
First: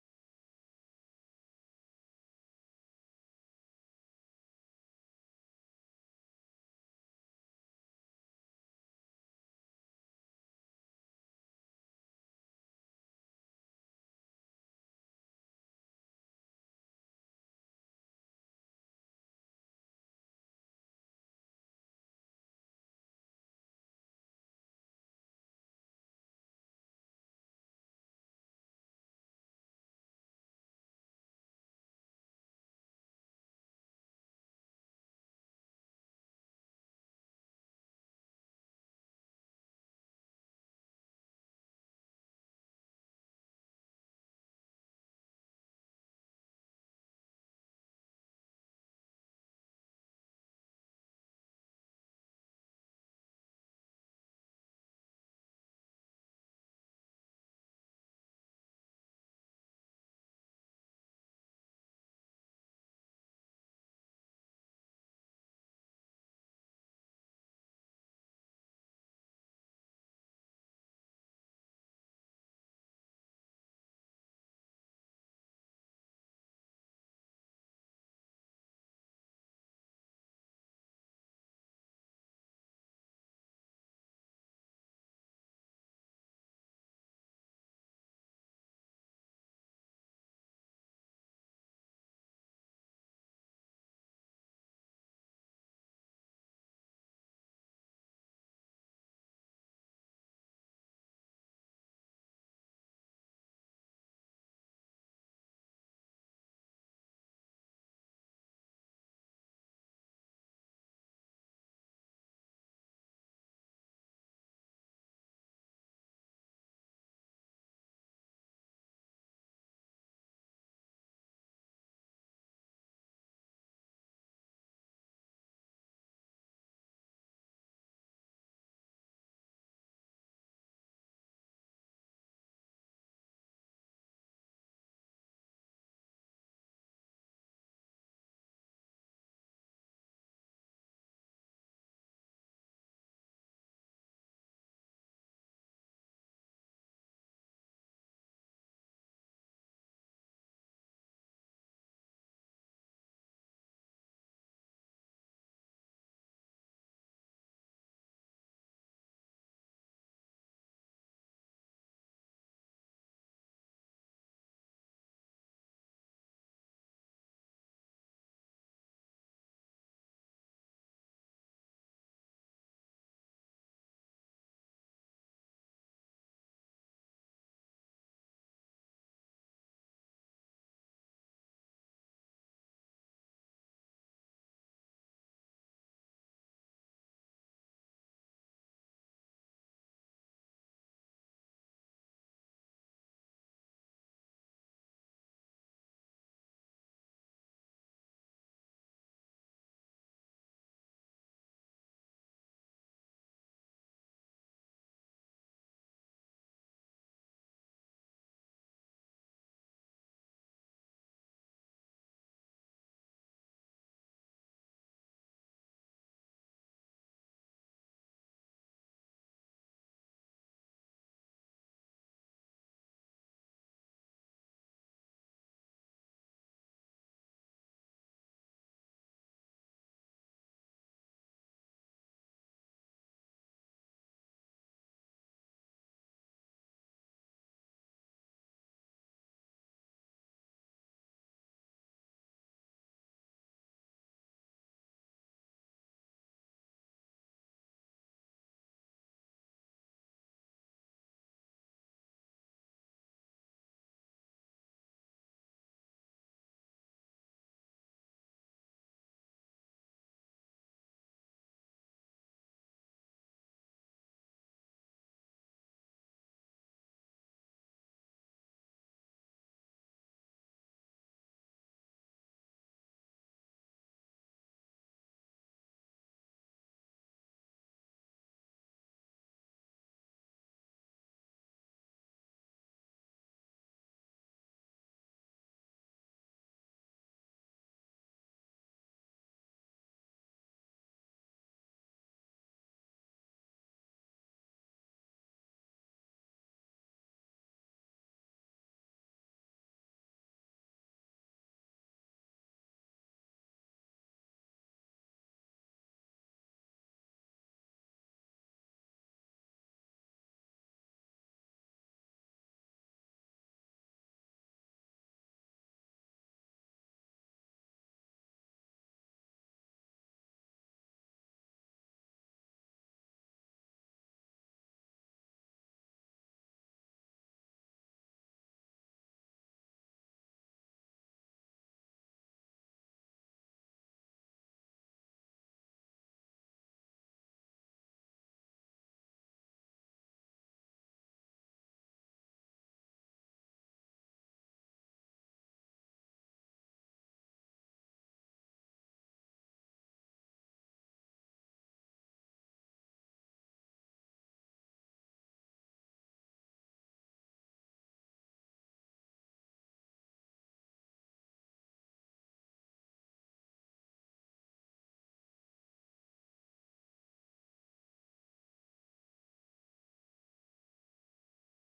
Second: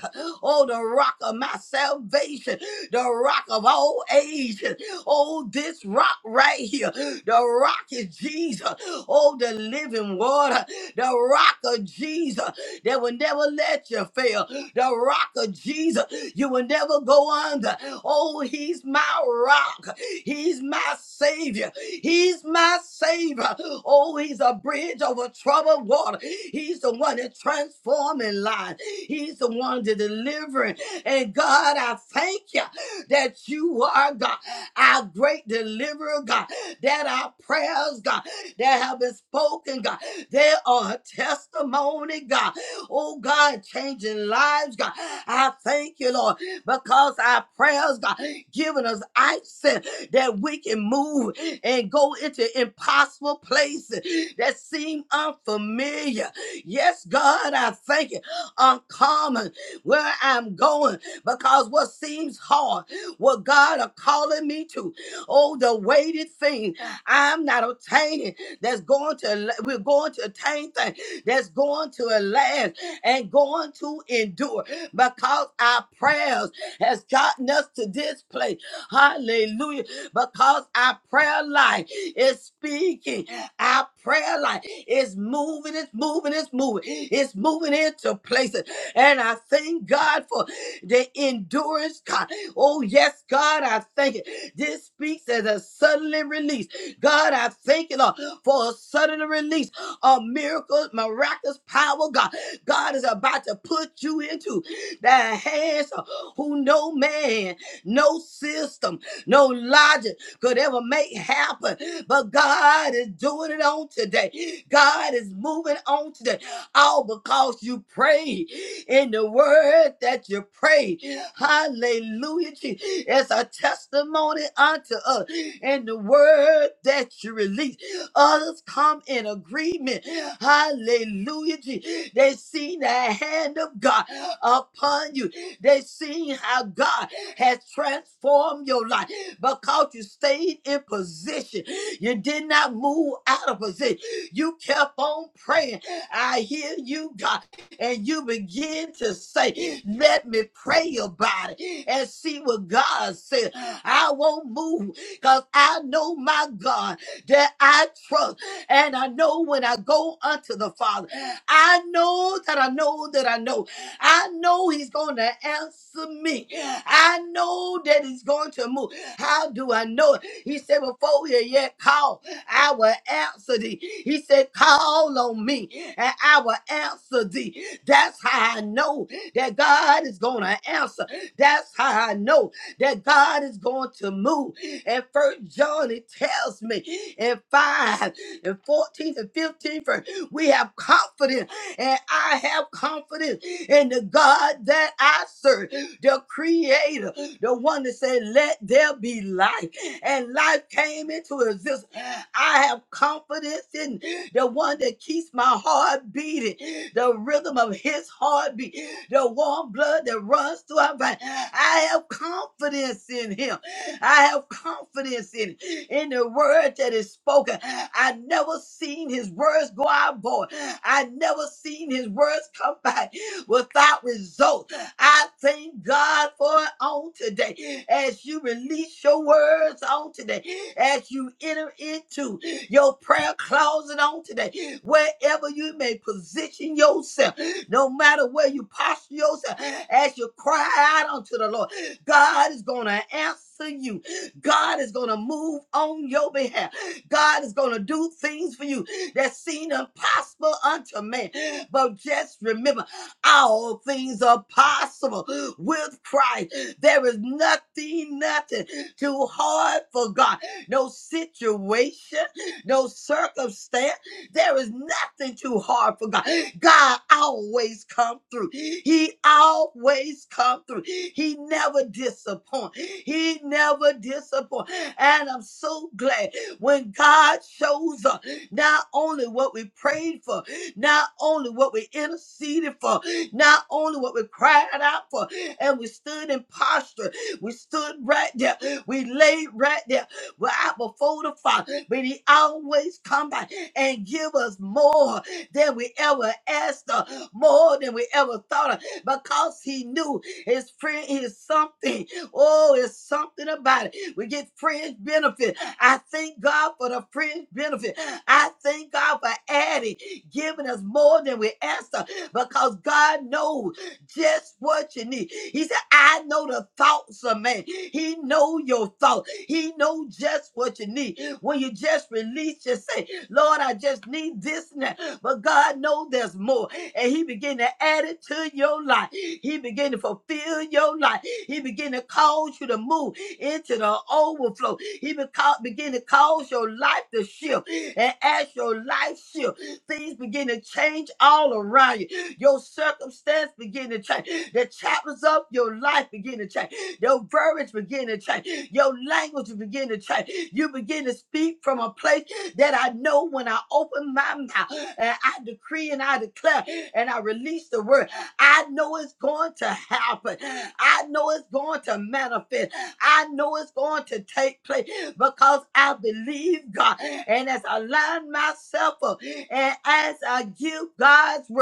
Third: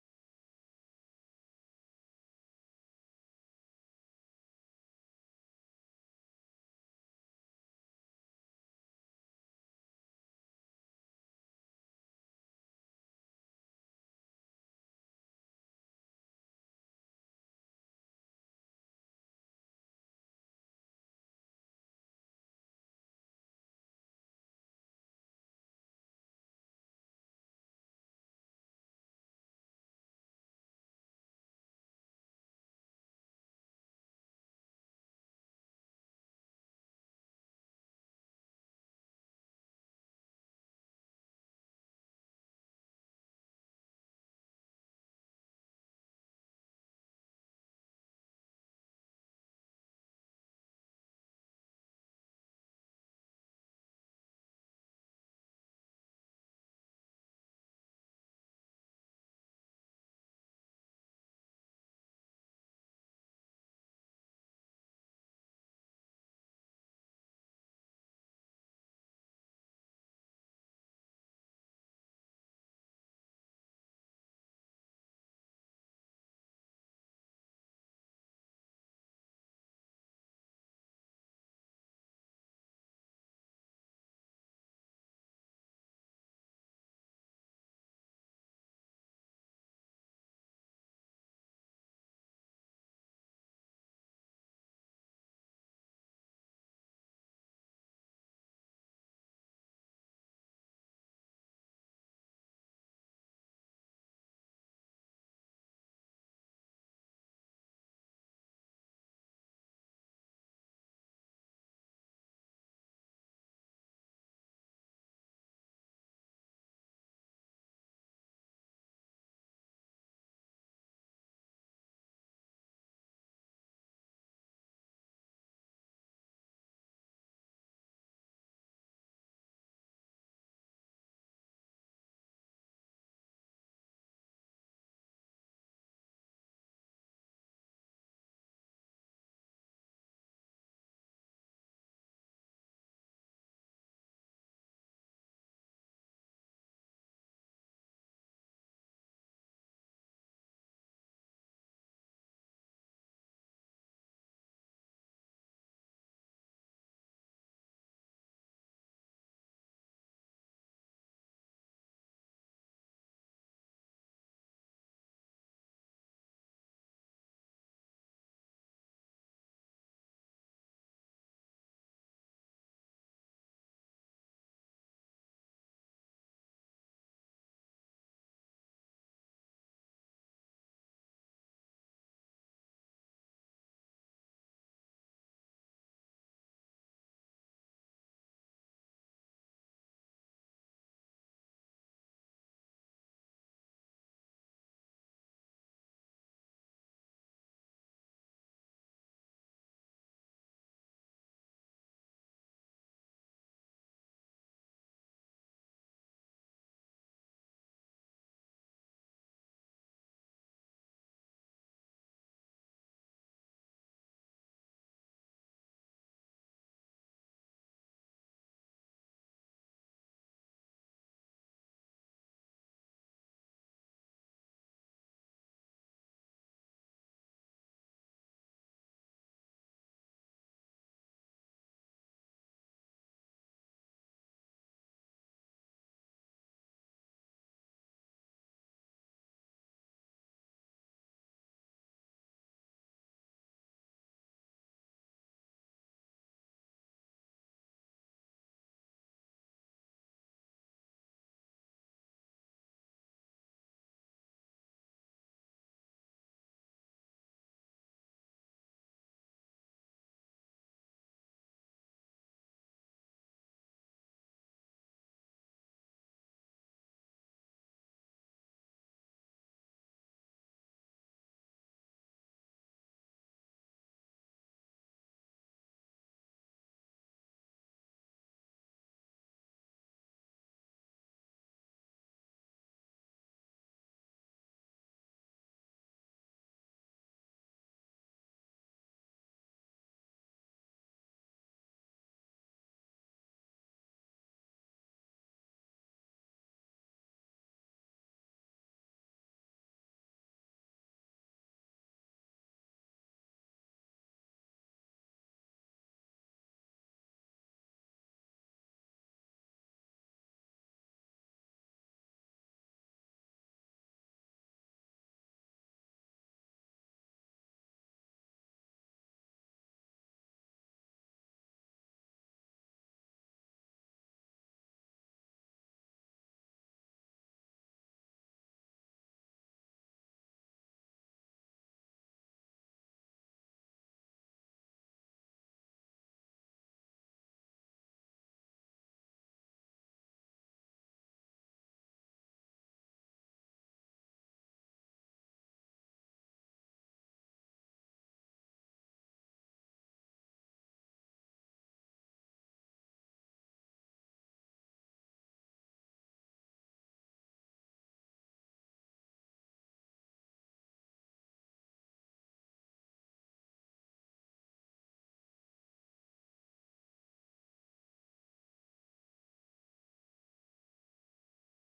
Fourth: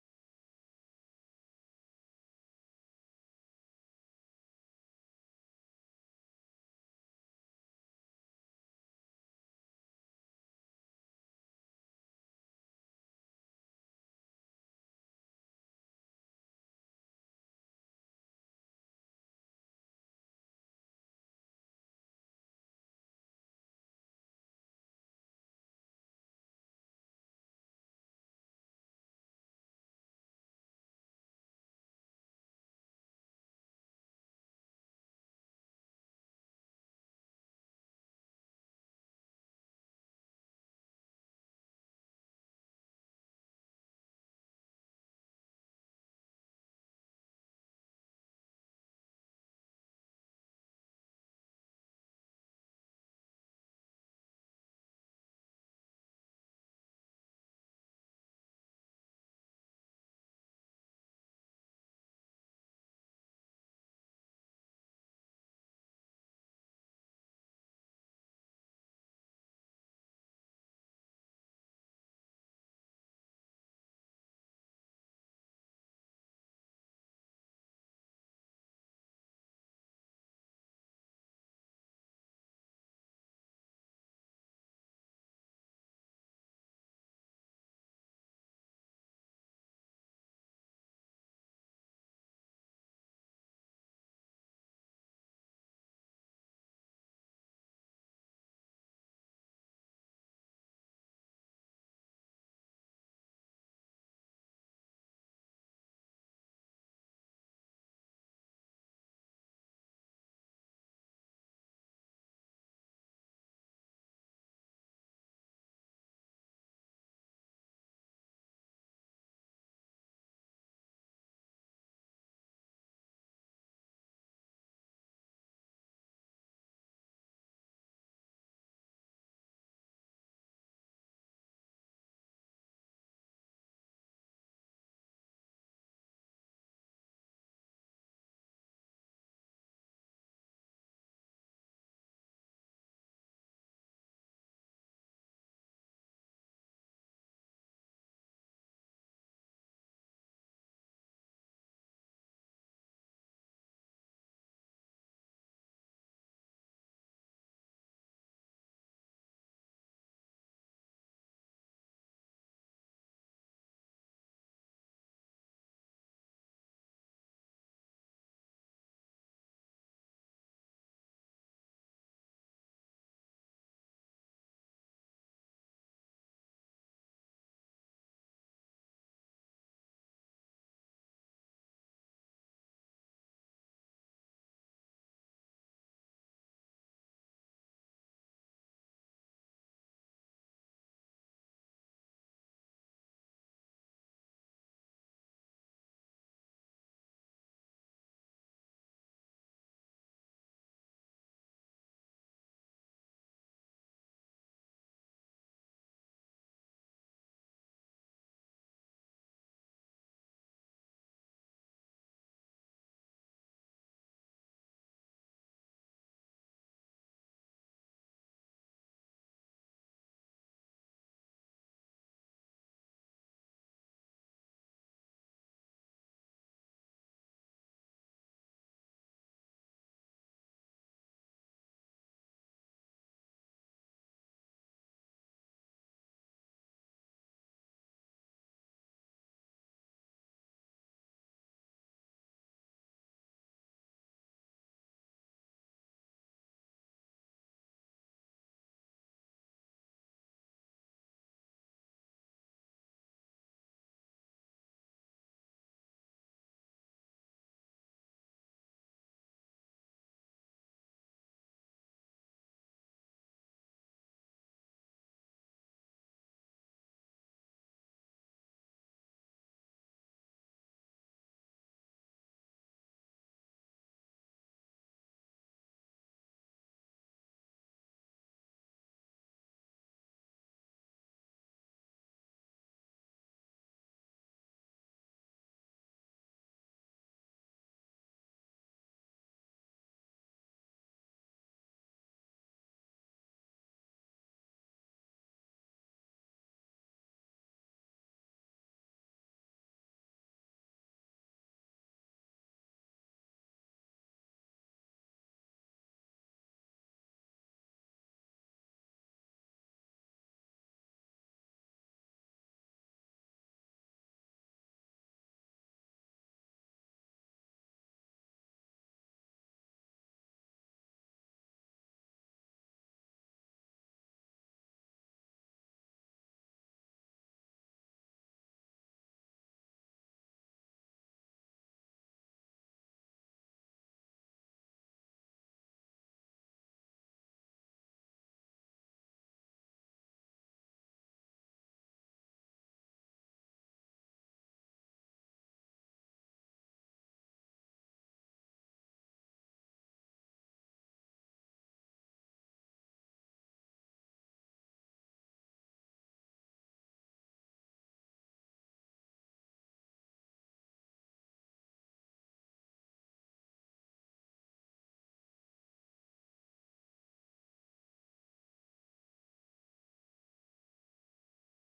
Speaker 2: oh, the rock of my salvation, the rock of all ages. Oh, this rock right here, the rock is Jesus. Oh, the living water, the rock of Jesus that will never let you fail. The rock of Jesus, you will never go under. Oh, he's my rock. He's my savior. He's my savior. Oh, he's a bridge over troubled water. He's the one that transforming lives. He's the one that delivering. And God, I thank you that you are God, our great deliverer, God, that our prayers, God, that have been spoken, God, they are a testimony, God. Oh God, changing lives, God. I thank you, Lord, because our prayers, God, giving us access that we can move and go into impossible places that seem unfamiliar. Yes, God, I thank you. Uncommon where I'm going because what seems hard, what God are calling me to, oh, the weighted thing I'm not obtaining that's going to, we're going to attain things that's going to last and going to endure because our prayers has gotten us to this place. Hallelujah. Because our prayer life is speaking. Our prayer life is moving, it's moving, it's moving. It's moving into places. And I thank God for the endurance, God. Oh, yes, God, I thank it. This speaks as a suddenly release. God, I thank you, Lord, for a sudden release of miracles, miraculous power, God. God is about to put you into the hands of who no man, no system, no logic could ever make happen. But God is doing it on today. God is moving on today. All because you prayed in the word that you prayed. Hallelujah. Jesus. It's a testimony unto us in the word that you release. Others come in agreement. Hallelujah. Jesus. They seen the hand of God upon you. They seen how God has transformed your life because you stayed in position. You did not move out of position. You kept on praying. I hear you, God. And you begin to say, Let me pray about it and see what God says. I won't move because I know my God that I trust. And I know when I go unto the Father, I know that I know that I know. I know He's going to answer me. I know that He's going to move. How do I know it? He said, Before you yet call, I will answer thee. He said, Call on me and I will answer thee. That's how I know that God is going to answer. That's how I know that God is going to move. And first John it tells me in 5 and 14 and 15, for we have confidence, and I have confidence in the God that I serve, the creator, the one that said, Let there be light. And life came into existence. I have confidence in the one that keeps my heart beating, the rhythm of his heartbeat, the warm blood that runs through our veins. I have confidence in him. I have confidence in it, in the word that is spoken. I never seen his words go out void. I never seen his words come back without result. I thank God for it on today. As you release your words on today, as you enter into your prayer closet on today, wherever you may position yourself, no matter where you posture yourself, as you cry out unto the Lord. God is going to answer you. God is going to move on your behalf. God is going to do things for you that seem impossible unto man. But just remember, all things are possible with Christ. There is nothing, nothing too hard for God. No situation, no circumstance. There is nothing too hard for God. God always come through. He always come through. He never disappoint. He never disappoint. And I'm so glad when God shows up, not only what we prayed for, not only what we interceded for, not only what we cried out for, and we stood in posture, we stood right there, we laid right there, right before the Father but he always come back and give us more than we ever asked of, more than we ever thought of, because he knew his friend is something. Oh, it's something about it. We get friends benefit. I thank God for the friends benefit. I thank God for adding, giving us more than we asked of, because God knows just what you need. He said, I know the thoughts of man. He know your thoughts. He know just what you need. When you just release, you say, Lord, I just need this now. But God knows there's more. And He began to add it to your life. He began to fulfill your life. He began to cause you to move into the overflow. He beca- began to cause your life to shift. And as your life shift, things begin to change all around you. Your circumstance begin to change. The chapters of your life begin to change. Your verbiage begin to change. Your language begin to change. You begin to speak from a place that I know when I open my mouth and I decree and I declare and I release the word. I know it's going to happen. I know it's going to manifest. I know it's going to take place because I believe God. And as I line myself up and as I give God's word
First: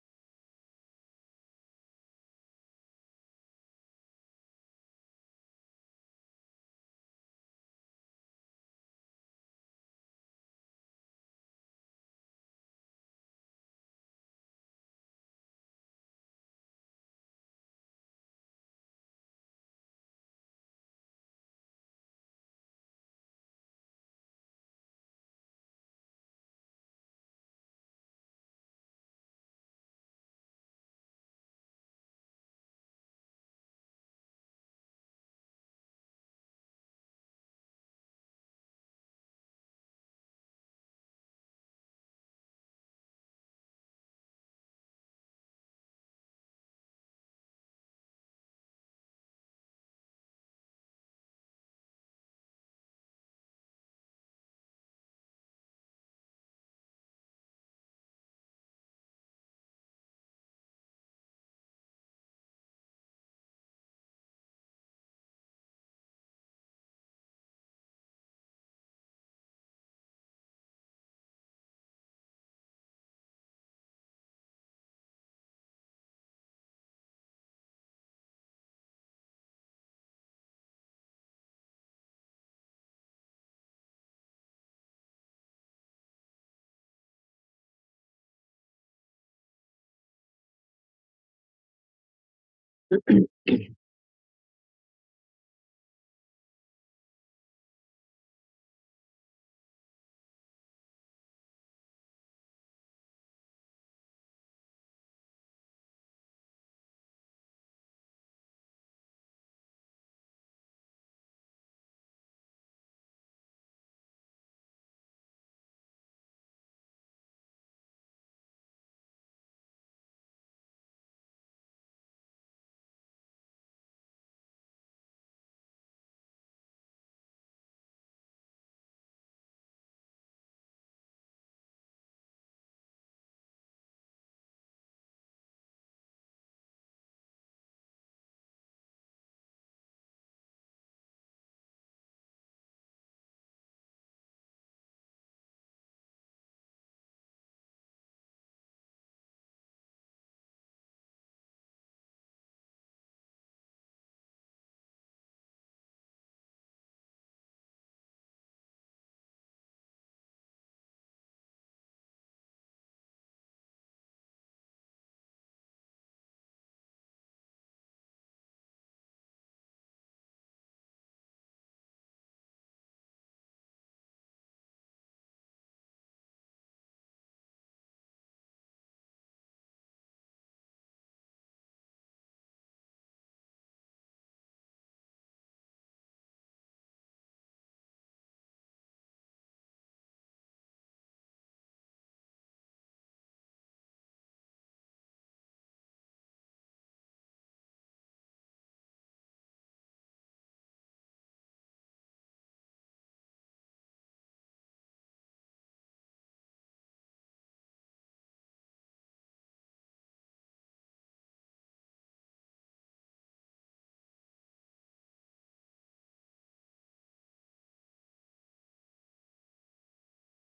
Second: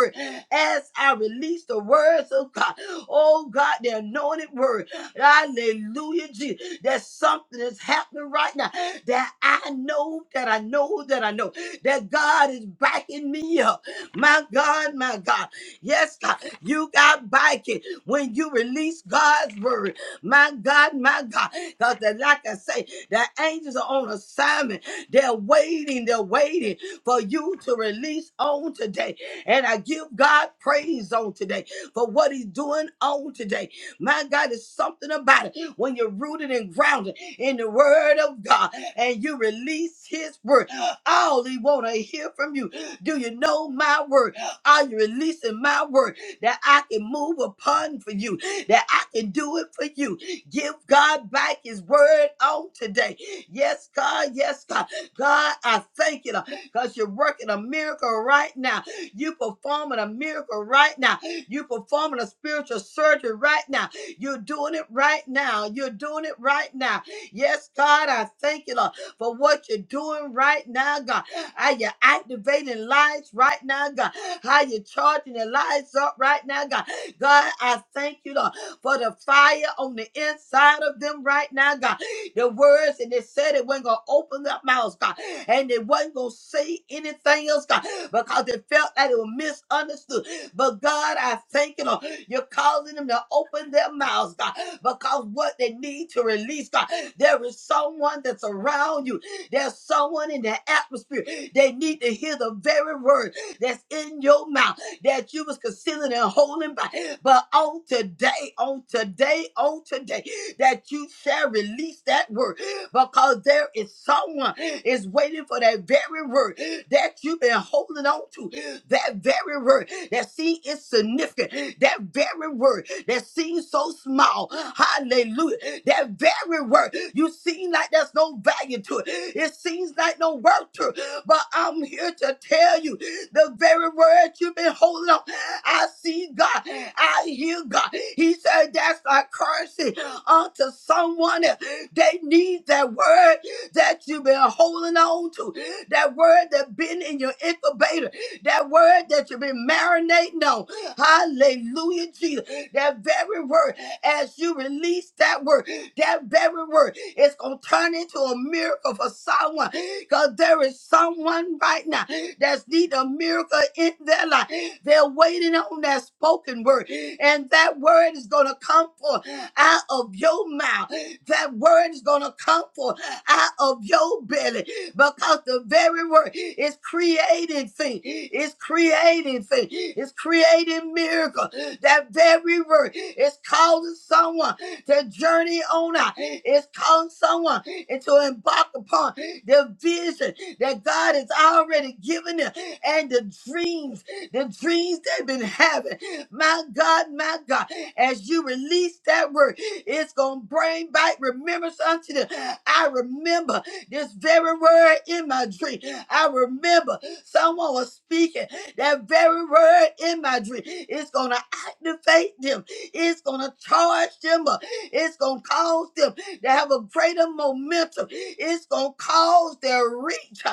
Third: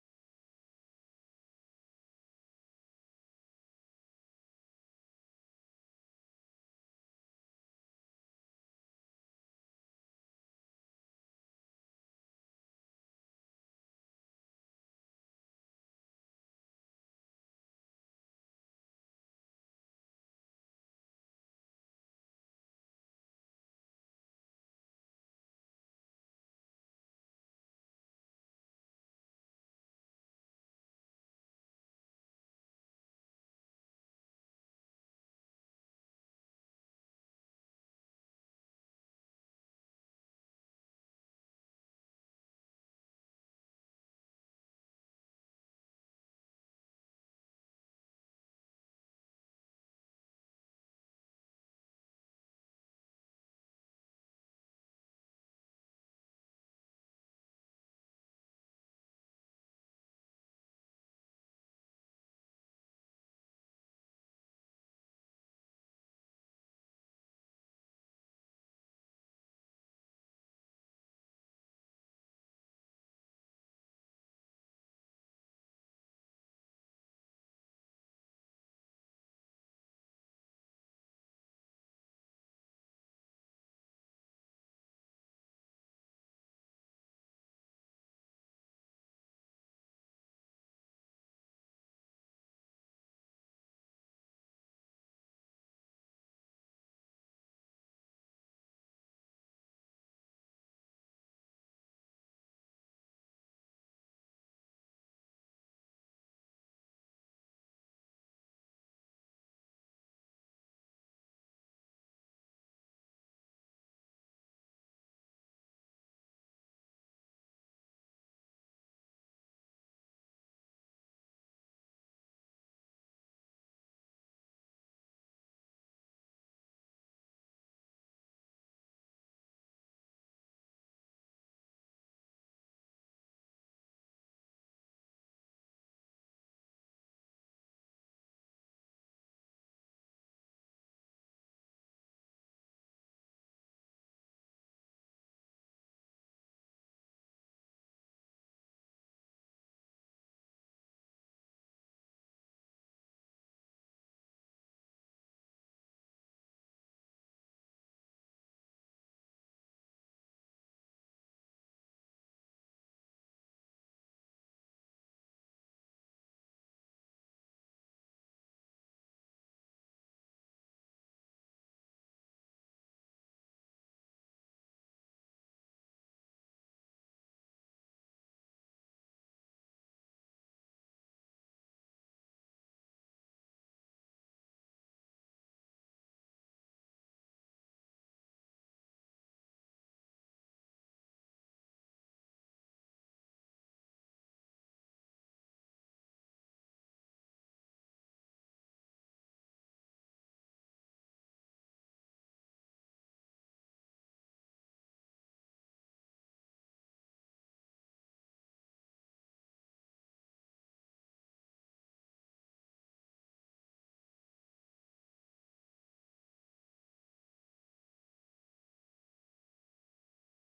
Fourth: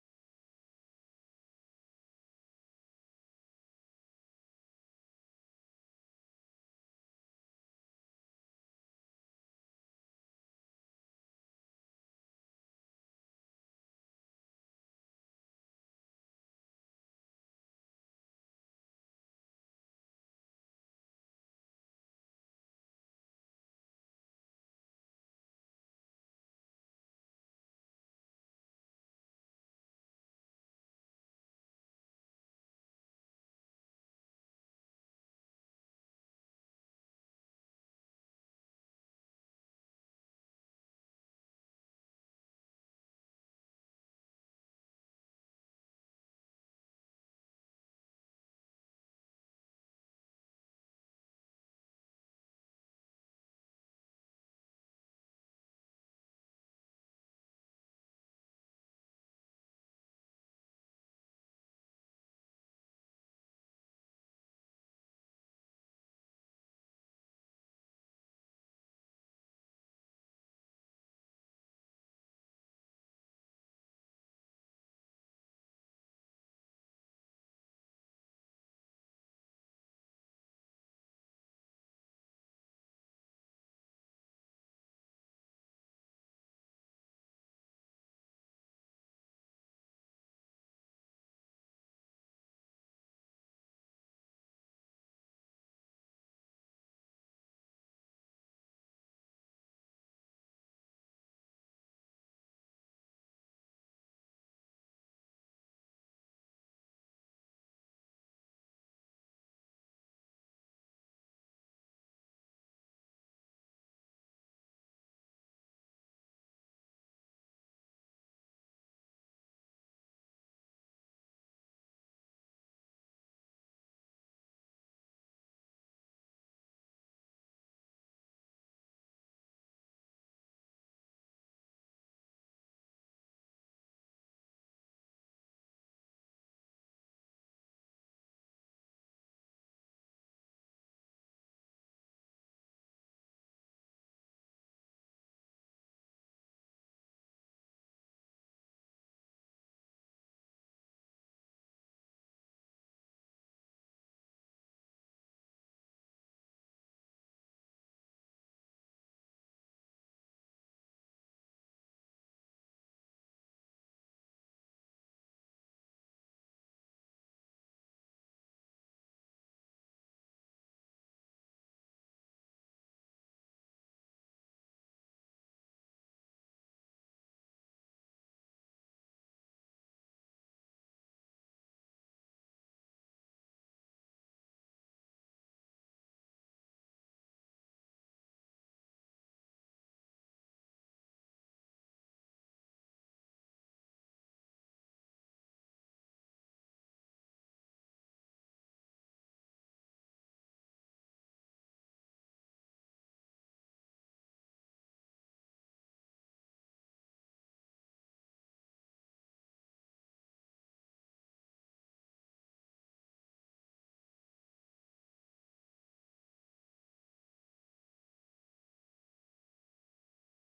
Speaker 2: as I release the words of God. Oh God, the anointed word. Hallelujah, Jesus. That something is happening right now that I know, that I know, that I know, that God is backing me up. My God, my God. Yes, God, you got backing when you release God's word. My God, my God. Because like I say, the angels are on assignment. They're waiting, they're waiting for you to release on today. And I give God praise on today for what He's doing on today. My God, it's something about it when you're rooted and grounded in the Word of God and you release His Word. All He want to hear from you. Do you know my Word? Are you releasing my Word that I can move upon for you? That I can do it for you? Give God back His Word on today. Yes, God. Yes, God. God, I thank you because you're working a miracle right now. You performing a miracle right now. You performing a spiritual surgery right now. You're doing it right now. You're doing it right now. Yes, God, I thank you, Lord, for what you're doing right now, God. How you're activating lives right now, God. How you're charging the lives up right now, God. God, I thank you, Lord, for the fire on the inside of them right now, God the words and it said it wasn't gonna open their mouths, God, and it wasn't gonna say anything else, God, because it felt that it was misunderstood. But God, I thank you, Lord, you're causing them to open their mouths, God, because what they need to release, God, there is someone that's around you, there's someone in the atmosphere. They need to hear the very word that's in your mouth that you was concealing and holding back. But on today, on today, on today, that you shall release that word because there is someone is waiting for that very word that you've been holding on to. That very word that seems insignificant. That very word that seems so small. Hallelujah. That very word you seem like there's no value to it. It seems like no worth to it. But I'm here to tell you the very word you've been holding on. I see God. I hear God. He said that's a currency unto someone. else. They need that word that you've been holding on to. That word that has been in your incubator. That word that you've been marinating on. Hallelujah, Jesus. That very word, as you release that word, that very word, it's going to turn into a miracle for someone. Because there is someone right now that's need a miracle in their life. They're waiting on that spoken word. And that word is going to come forth out of your mouth. That word is going to come forth out of your belly. Because the very word is creating things. It's creating things. It's creating miracles. That very word is causing someone to journey on out. It's causing someone and to embark upon the vision that God has already given them, and the dreams, the dreams they've been having. My God, my God, as you release that word, it's going to bring back remembrance unto them. I remember this very word in my dream. I remember someone was speaking that very word in my dream. It's going to activate them. It's going to charge them up. It's going to cause them they have a greater momentum. It's going to cause their reach.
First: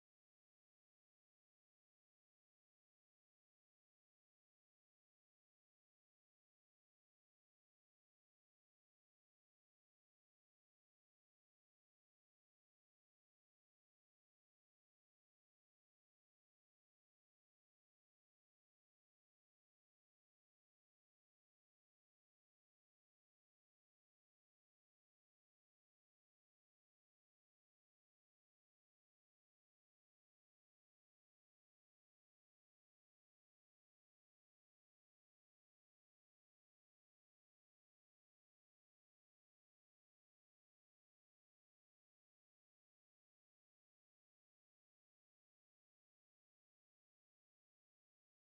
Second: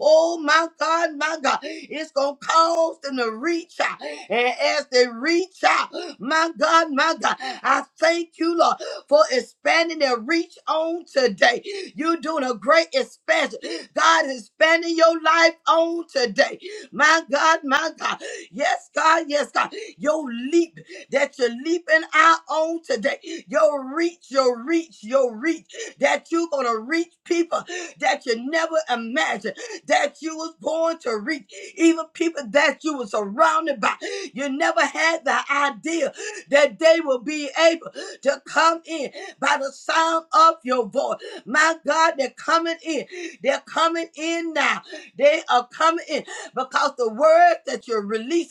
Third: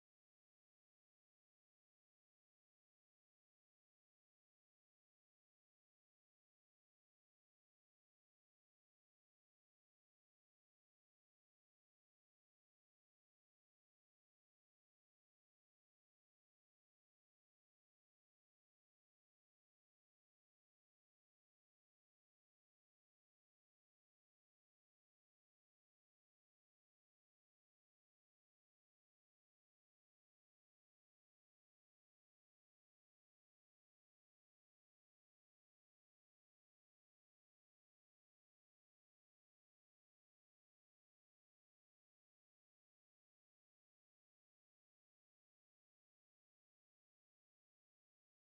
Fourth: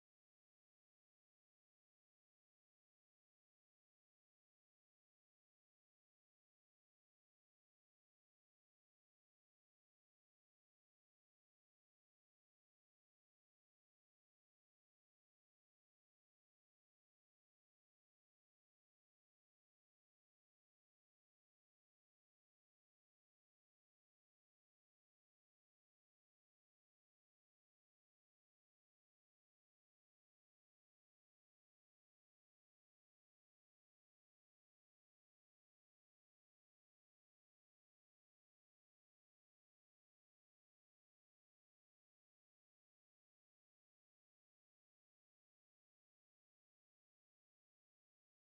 Speaker 2: Oh my God, my God. It's going to cause them to reach out. And as they reach out, my God, my God, I thank you, Lord, for expanding their reach on today. You're doing a great expansion. God is expanding your life on today. My God, my God. Yes, God, yes, God. Your leap that you're leaping out on today. Your reach, your reach, your reach, that you're going to reach people that you never imagined that you was born to reach, even people that you were surrounded by. You never had the idea that they will be able to come in by the sound of your voice. My God, they're coming in. They're coming in now. They are coming in because the word that you're releasing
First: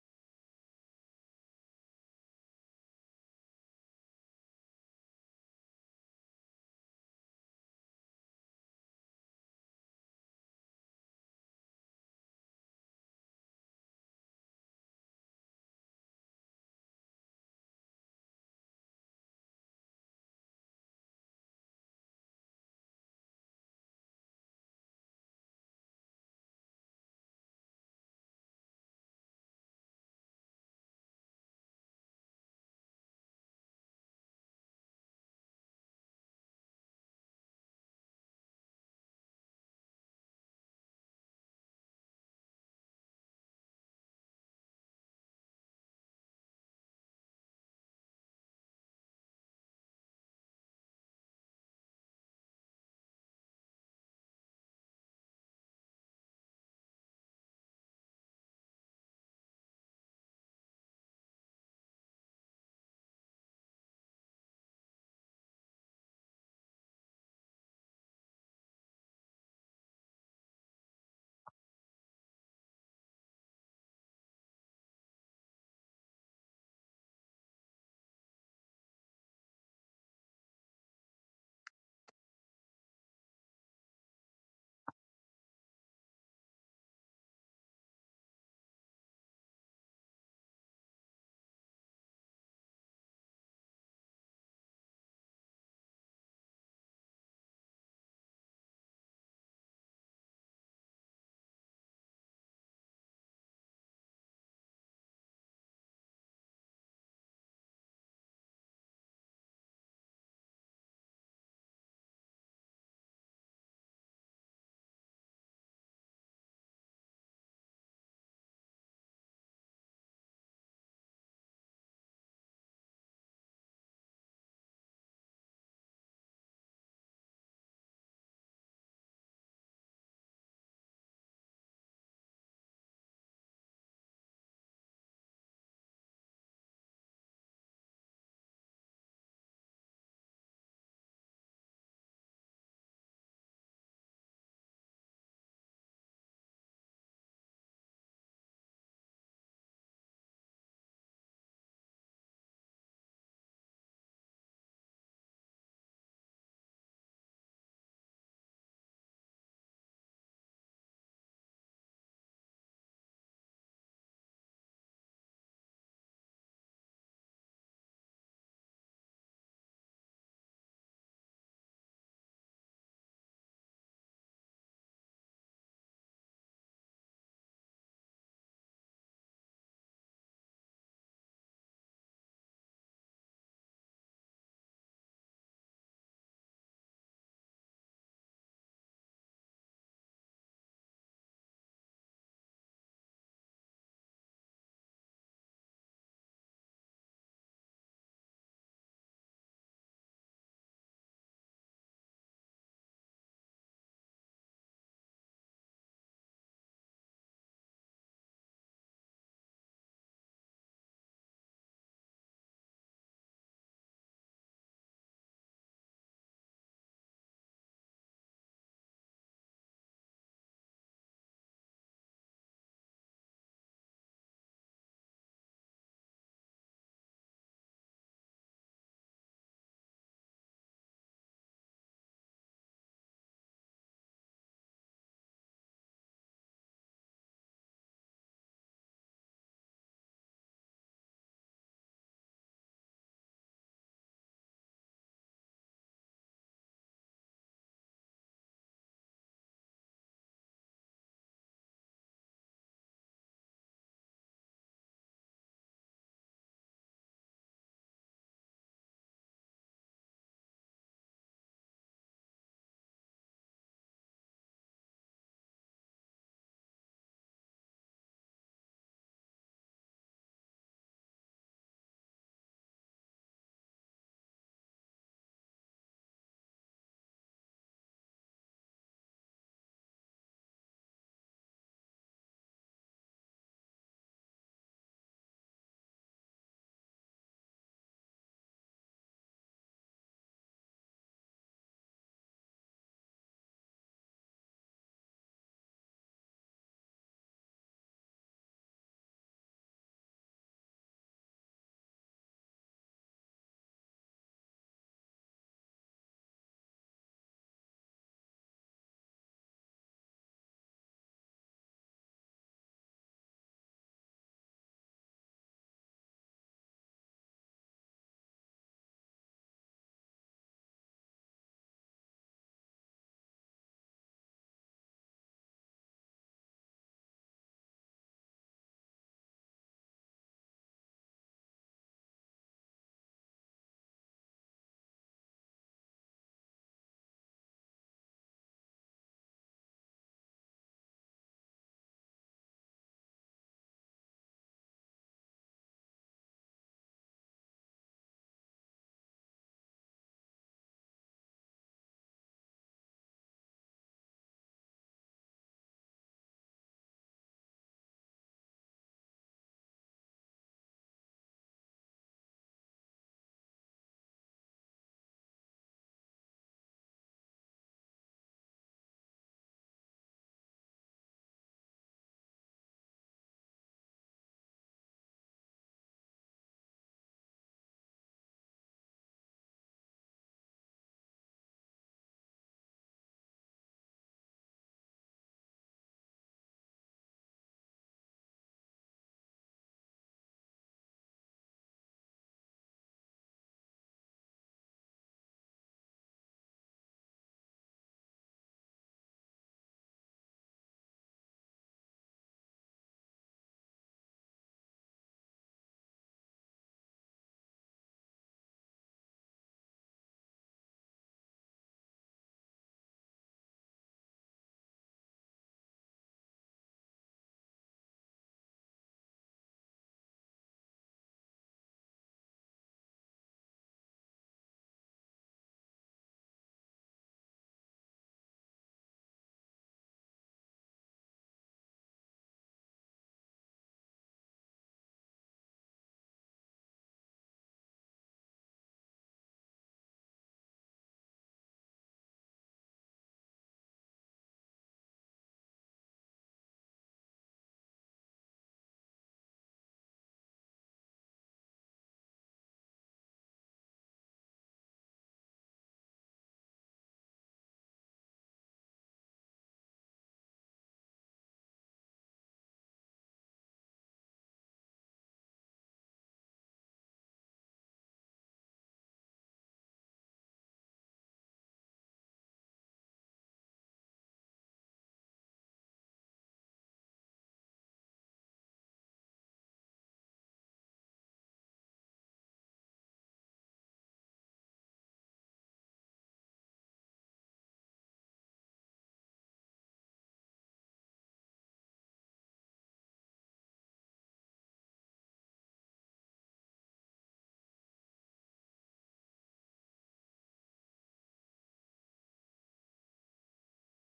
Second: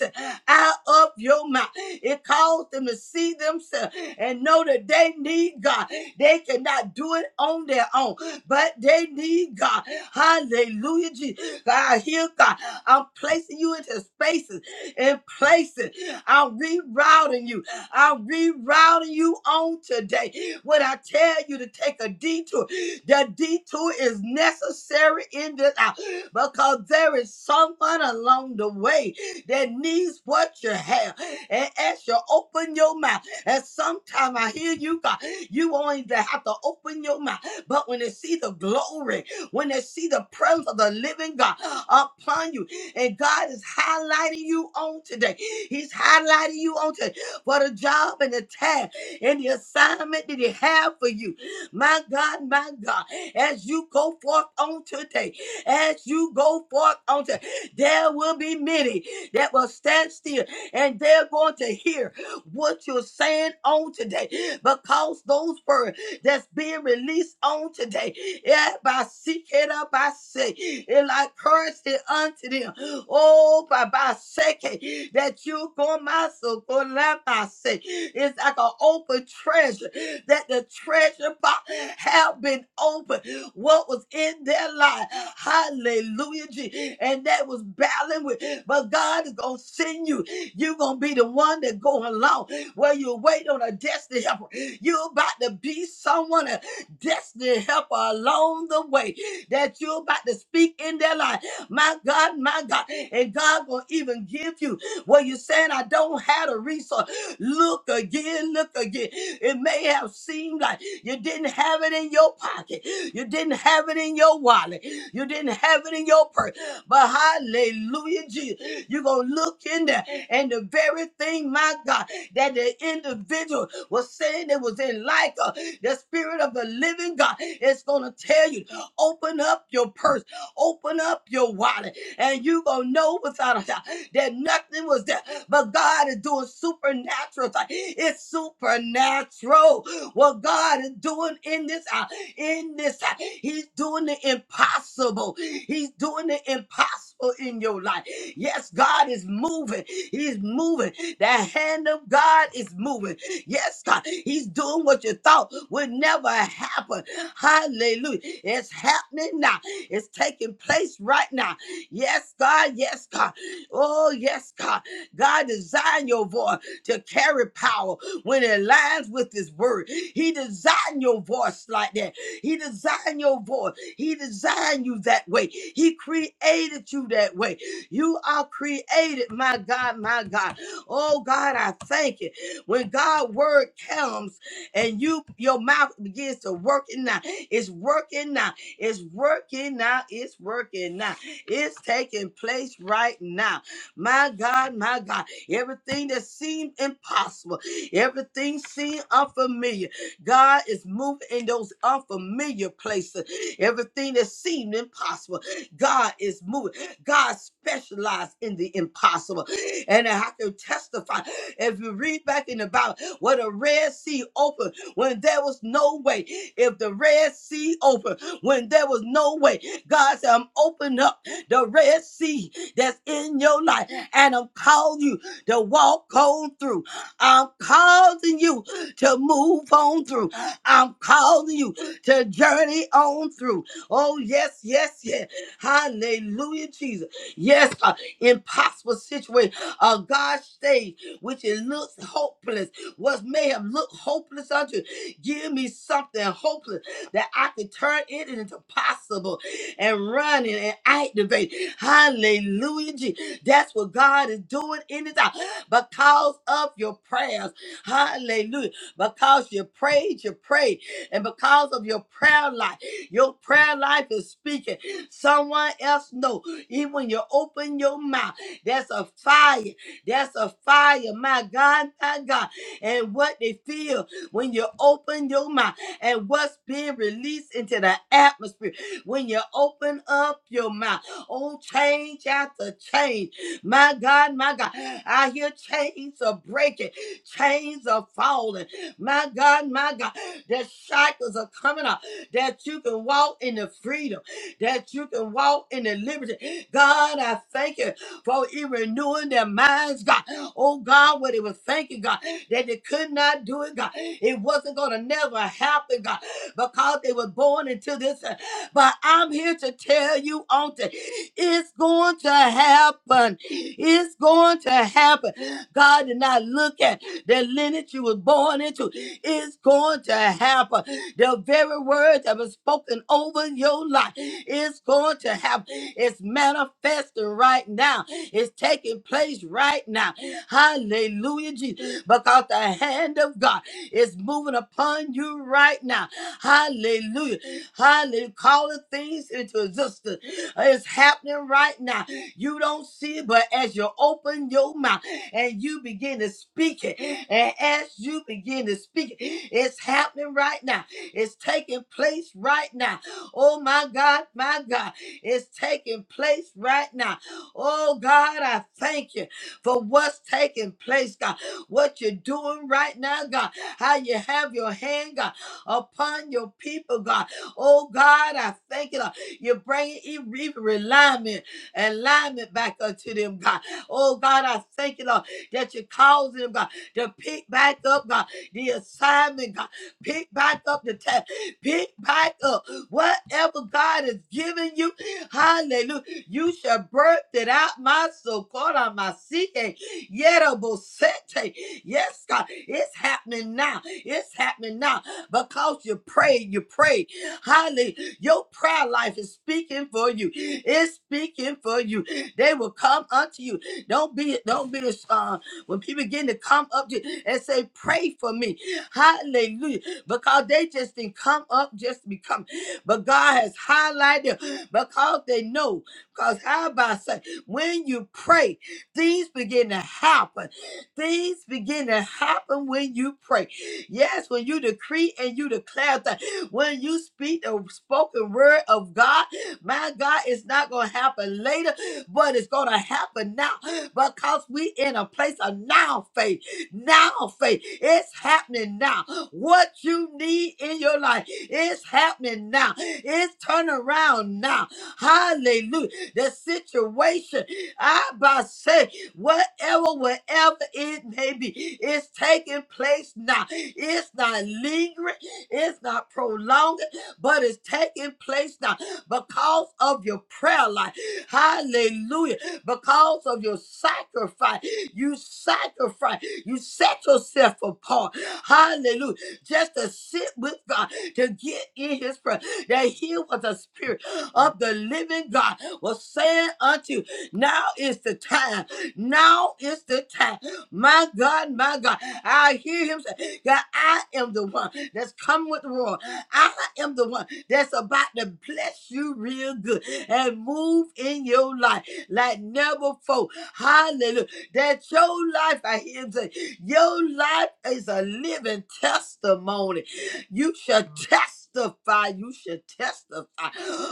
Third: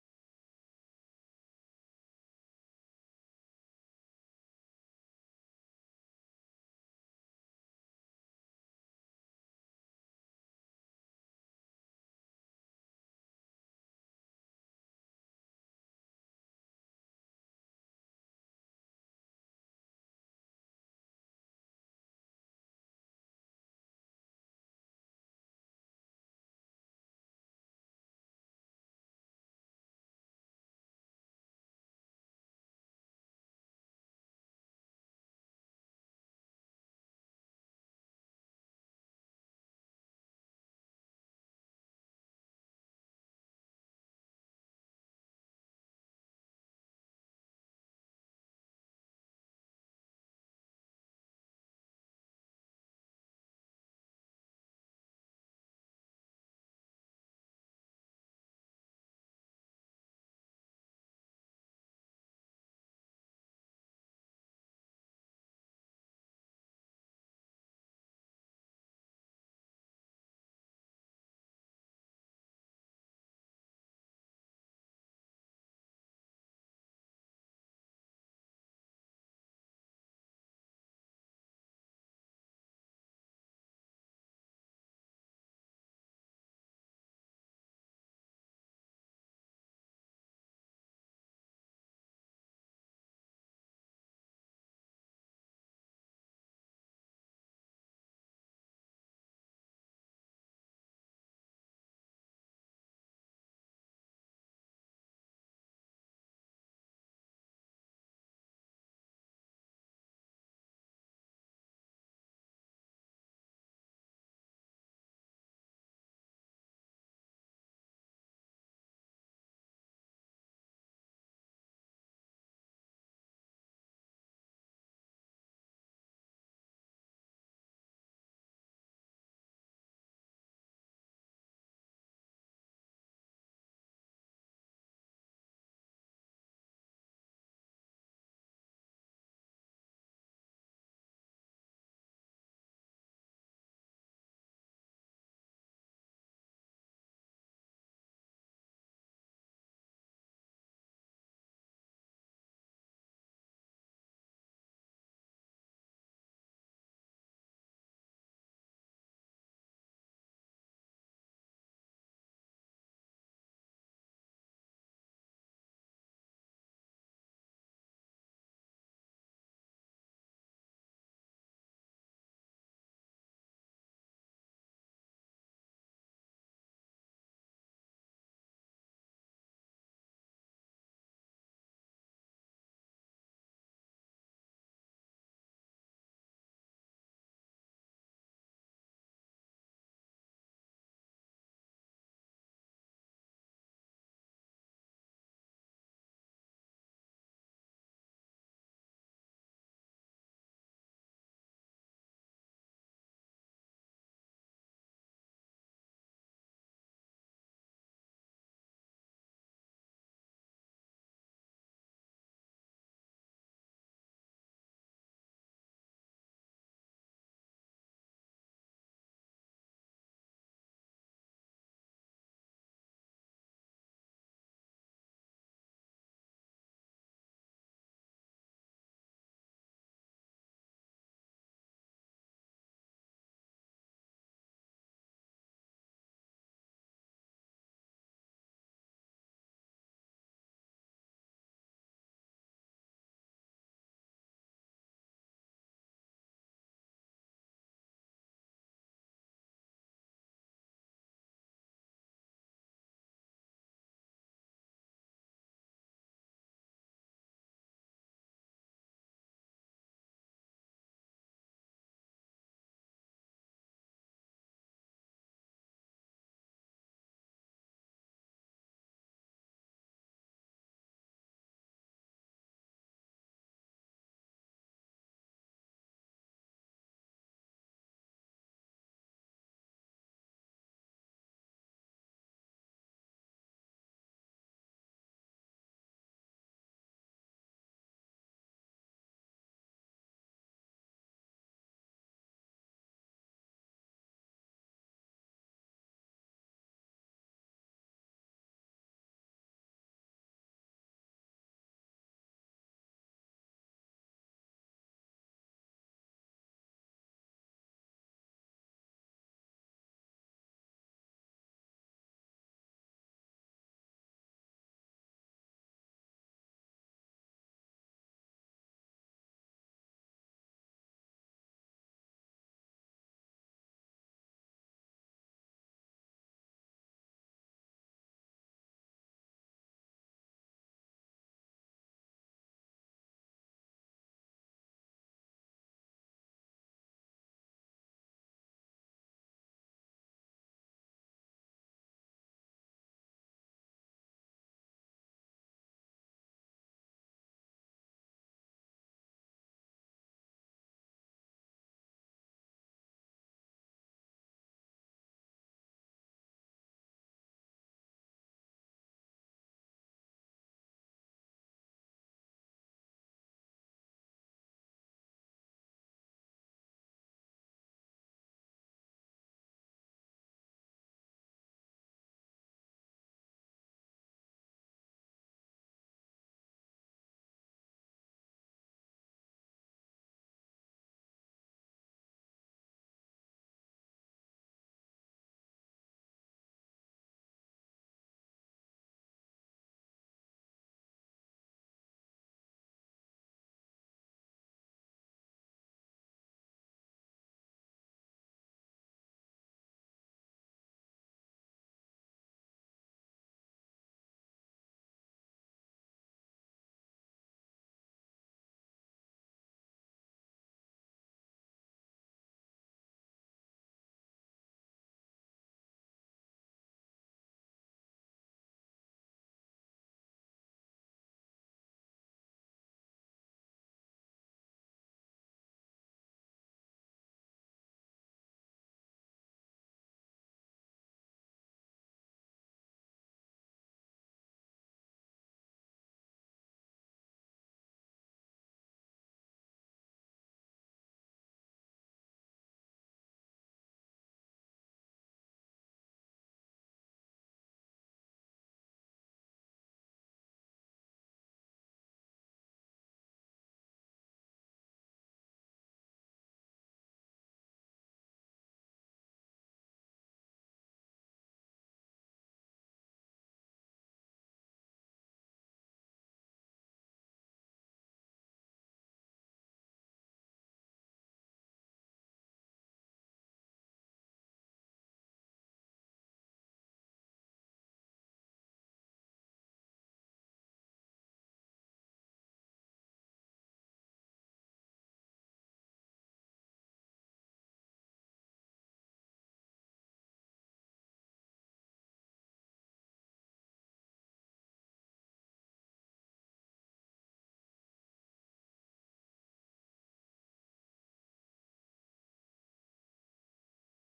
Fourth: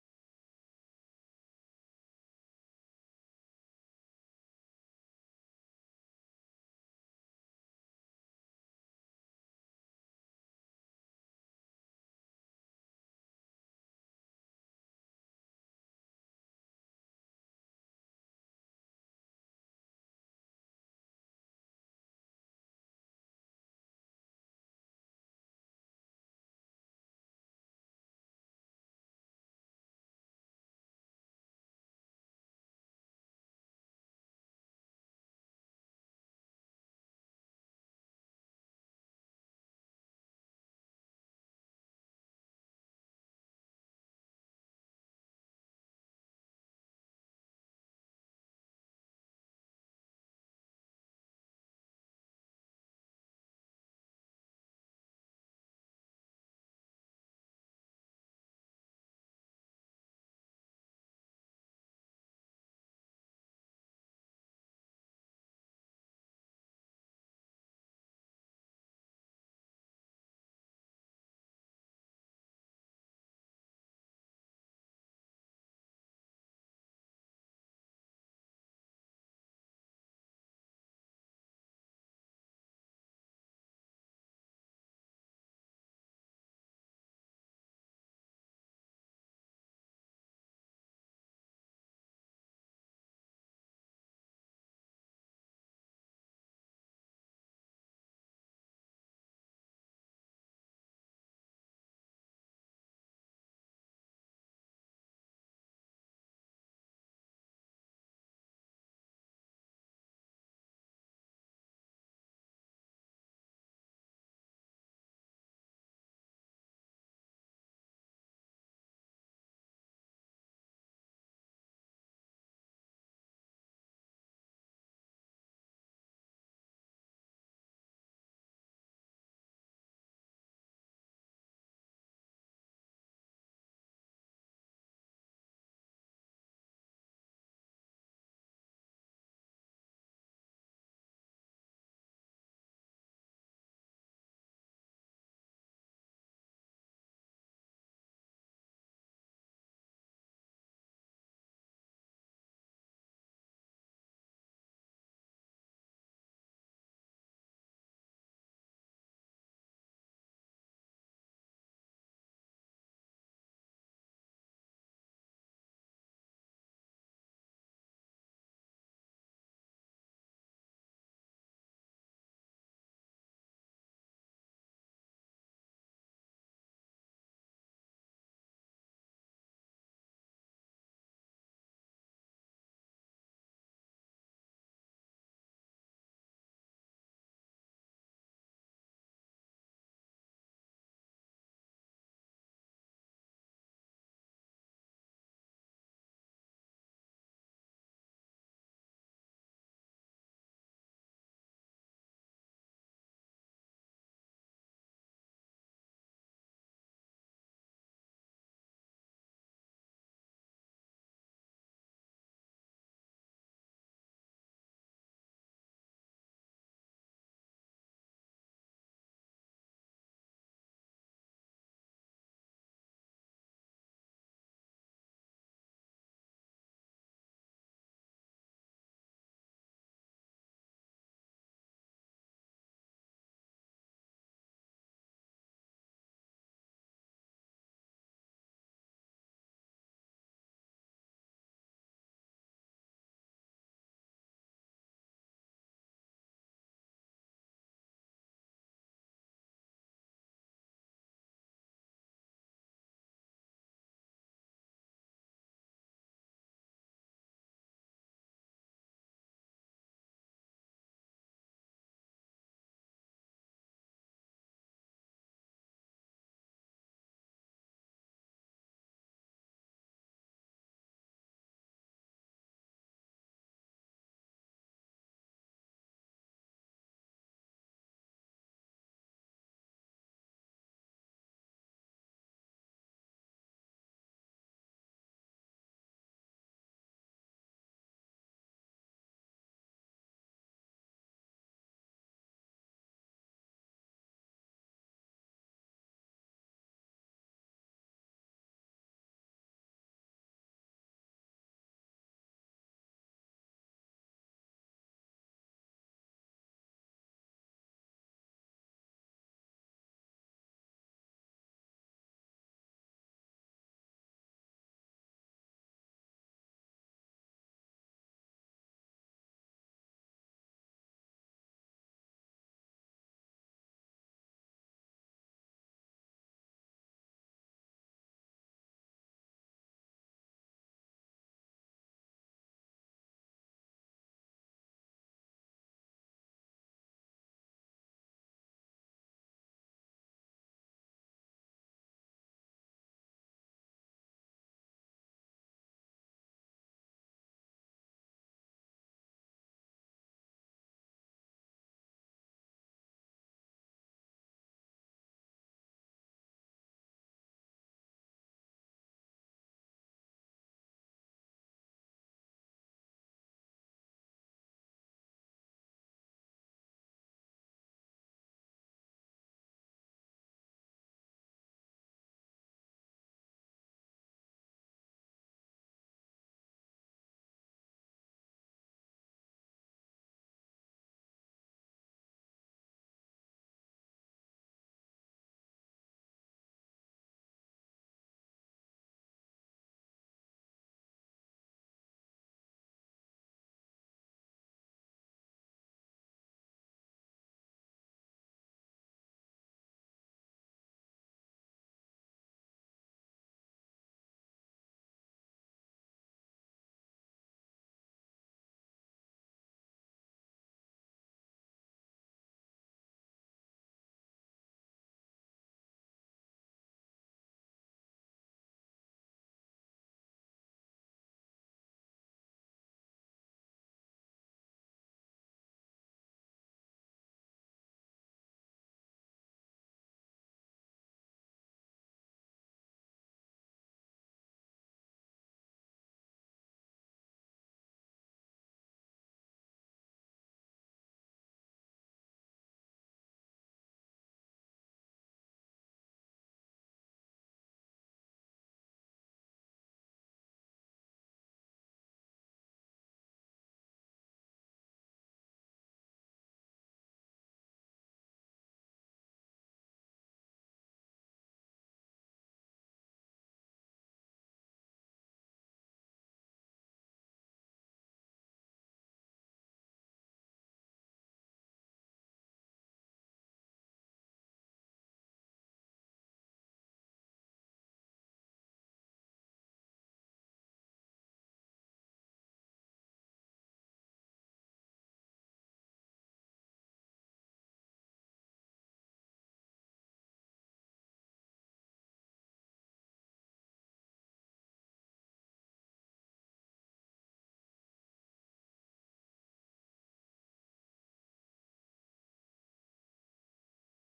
Speaker 2: out of your mouth. It caused them to see themselves and know that they need God. They cannot do it on their own, but they need God. Hallelujah, Jesus. God, I hear God. I'm placing you into spaces and places. I'm rerouting you. I'm rerouting you on today. When I tell you to take a detour, the detour is necessary in this hour because there is someone along the way that needs what you have. And as you open your mouth, and sometimes I hear you, God, you only not have to open your mouth. But when they see the glory, when they see the presence of the living God upon you, and God is highlighting you on today. He's highlighting you on today for the job and the task and the assignment that He have for you. My God, my God, as you go forth on today, as you go forth on today. There will be many that will stand still and they're going to hear what you're saying on today because those words that's being released on today, yeah, by seek it up, I say, it like currency unto them. Oh, by by second that you go myself, go let my say, it's like an open treasure that the treasure box have been opened what was in their life. Hallelujah. Je- And that was battling with, but God is going to send you. You're going to be the one that go along where you wait on a destiny helper. You're about to be someone, a destiny helper along the way that you're about to speak in their life. My God, my God. And God going to even give you what you're saying. I don't have a resource. Look again, look again. It may have seemed like you didn't have it in your pocket, you didn't have it in your wallet, you didn't have it in your purse. But hallelujah, Jesus, you're going to look in there, and the very thing, my God, that the individual was saying it was in like uh, the spirit of the living God is going to tell you, open up your purse, open up your wallet, and you going to know without a doubt that nothing was there but God is doing supernatural. thing. It's supernatural. What God is doing in this hour, in this hour, He's doing the impossible. He's doing the impossible in your life. Yes, God is moving. He's moving. The hand of God is moving. Yes, God, He's doing what you thought would never happen. Hallelujah. It's happening now. It's taking place right now. Yes, God. Yes, God. Oh, yes, God. God designed your voice to carry power when it aligns with His word. He designed your voice like that. He designed your voice. He designed you that way. He created you that way. You are created, my God, my God. Oh God, I thank you. When God's word comes and you your mouth begins to work it now. It's working now. It's working now. It's working now. It's taking place right now. My God, my God, everything that seemed impossible, everything seemed unfamiliar, God is moving in those unfamiliar places. Everything that seemed impossible, God is moving. God specialized in the impossible. And I can testify if you read back in the Bible, when the Red Sea opened when there was no way, if the Red Sea opened when there was no way, God said, I'm opening up the Red Sea that's in your life and I'm calling you to walk on through. I'm calling you to move on through. I'm calling you to journey on through. Oh, yes, yes, yes. Hallelujah, Jesus. Yes, uh, impossible situation. Uh, God's stage, which it looks hopeless, what may have looked hopeless unto you. Give me something hopeless that I can turn it into possible and run it and activate. Hallelujah, Jesus. That's what God is doing in this hour because of your prayers. Hallelujah. Because you prayed, you prayed. And because of your prayer life, your prayer life is speaking. Someone else know. Even when you open your mouth, that's a fire. That's a fire. My God, my God. And what they feel when you open your mouth and what's being released into the atmosphere when you open up your mouth. Oh, change after change. My God, my God. I hear chains are breaking, chains are falling. My God, my God. That shackles are coming up, that you can walk in the freedom, that you can walk in the liberty. God, I thank you for it renewing their minds, God. Oh, God, what they were thinking, God, that they could not do it, God. It wasn't going to never happen, God, because they were born into this. But I'm here to tell you on today, it's going to happen. It's going to happen. God did not look at the lineage you was born into. It's going to happen. The very word that was spoken over your life is going to happen. It's manifesting right now. It's taking place right now. Hallelujah, Jesus. Because the hand of God is moving upon you right now. Hallelujah. Hallelujah. Calling things into existence. It's happening right now. You don't see it, but as you open your mouth and you begin to speak it, and as you begin to speak it, it's happening right now. It's taking place right now. Oh my God, my God, it's taking place right now. Oh God, I thank you for what's taking place, God. What you're doing right now, God. How you have your hand, God, upon your people, God. Oh God, I thank you. Lord. You're bringing even even alignment, alignment back unto them, God. Oh God, I thank you, Lord, that you're causing them, God, to pick back up, God, the assignment, God. Pick back up the task. Pick back up whatever God has given you. Hallelujah. You shall birth it out, my so called on my seeking. Yerabosete. Yes, God. It's happening now. It's happening now because you pray, you pray. Hallelujah. Your prayer life is speaking for you. It's speaking for you. They will come unto you. Don't be, don't be, uh, when people begin to come up to you and say, pray for me. Hallelujah. Because they just didn't come up just to become. But God has highlighted them because they know. Because how about say, when you pray, things begin to happen. Things begin to happen when you pray. Yes, when you decree and you declare that when you speak the spoken word of God, my God, it's not going to happen later, but it's going to happen now because we in a place of now faith. Now faith. It's happening now. What you need in your life is happening now. It's turning around now. Hallelujah. The situation, I by say, whatever, wherever it may be, it's taking place now. It's not lingering. It's not prolonging, but it's taking place now because of your prayer life. Hallelujah. Because of your sacrifice. You sacrifice. You set yourself apart. Hallelujah. Just to sit with God, to get in his presence. That he was the spirit of the living God was saying unto you, now is the time. Now is the time. My God, my God. I hear him say, God, I am the one that's come with the roar. I am the one that's about to bless you real good and move in your life like never before. Hallelujah. That your life, I hear him say, your life is a living testimony. You shall testify. You shall testify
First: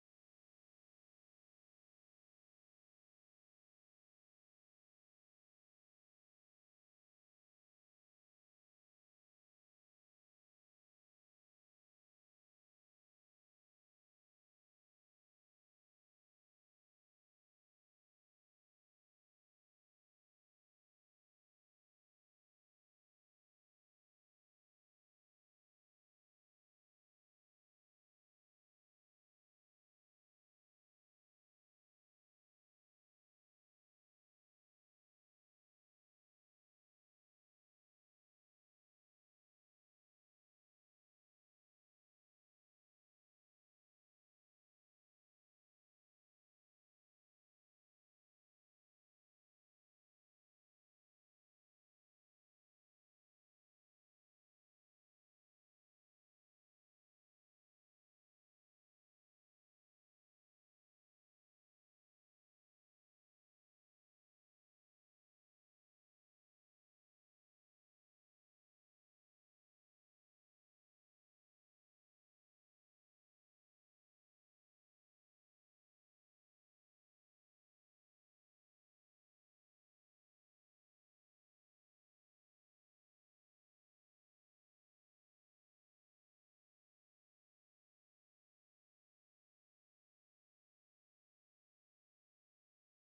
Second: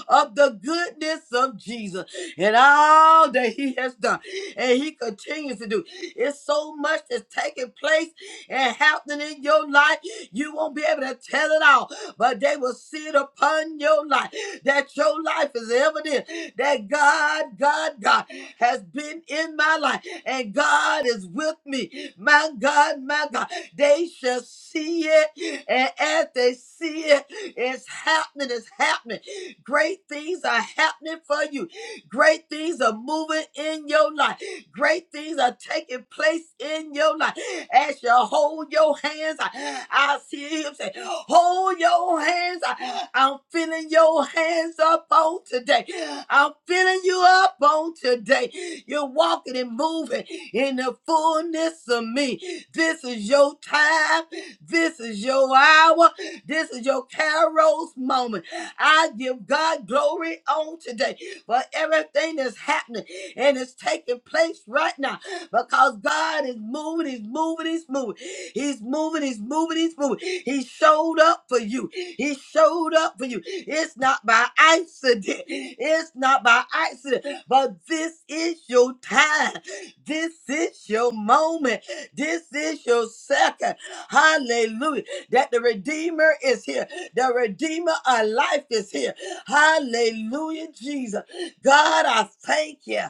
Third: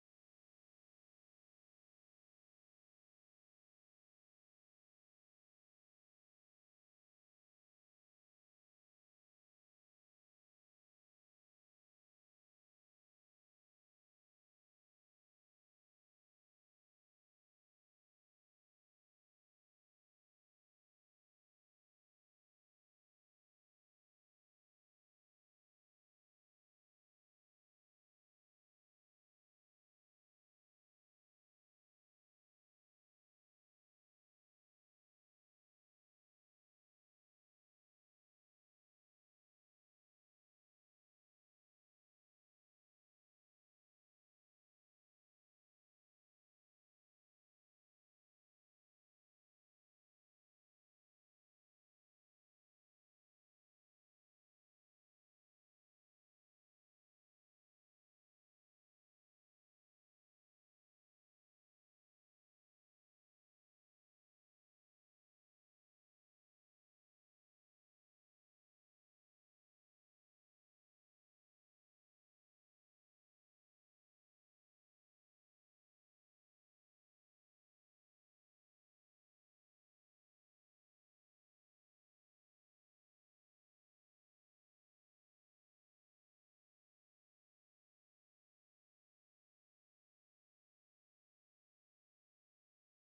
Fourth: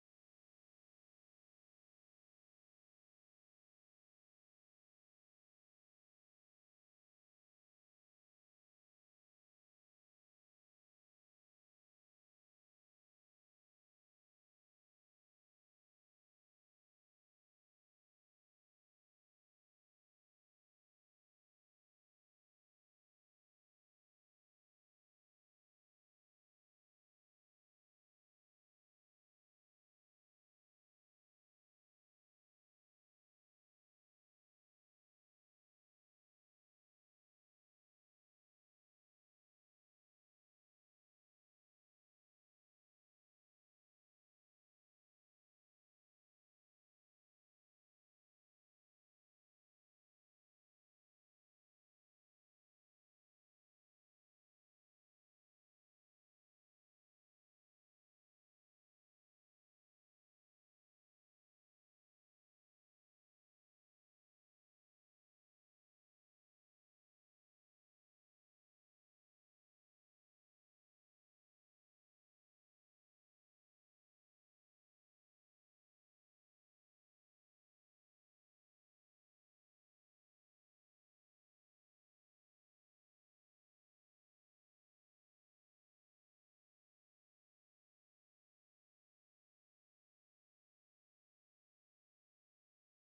Speaker 2: of the goodness of Jesus and all that he has done. And he continues to do. It's so much that's taking place and happening in your life. You won't be able to tell it all, but they will see it upon your life that your life is evident that God, God, God has been in my life and God is with me. My God, my God, they shall see it. And as they see it, it's happening, it's happening. Great things are happening for you, great things are moving in your life. Great things are taking place in your life. As you hold your hands, I I see him say, Hold your hands. I- I'm feeling your hands up on today. I'm feeling you up on today. You're walking and moving in the fullness of me. This is your time. This is your hour. This is your Carol's moment. I give God glory on today for everything that's happening and it's taking place right now because God is moving, He's moving, He's moving, He's moving, He's moving, He's moving. He showed up for you, He showed up for you. It's not by accident, it's not by accident, but this is your time, this is your moment, this is your second. Hallelujah. That the Redeemer is here, the Redeemer of life is here. Hallelujah, Jesus. God, I thank you.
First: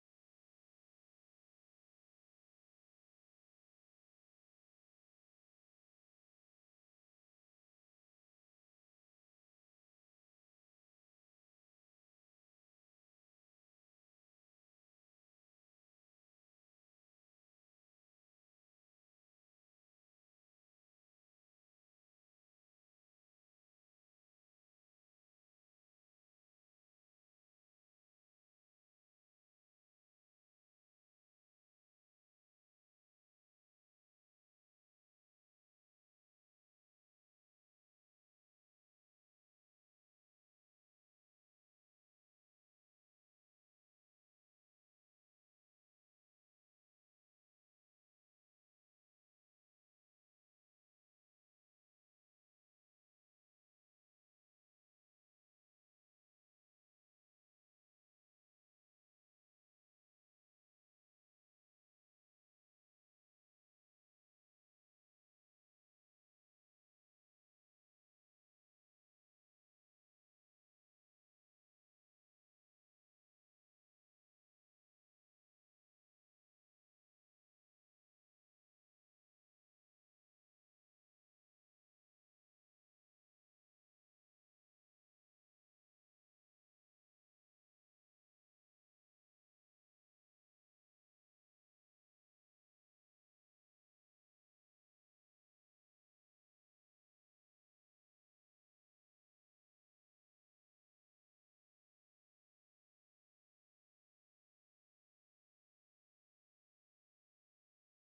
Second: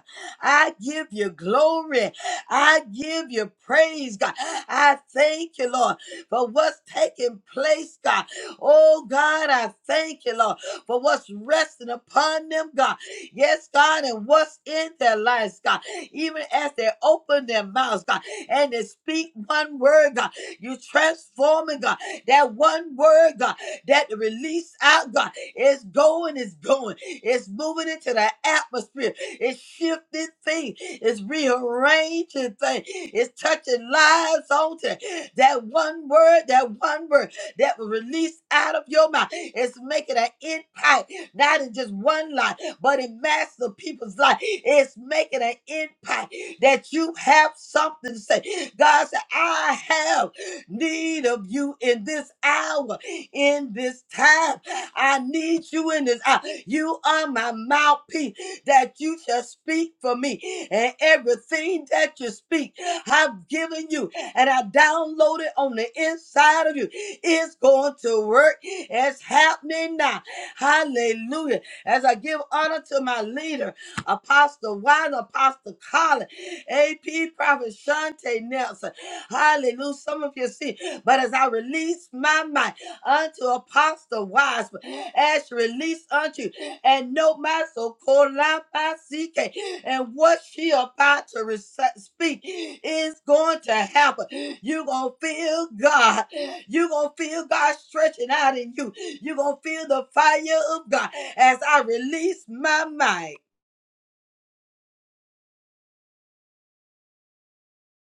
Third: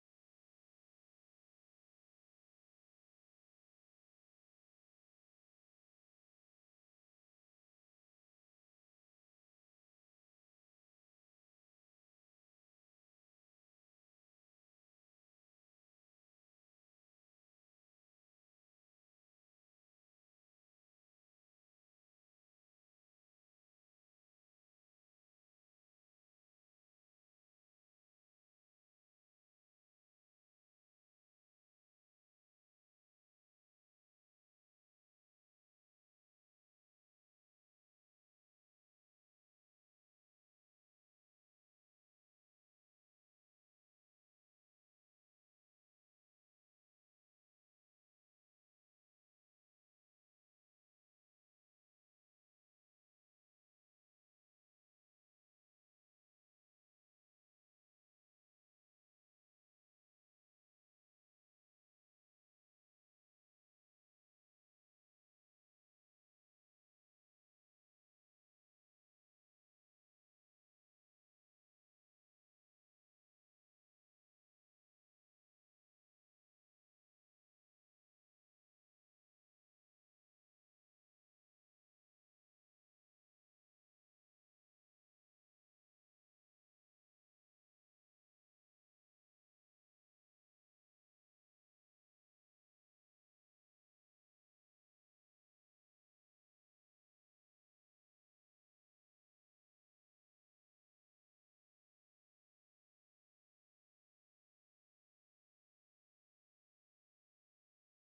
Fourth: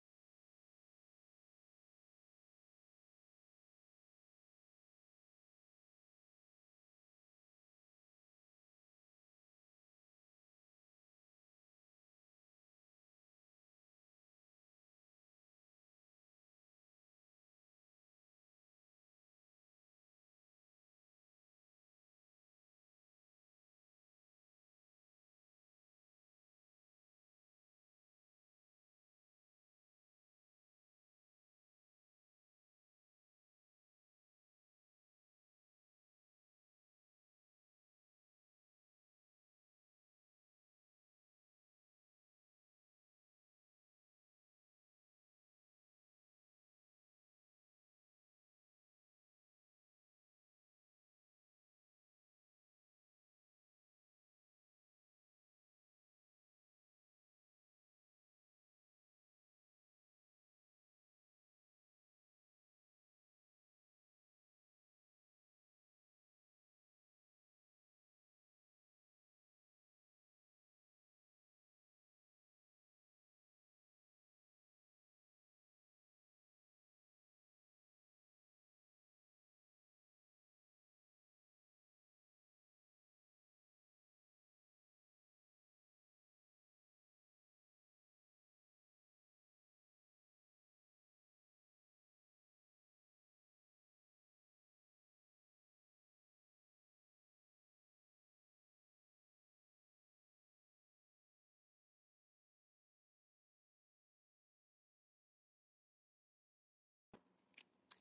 Speaker 2: I give you glory. I give you praise, God. I thank you, Lord, for what's taking place, God. Oh, God, I thank you, Lord, for what's resting upon them, God. Yes, God, and what's in their lives, God. Even as they open their mouths, God, and they speak one word, God, you transforming, God, that one word, God, that release out, God. It's going, it's going. It's moving into the atmosphere. It's shifting things. It's rearranging things. It's touching lives on today. That one word, that one word that was released out of your mouth. It's making an impact, not in just one life, but in mass of people's life. It's making an impact that you have something to say. God said, I have need of you in this hour, in this time. I need you in this. hour. you are my mouthpiece that you shall speak for me. And everything that you speak, I've given you and I downloaded on the inside of you. It's going to work. It's happening now. Hallelujah. As I give honor to my leader, Apostle Wine, Apostle Colin, AP Prophet Shante Nelson. Hallelujah. Some of you see, but as I release my mind unto Apostle Wiseman as she released unto you. and no maso kolapasike and what she about to rec- speak is going to happen. You're going to feel God. You're going to feel God stretching out in you. You're going to feel the fire of God as I release my mind.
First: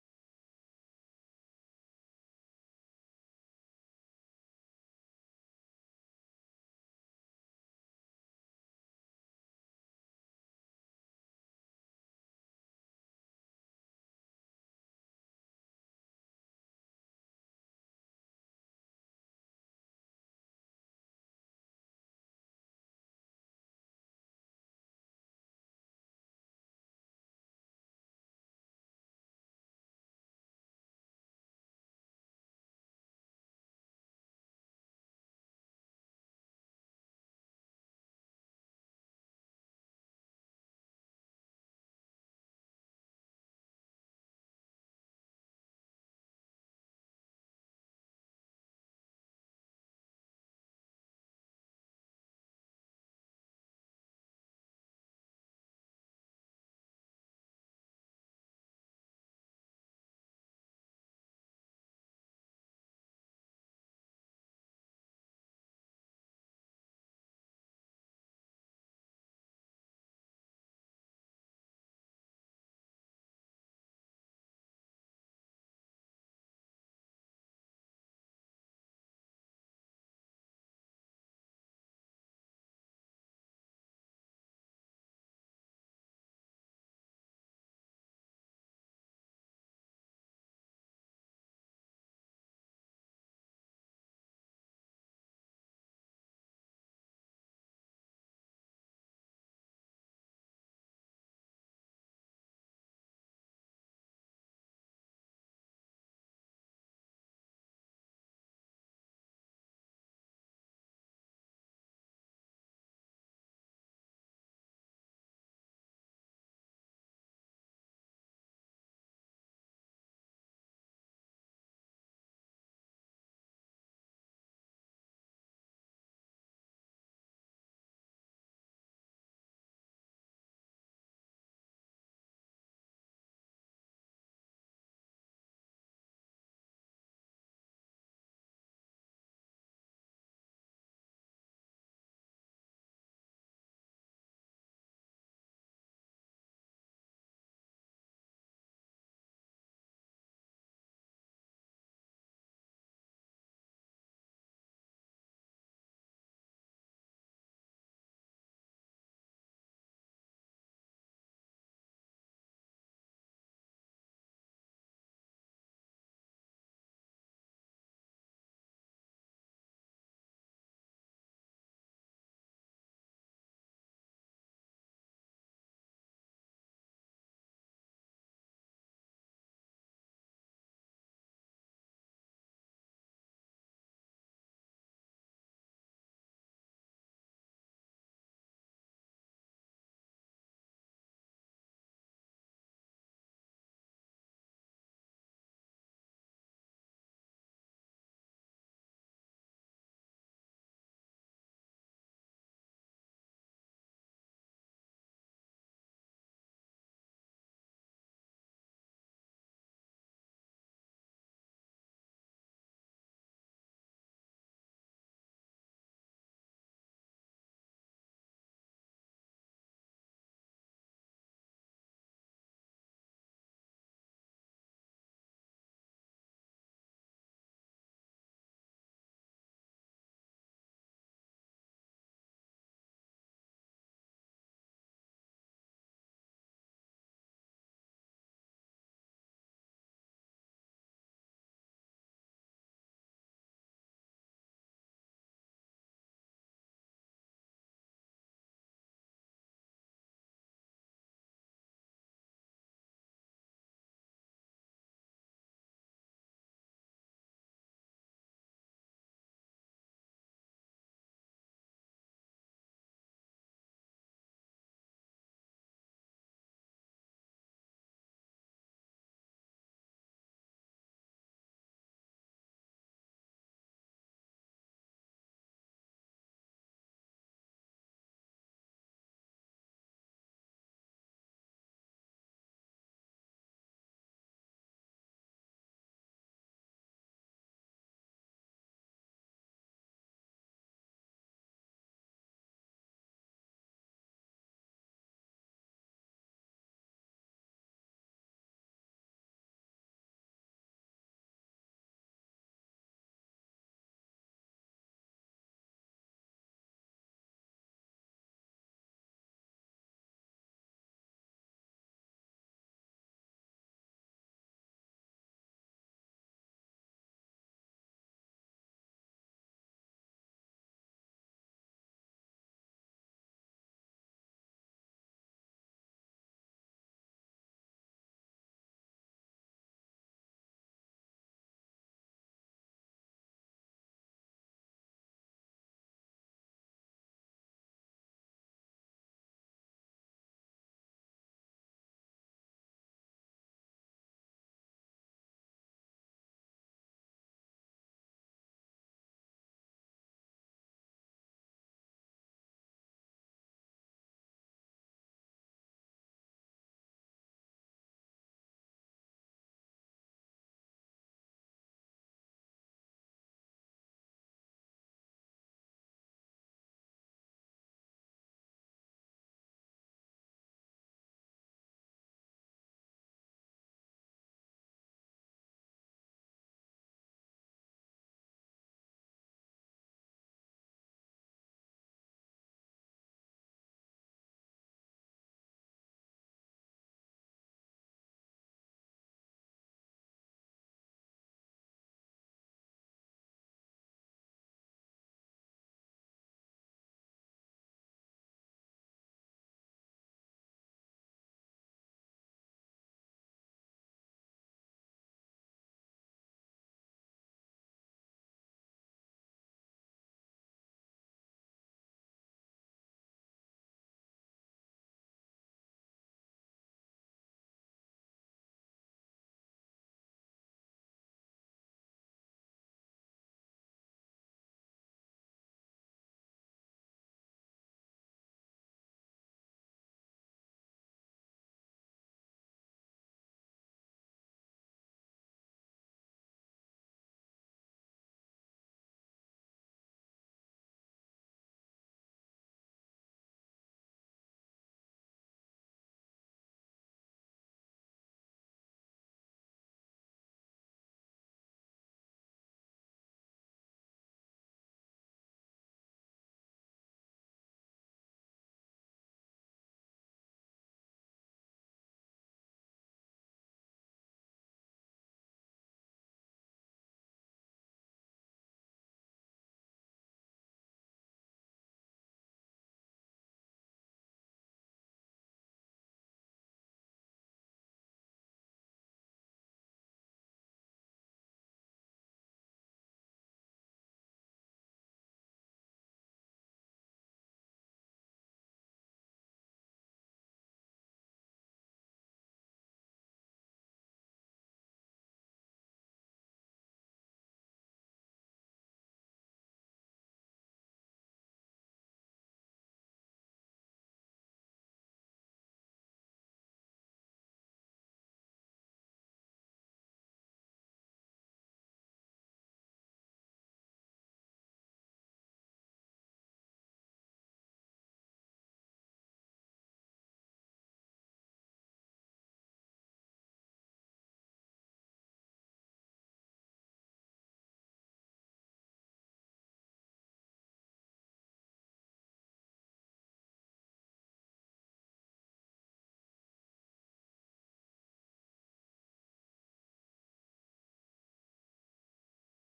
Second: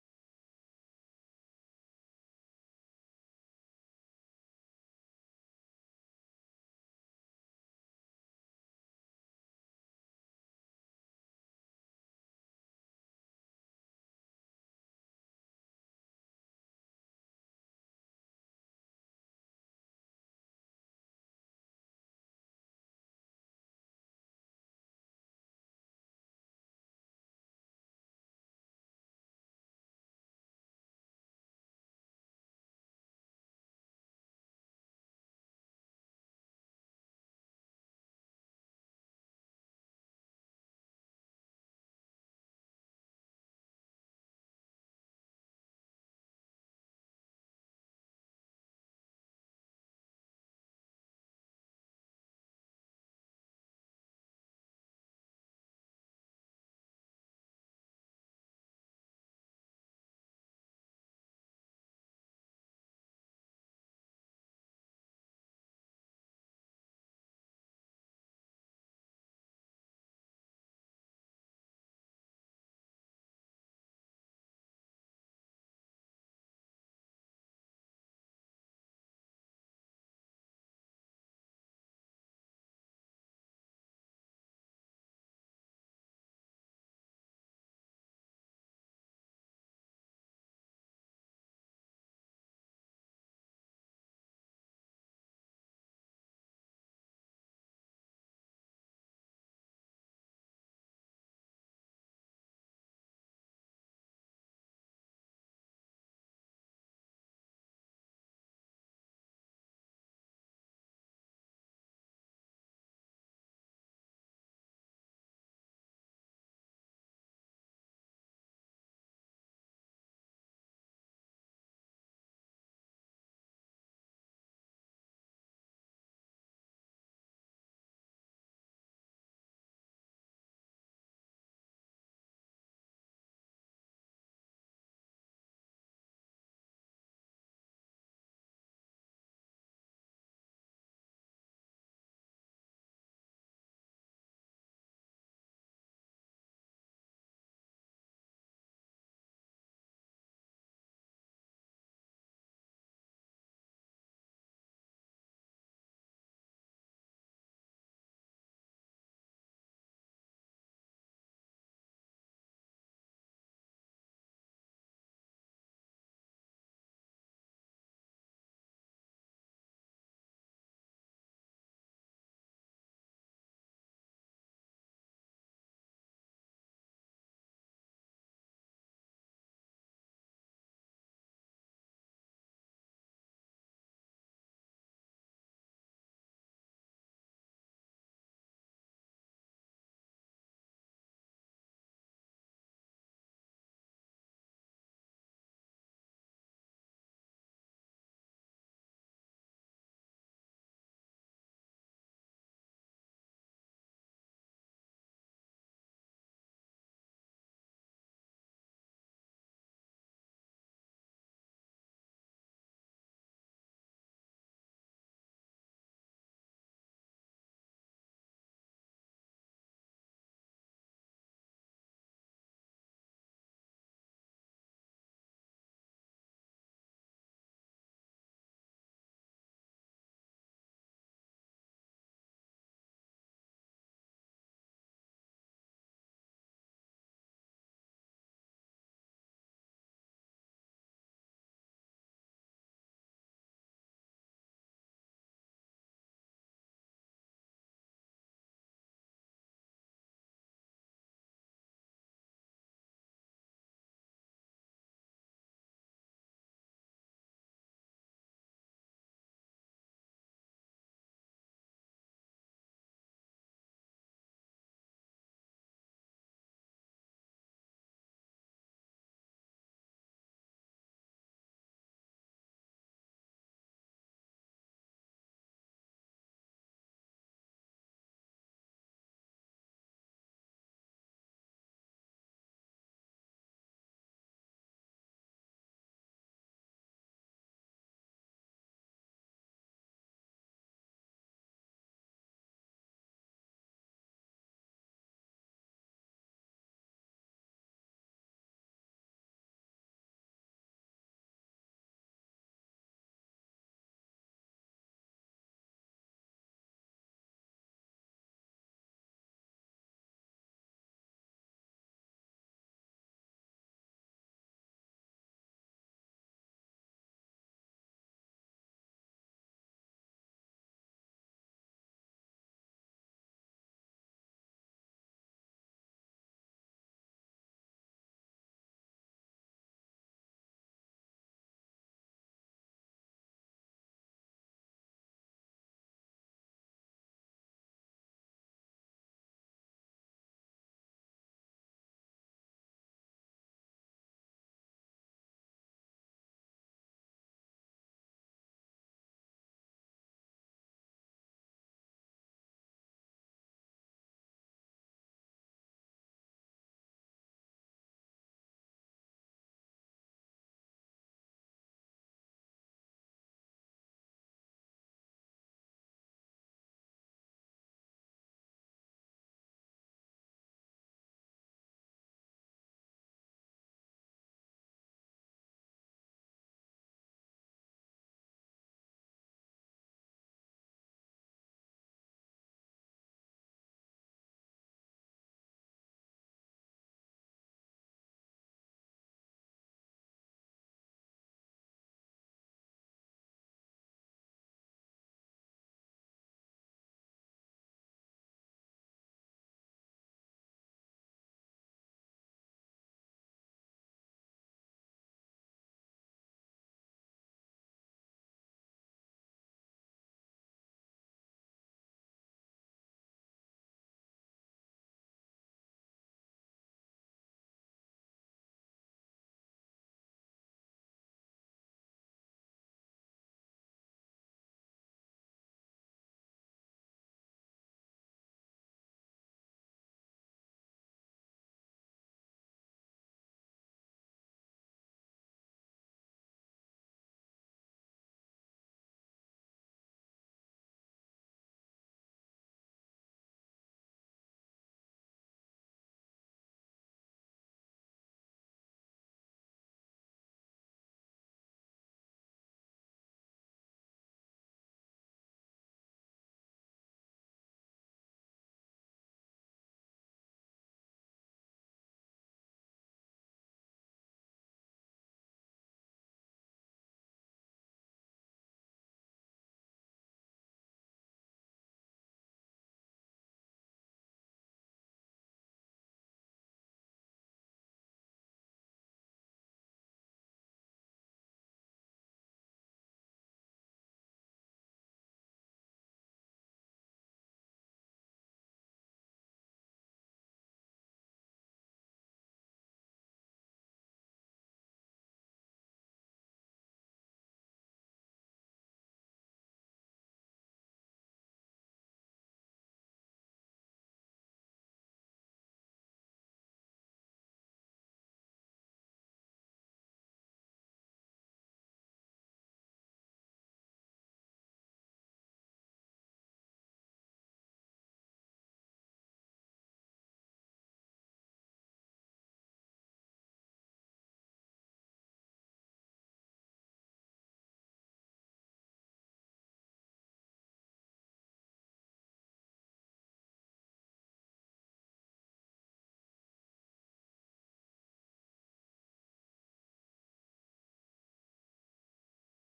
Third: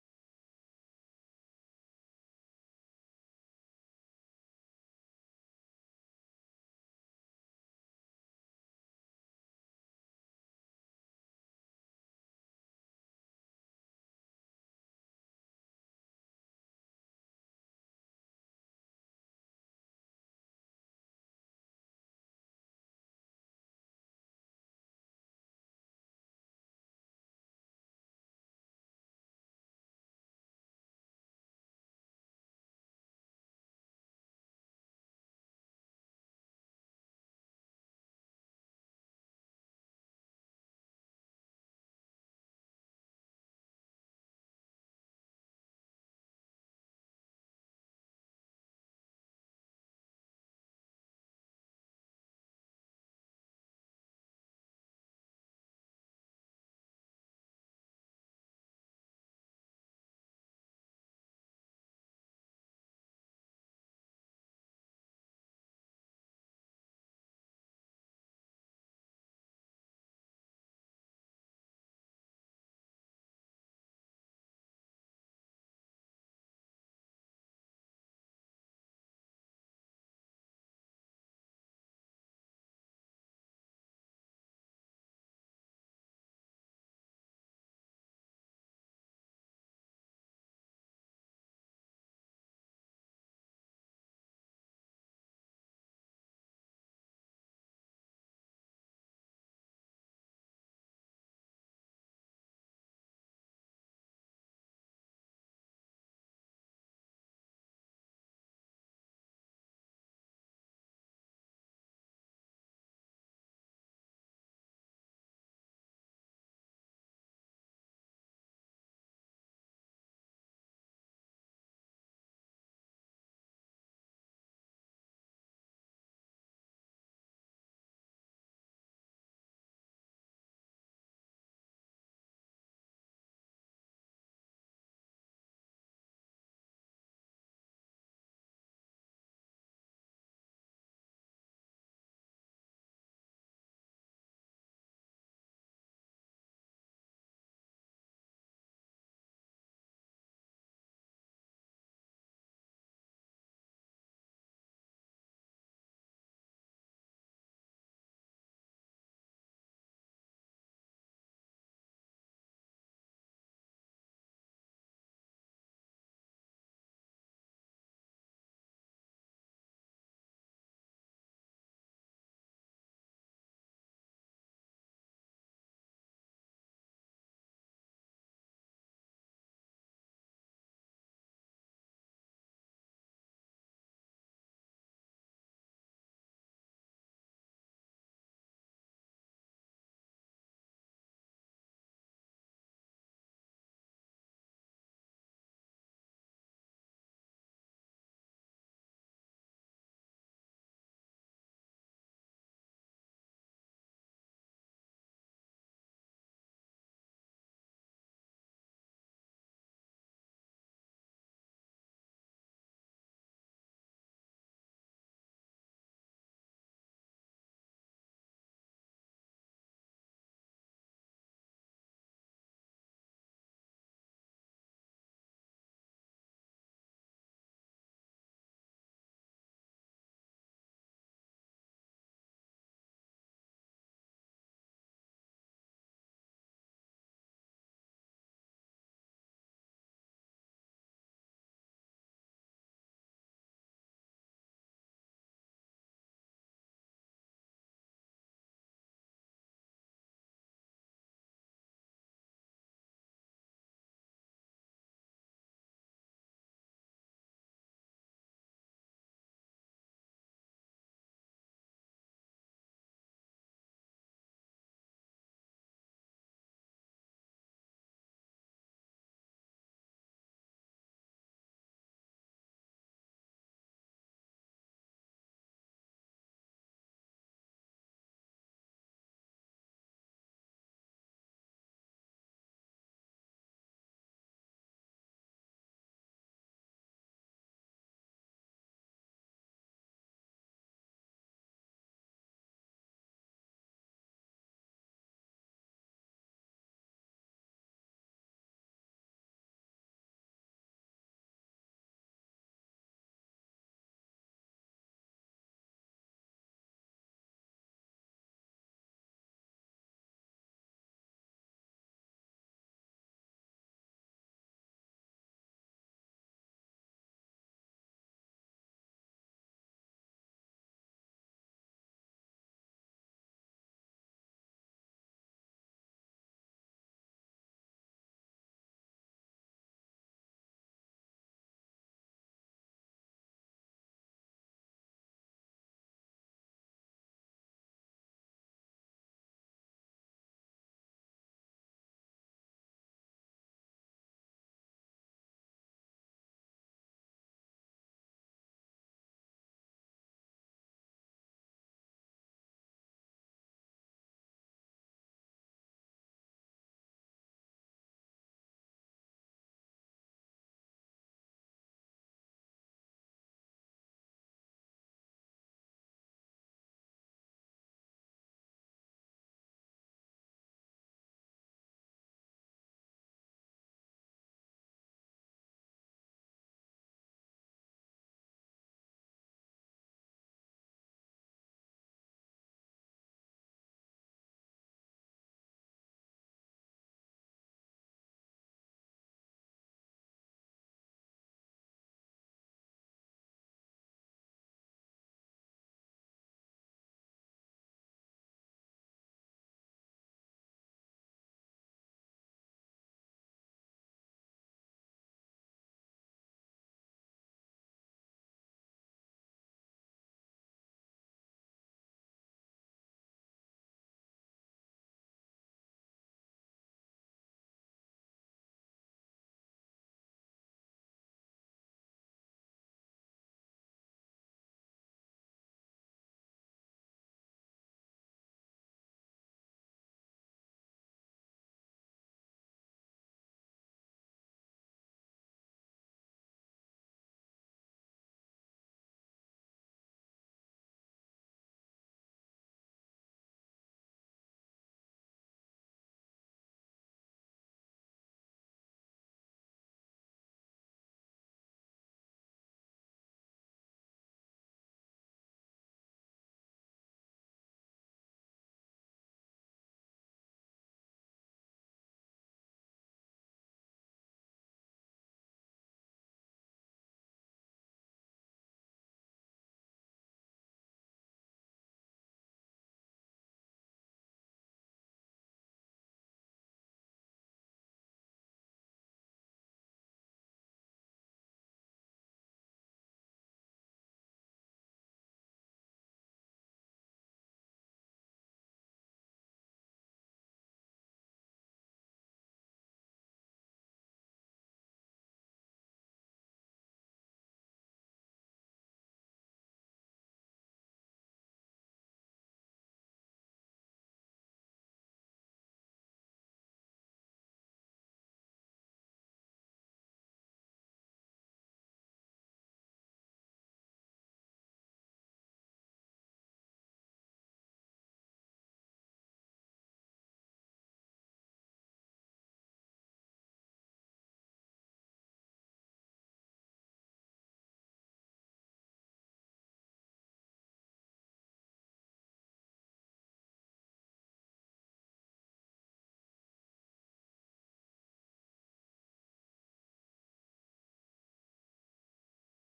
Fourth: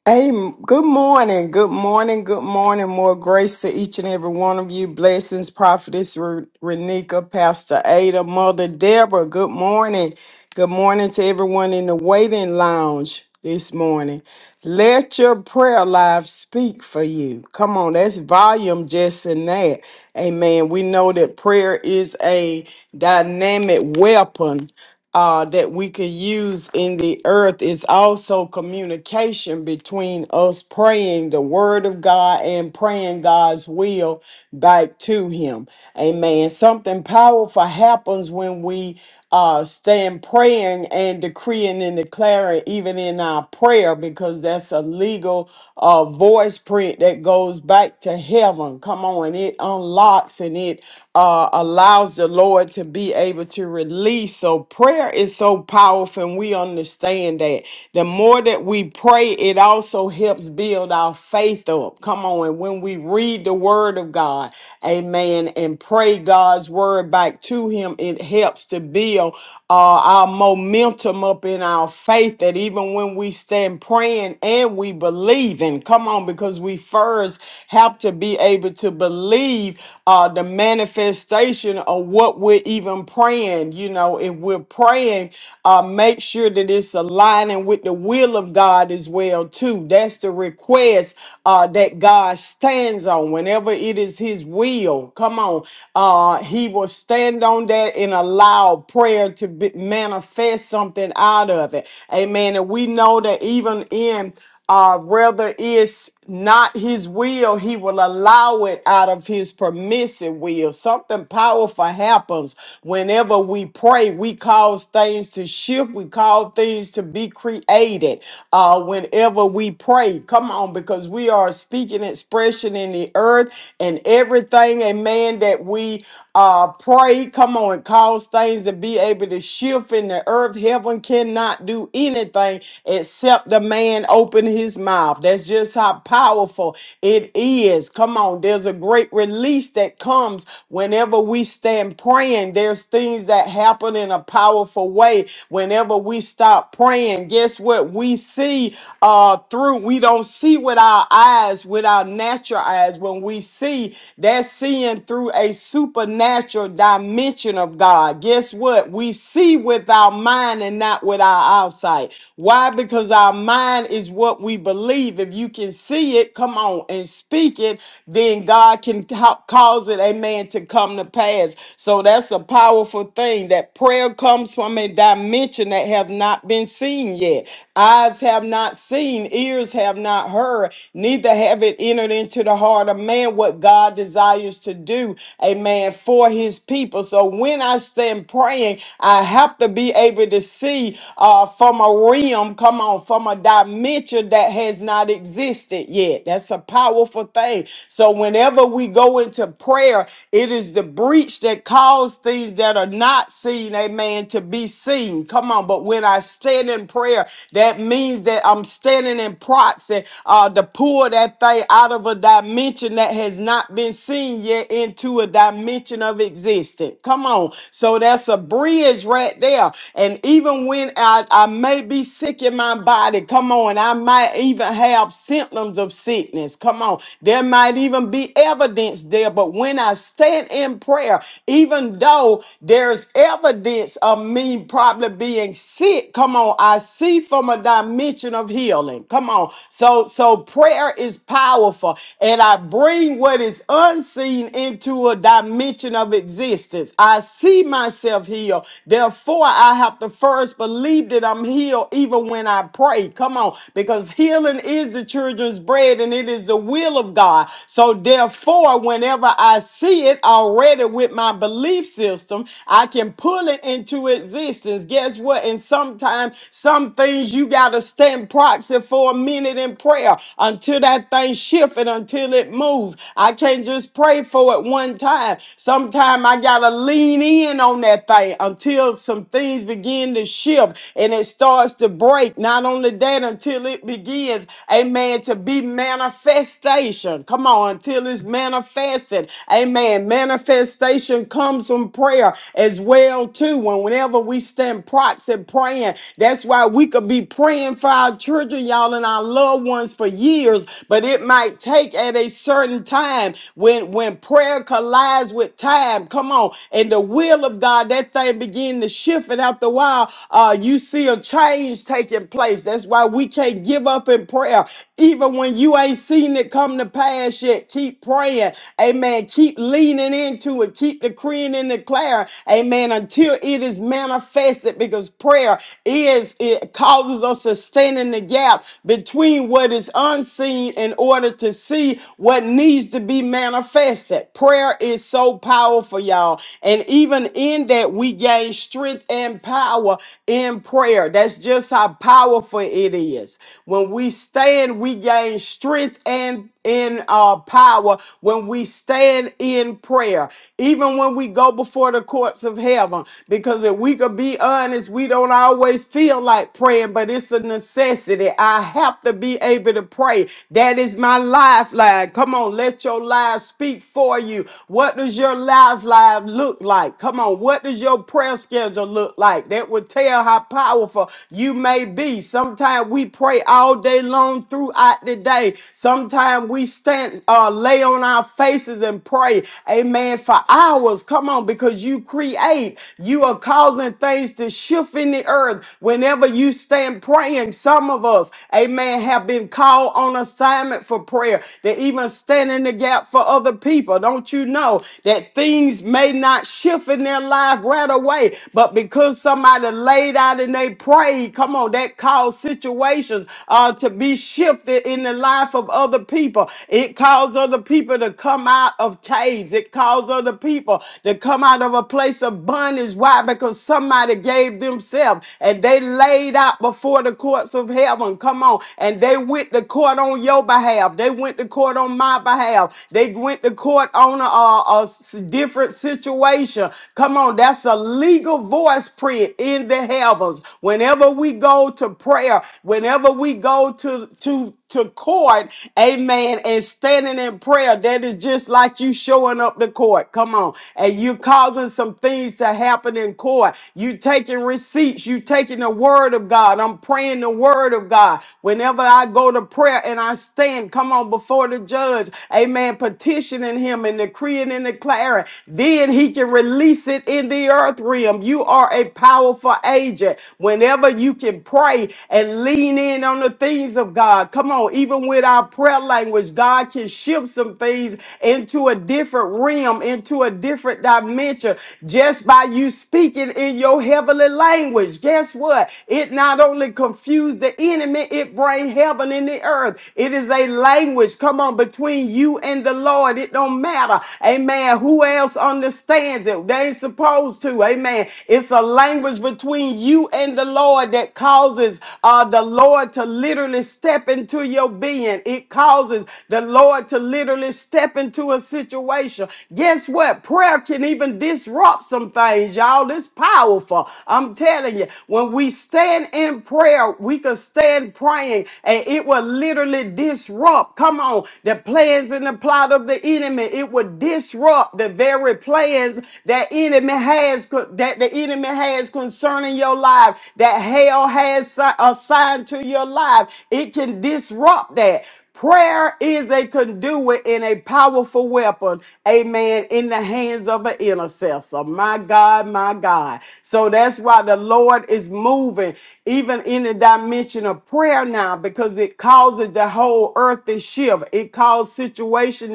Speaker 4: Hey, good morning, good morning, good morning. More grace to each and every one of you. Blessings, Prophetess Re- Renika, Pastor Ada, Mother Deborah. Good morning. Good morning to everyone in the waiting lounge this morning. Let your prayer life speak for you. Come on, that's volume just in that. Amen. We know that prayer is a dynamic weapon uh, that we could use in the earth is also communication between us praying the word of God and praying God's will back to Him. Amen. Something powerful happens when we uh, stand praying and decreeing and declaring, even in our prayer, because that's a legal uh, voice print that goes back to heaven. Come on, it unlocks and it uh, allows the Lord to be able to release. So prayer is so powerful, and we understand that. The more that we pray, it also helps build our faith up. Come on, and when we read the word of God, amen, and pray God's word back to him, it helps to build uh, our momentum up in our faith that even when we stand praying and we believe in, come on, because we first have to be able to believe uh, the manifestation of what we're even praying, you know, if we're praying, uh, make sure that it's aligning with the will of God as well, too. That's the request uh, that God stands on. Whenever it is His will, come on, uh, He will stand on that and allow prayer to be, manifest something out of it. Amen. And we know that even in uh, whether it's not his will, he will allow it out of his permissive will. Something powerful happens whenever we pray. We cause things to shift, we call things to be created. Uh, whenever we pray, come on, because we are a speaking expression in the earth, and everything, amen, that we uh pray, come on, it cause things to be able to shift in the earth. Heaven cannot do anything except the man open his mouth mouth. That's just how powerful it is. Come on, there's a great release that comes whenever we stand praying. There's things that happen in a powerful way. Whenever we stop praying, guess what? We see uh through. We don't see with our eyes, with our natural eyes. When we see, that's seeing through a supernatural dimension of God. Guess what? We see with our mind and not with our eyesight. Why? Because our mind is what what we believe. If you can see it, come on and speak it, then God can ca- cause it, amen, to come to pass. So that's a powerful thing that prayer comes from a dimension that have not been seen yet. Eyes have not seen, ears have not heard, neither have it entered into the heart of man what God desires to do, amen, for his people. So when I stand praying, I have to be able to see uh, from a realm, come on, from a from a dimension that has not existed yet. That's a powerful thing. So whenever we go into prayer, it is the breach that caused things that are not seen, amen, to be seen. Come on, but when I stand in prayer, that means that I'm standing in proxy uh, to pull that thing out of a dimension that has not been seen yet into a dimension of existence. Come on. So that's a bridge right there. And even when I, I may be sick sick in my body. Come on. I might even have symptoms of sickness. Come on. There might even be evidence there. But when I stand in prayer, even though there's evidence of me probably being sick, come on, I see from a dimension of healing. Come on. So so prayer is powerful. And I bring what is unseen into a dimension of existence. I see myself healed. Therefore, I have to first believe that I'm I'm healed even when I pray. Come on, because healing is the children's bread and it is the will of God. So therefore, whenever I see it already with my belief system, I can pull it into existence. Guess what? And sometimes some things you gotta stand proxy for a minute in prayer until that thing shifts and until it moves. I can't just pray for it one time. Sometimes I gotta lean in on that thing until some things begin to shift shift and it starts to break. Not only that, until it begins, amen, to be manifestation. Come on, until it's manifested. Amen. Manifestation comes from prayer as well, too. When whenever we stand proxy praying, that's why we could be praying for our children, y'all, and our loved ones for years, but it might take at a certain time when when prayer collides with time. Come on, and the will of God, that thing begin to shift it after a while, uh, you see a change taking place. That's why we can't give up in prayer. Even when you ain't seen it come to pass yet, keep praying. Amen. Keep leaning into it. Keep decreeing and declaring. Amen. Until it is manifested because prayer is, it causes us to stand in the gap between what is unseen in order to see what needs to be manifested. Prayer is so powerful, y'all. And even in that, we gain strength strength and power in prayer. That's just how powerful it is. When we stand, we gain strength and in uh, power when we stand in prayer, even when we go before the courts of heaven. Because if we could be honest, we don't always feel like praying, but it's a necessity. I have to be able to pray. That is my lifeline. Come on, let your life speak for you. What does your lifeline look like? Come on, what does does your prayer schedule look like? That would tell how powerful you may be. Sometimes we pray all day long throughout the day. Sometimes we stand, uh, lay on our faces and pray, amen, for hours. Come on, because you create, you are causing things to shift in the earth. Whenever you stand praying, some of us, amen, have been called on assignment for prayer. They even stand in the gap for other people. Don't you know that things may not shift? shift in their life right away. But because somebody laid out and they prayed, come on, that caused situations uh, to be shifted in the life of other people. It caused other people to come out of caves. It caused other people to come out of a place of bondage. Why? Because somebody gave themselves and they laid out before the courts of heaven. Come on. And they went to court on your behalf. They went to court on my behalf. They went to court on a, a, a s- different situation. Come on, that's a legal voice print in the heavens. Whenever we go to prayer, whenever we go to to to court, amen, and standing in prayer, that is just like you showing up to court. Come on. And you causing some things to happen in court. You taking receipts, you taking the word of God. I'm praying the word of God. Whenever I go to prayer and I stand, come on, before the judge, amen, petitioning him and decreeing and declaring declare it. Then he can release it in the earth realm. You are a powerful agent. Whenever you can pray and lean in on the things of God, come on, even with our prayer language, God can shift some things into a different realm, into a different dimension just by you speaking in your heavenly language. Guess what? It not only confused the enemy, it bring heaven in the earth. It is a language, come on, between you and the Lord. It don't matter matter. Amen. Who else understands it? They ain't supposed to. Amen. It's a language between you and the Lord that causes uh, the Lord to literally step into your being. It causes the Lord to literally step into a situation. Guess what? Prayer can even disrupt some things, y'all. It's powerful. I'm telling you, when we stand in prayer, we can stand praying and it will literally disrupt. Come on, the plans and the plot of the the enemy. It would disrupt the very plans that enemy has that the enemy has concerning your life, that hell has si- assigned to your life. It can disrupt that. Prayer is a conduit and a powerful weapon, amen, in the hands of an intercessor. My God, my God. So that's why the Lord is moving, even in the dimension of prayer now, because it causes the whole earth to shift. It causes situations situation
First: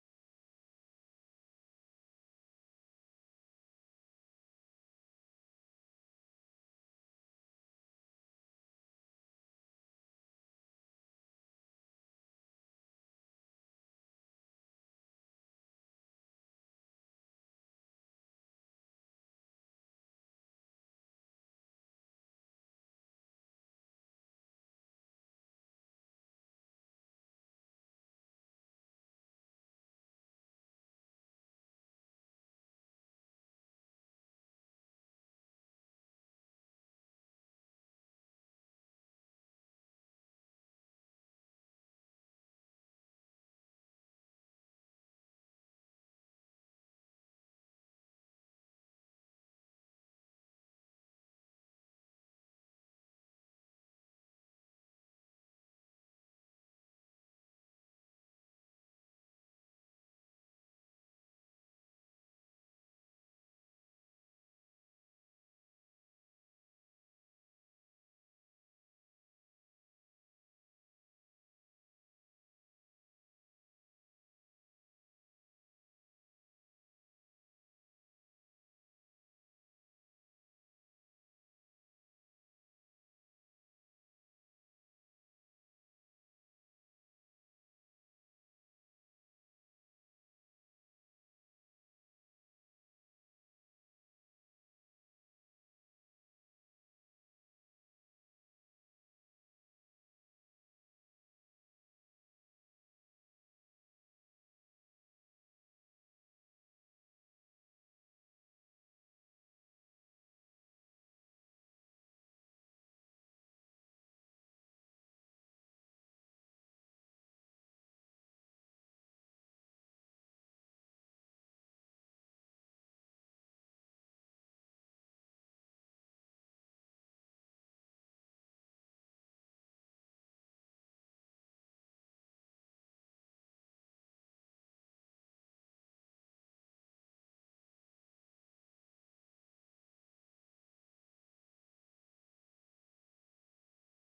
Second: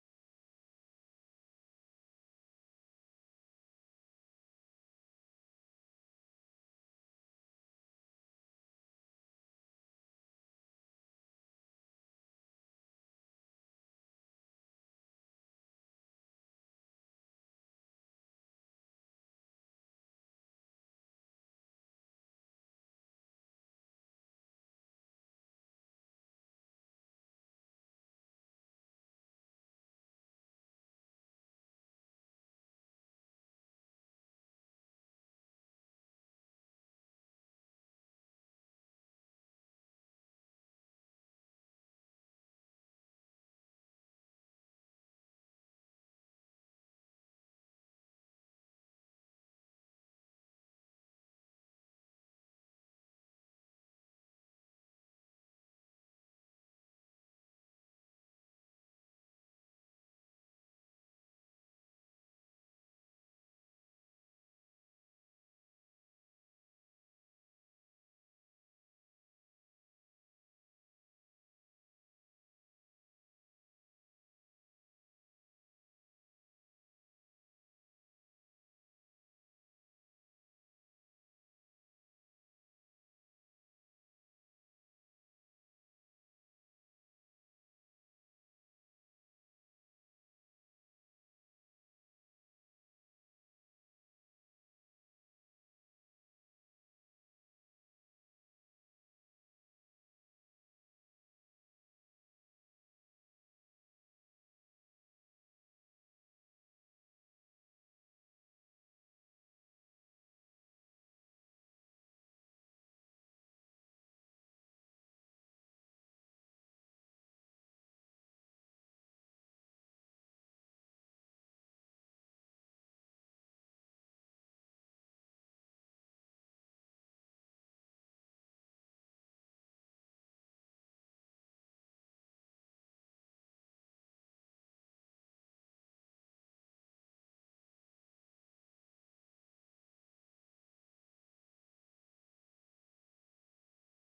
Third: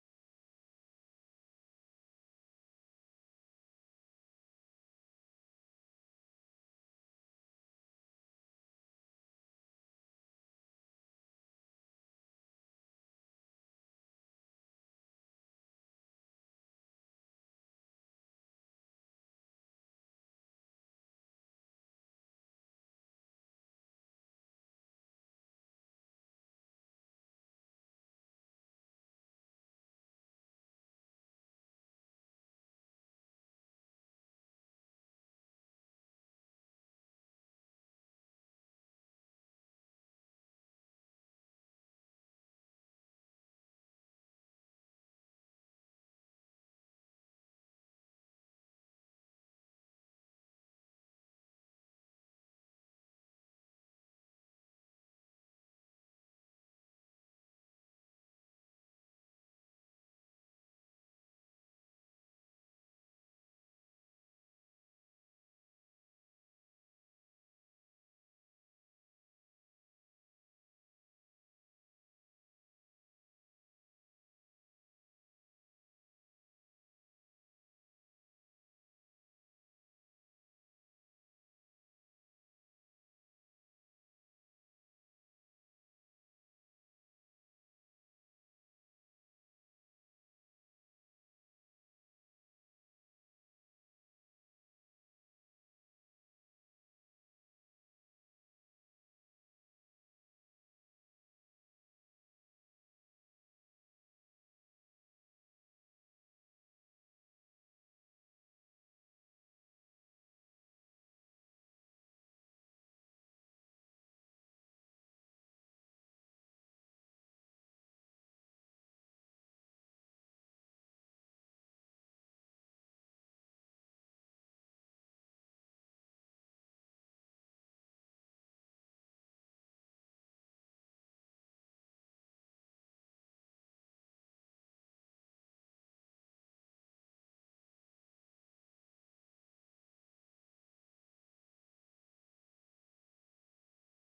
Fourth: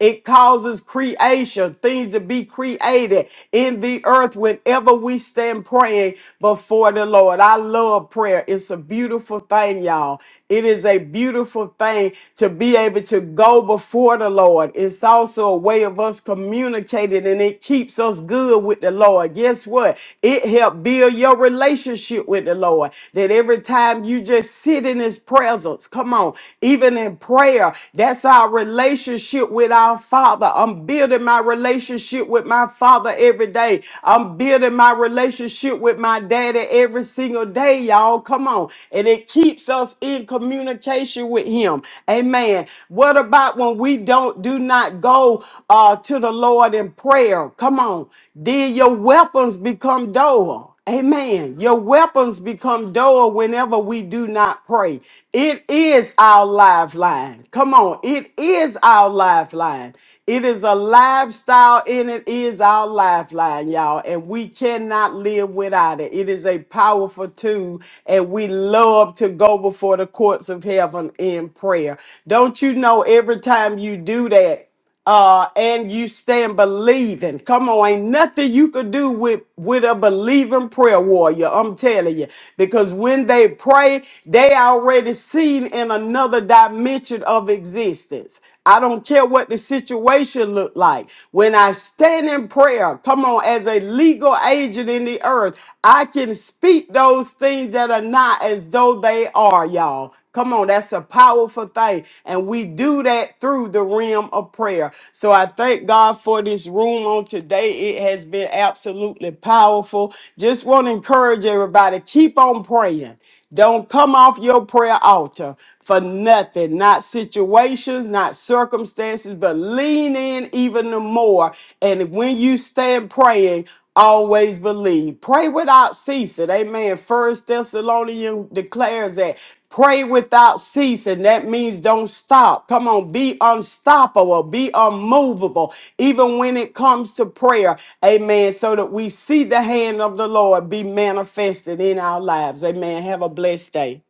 Speaker 4: It causes creation, things to be created in the earth whenever we stand praying before the Lord. I love prayer. It's a beautiful thing, y'all. It is a beautiful thing to be able to go before the Lord. It's also a way of us communicating and it keeps us good with the Lord. Guess what? It helps build your relationship with the Lord. That every time you just sit in his presence, come on, even in prayer, that's our relationship with our Father. I'm building my relationship with my Father every day. I'm building my relationship with my daddy every single day, y'all. Come on. And it keeps us in communication with him. Amen. What about when we don't do not go uh, to the Lord in prayer? Come on. Then your weapons become dull. Amen. Your weapons become dull whenever we do not pray. It is our lifeline. Come on. It is our lifeline. It is a lifestyle and it is our lifeline, y'all. And we cannot live without it. It is a powerful tool. And we love to go before the courts of heaven in prayer. Don't you know every time you do that? uh, and you stand believing. Come on, ain't nothing you could do with with a believing prayer warrior. I'm telling you, because when they pray, they already seen in another dimension of existence. I don't care what the situation look like. When I stand in prayer, come on, as a legal agent in the earth, I can speak those things that are not as though they are, y'all. Come on, that's a powerful thing. And we do that through the realm of prayer. So I thank God for this room on today. It has been absolutely powerful. Just want to encourage everybody keep on praying. Don't come off your prayer altar for nothing, not situations, not circumstances, but lean in even the more. And when you stand praying, always believe. Pray without ceasing. Amen. First Thessalonians declares that Pray without ceasing. That means don't stop. Come on, be unstoppable, be unmovable, even when it comes to prayer. Amen. So that we see the hand of the Lord be manifested in our lives. Amen. Have a blessed day.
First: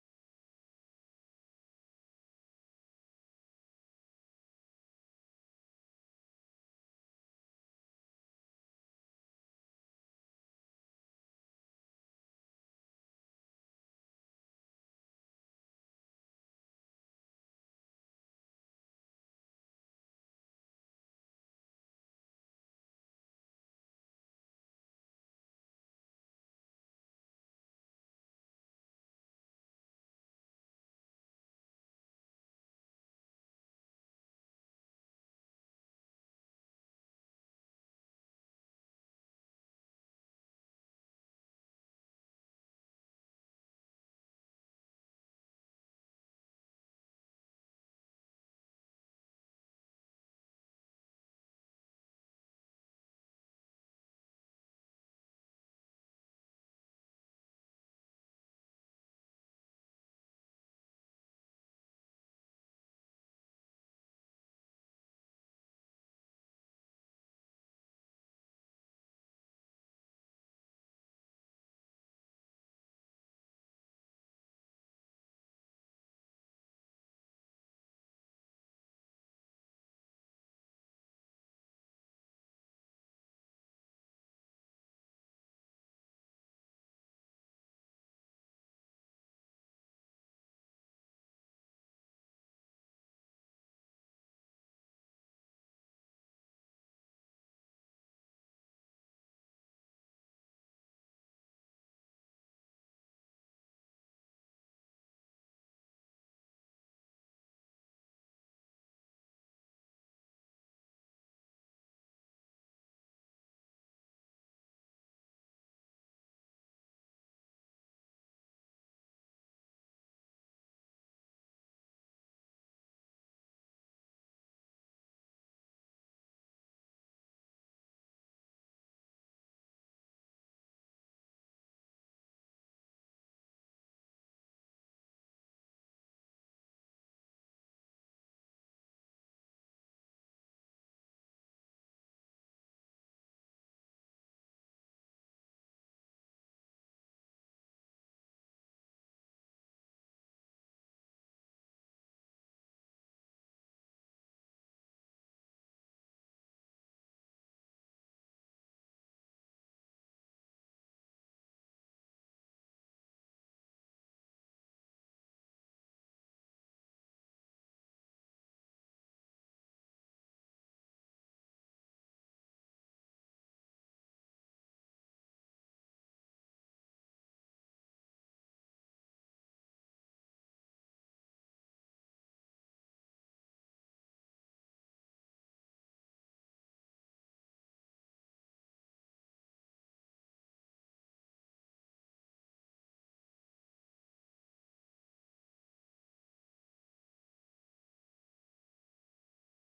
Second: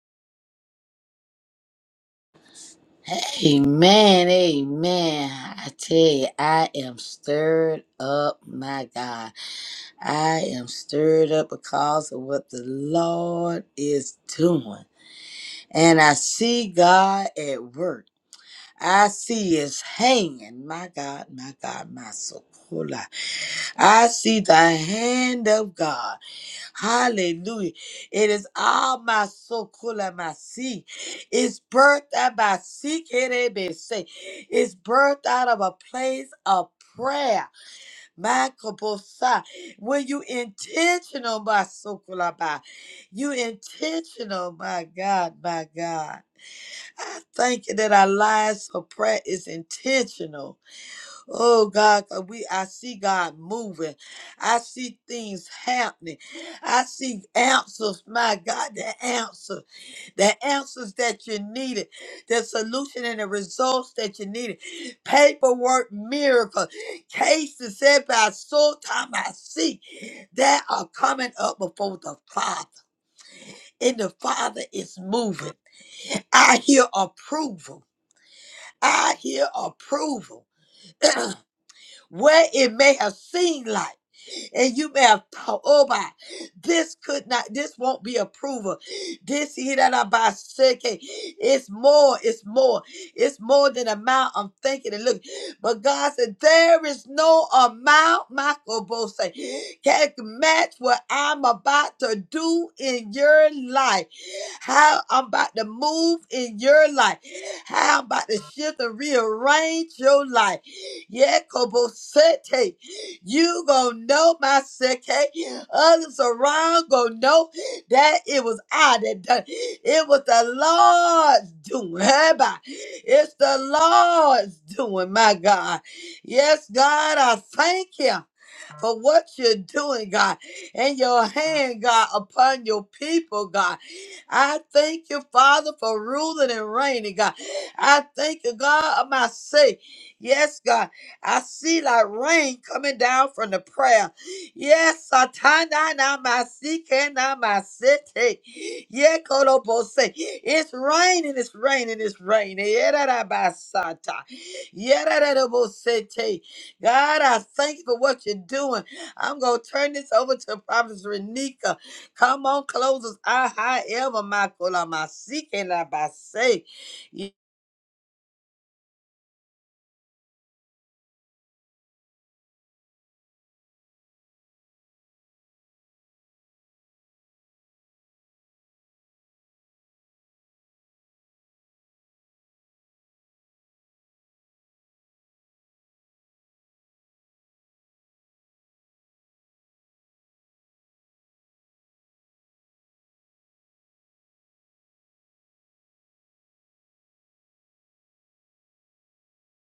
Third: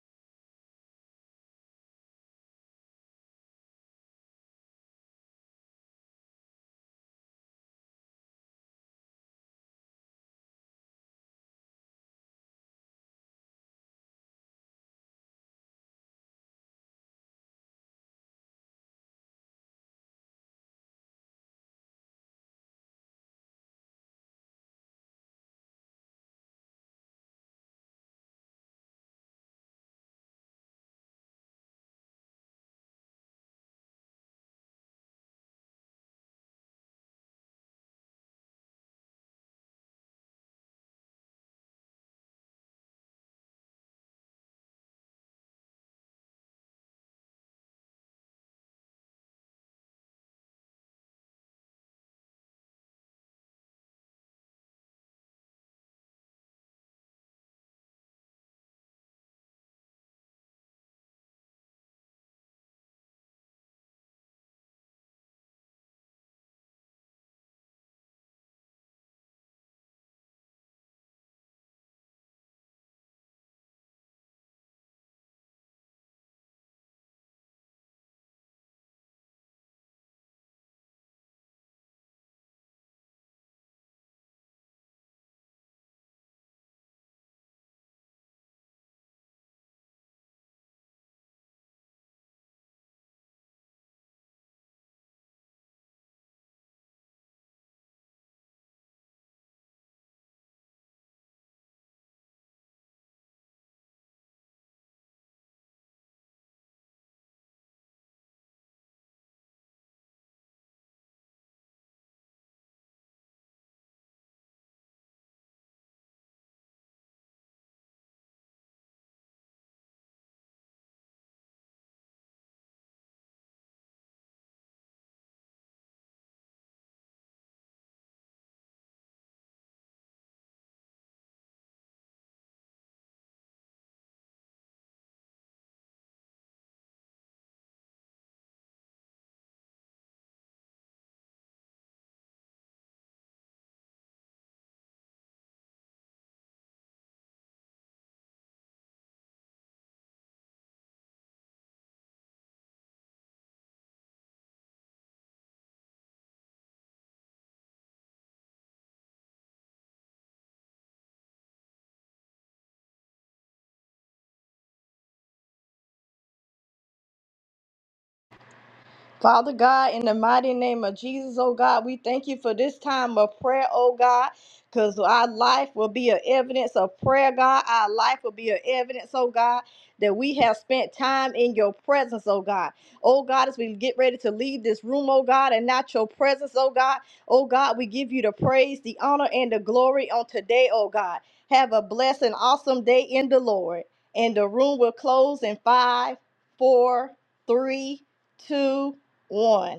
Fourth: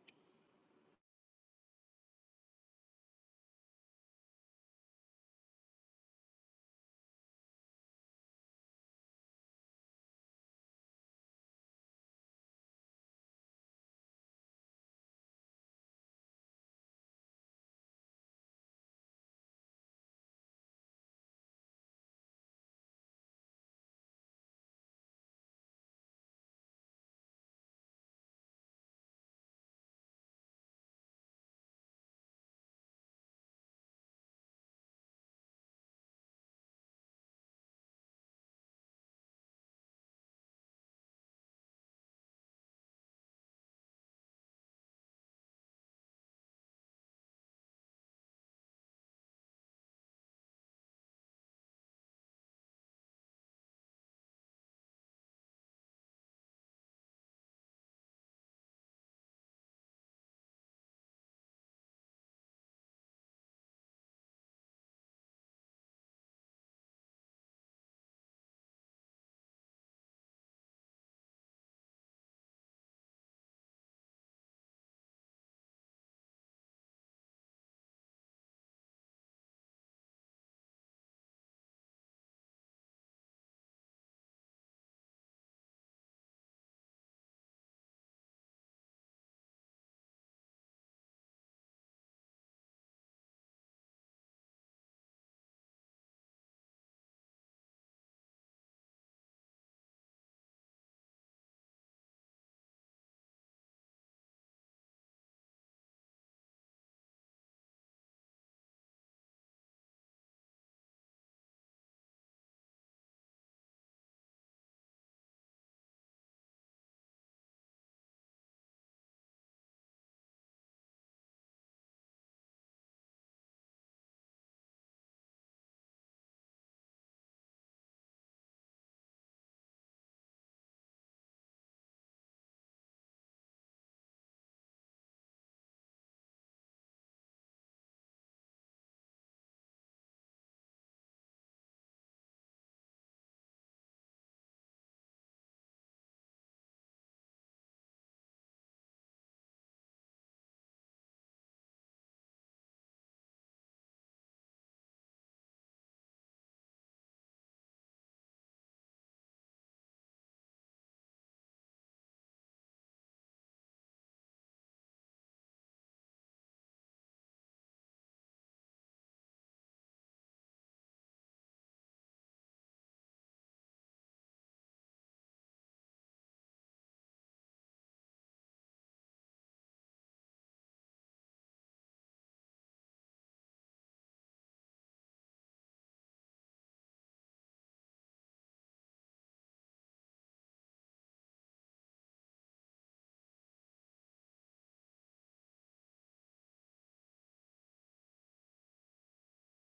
Speaker 2: Amen, amen. I tell you, I am stirred up, my God. I am stirred up because of what the Lord is doing. And I see God at work. I see his hand. My God, my God, my soul. I see the hand of God. Hallelujah. It is all my sokula my It's birthed out by seek It's birthed out of a place of prayer. My kobosa. When you intentional by sokula by you intentional, my God, my God. Thank you that our lives of prayer is intentional. Oh God, 'cause we I see God moving. I see things happening. I see answers, my God, the answer, the answers that you needed, the solution and the results that you needed. Paperwork miracle, cases said by soul time I see that are coming up before the Father. And the Father is moving. I hear approval. I hear approval. Where it may have seemed like. And you may have thought, oh my, this could not, this won't be approval. This here that I buy second. It's more, it's more, it's more than amount I'm thinking and looking." But God said, there is no amount, Michael Bose, can match what I'm about to do in your life. How I'm about to move in your life. How I'm about to shift and rearrange your life. Yeah, Kobosete. You gonna know my second. Others around gonna know that it was I that done. it. It was the Lord's doing. Hey, bye. It's the Lord's doing, my God. Yes, God, I thank you for what you're doing, God, and your hand, God, upon your people, God. I thank you, Father, for ruling and reigning, God. I thank you, God, of my say. Yes, God, I see like rain coming down from the prayer. Yes, Satana na masike na masete. Ye kolobose. It's raining, it's raining, it's raining. Yera da basata. Yera da da bosete. God, I thank you for what you're doing. I'm going to turn this over to Prophetess Renika. Come on, close us. Ah, however, my Kola, my seeking, I by say.
Speaker 1: Father God, in the mighty name of Jesus, oh God, we thank you for this time of prayer, oh God, because our life will be an evidence of prayer, God. Our life will be an evidence, oh God, that we have spent time in your presence, oh God. Oh God, as we get ready to leave this room, oh God, and not your presence, oh God, oh God, we give you the praise, the honor, and the glory on today, oh God. Have a blessed and awesome day in the Lord. And the room will close in five, four, three, two, on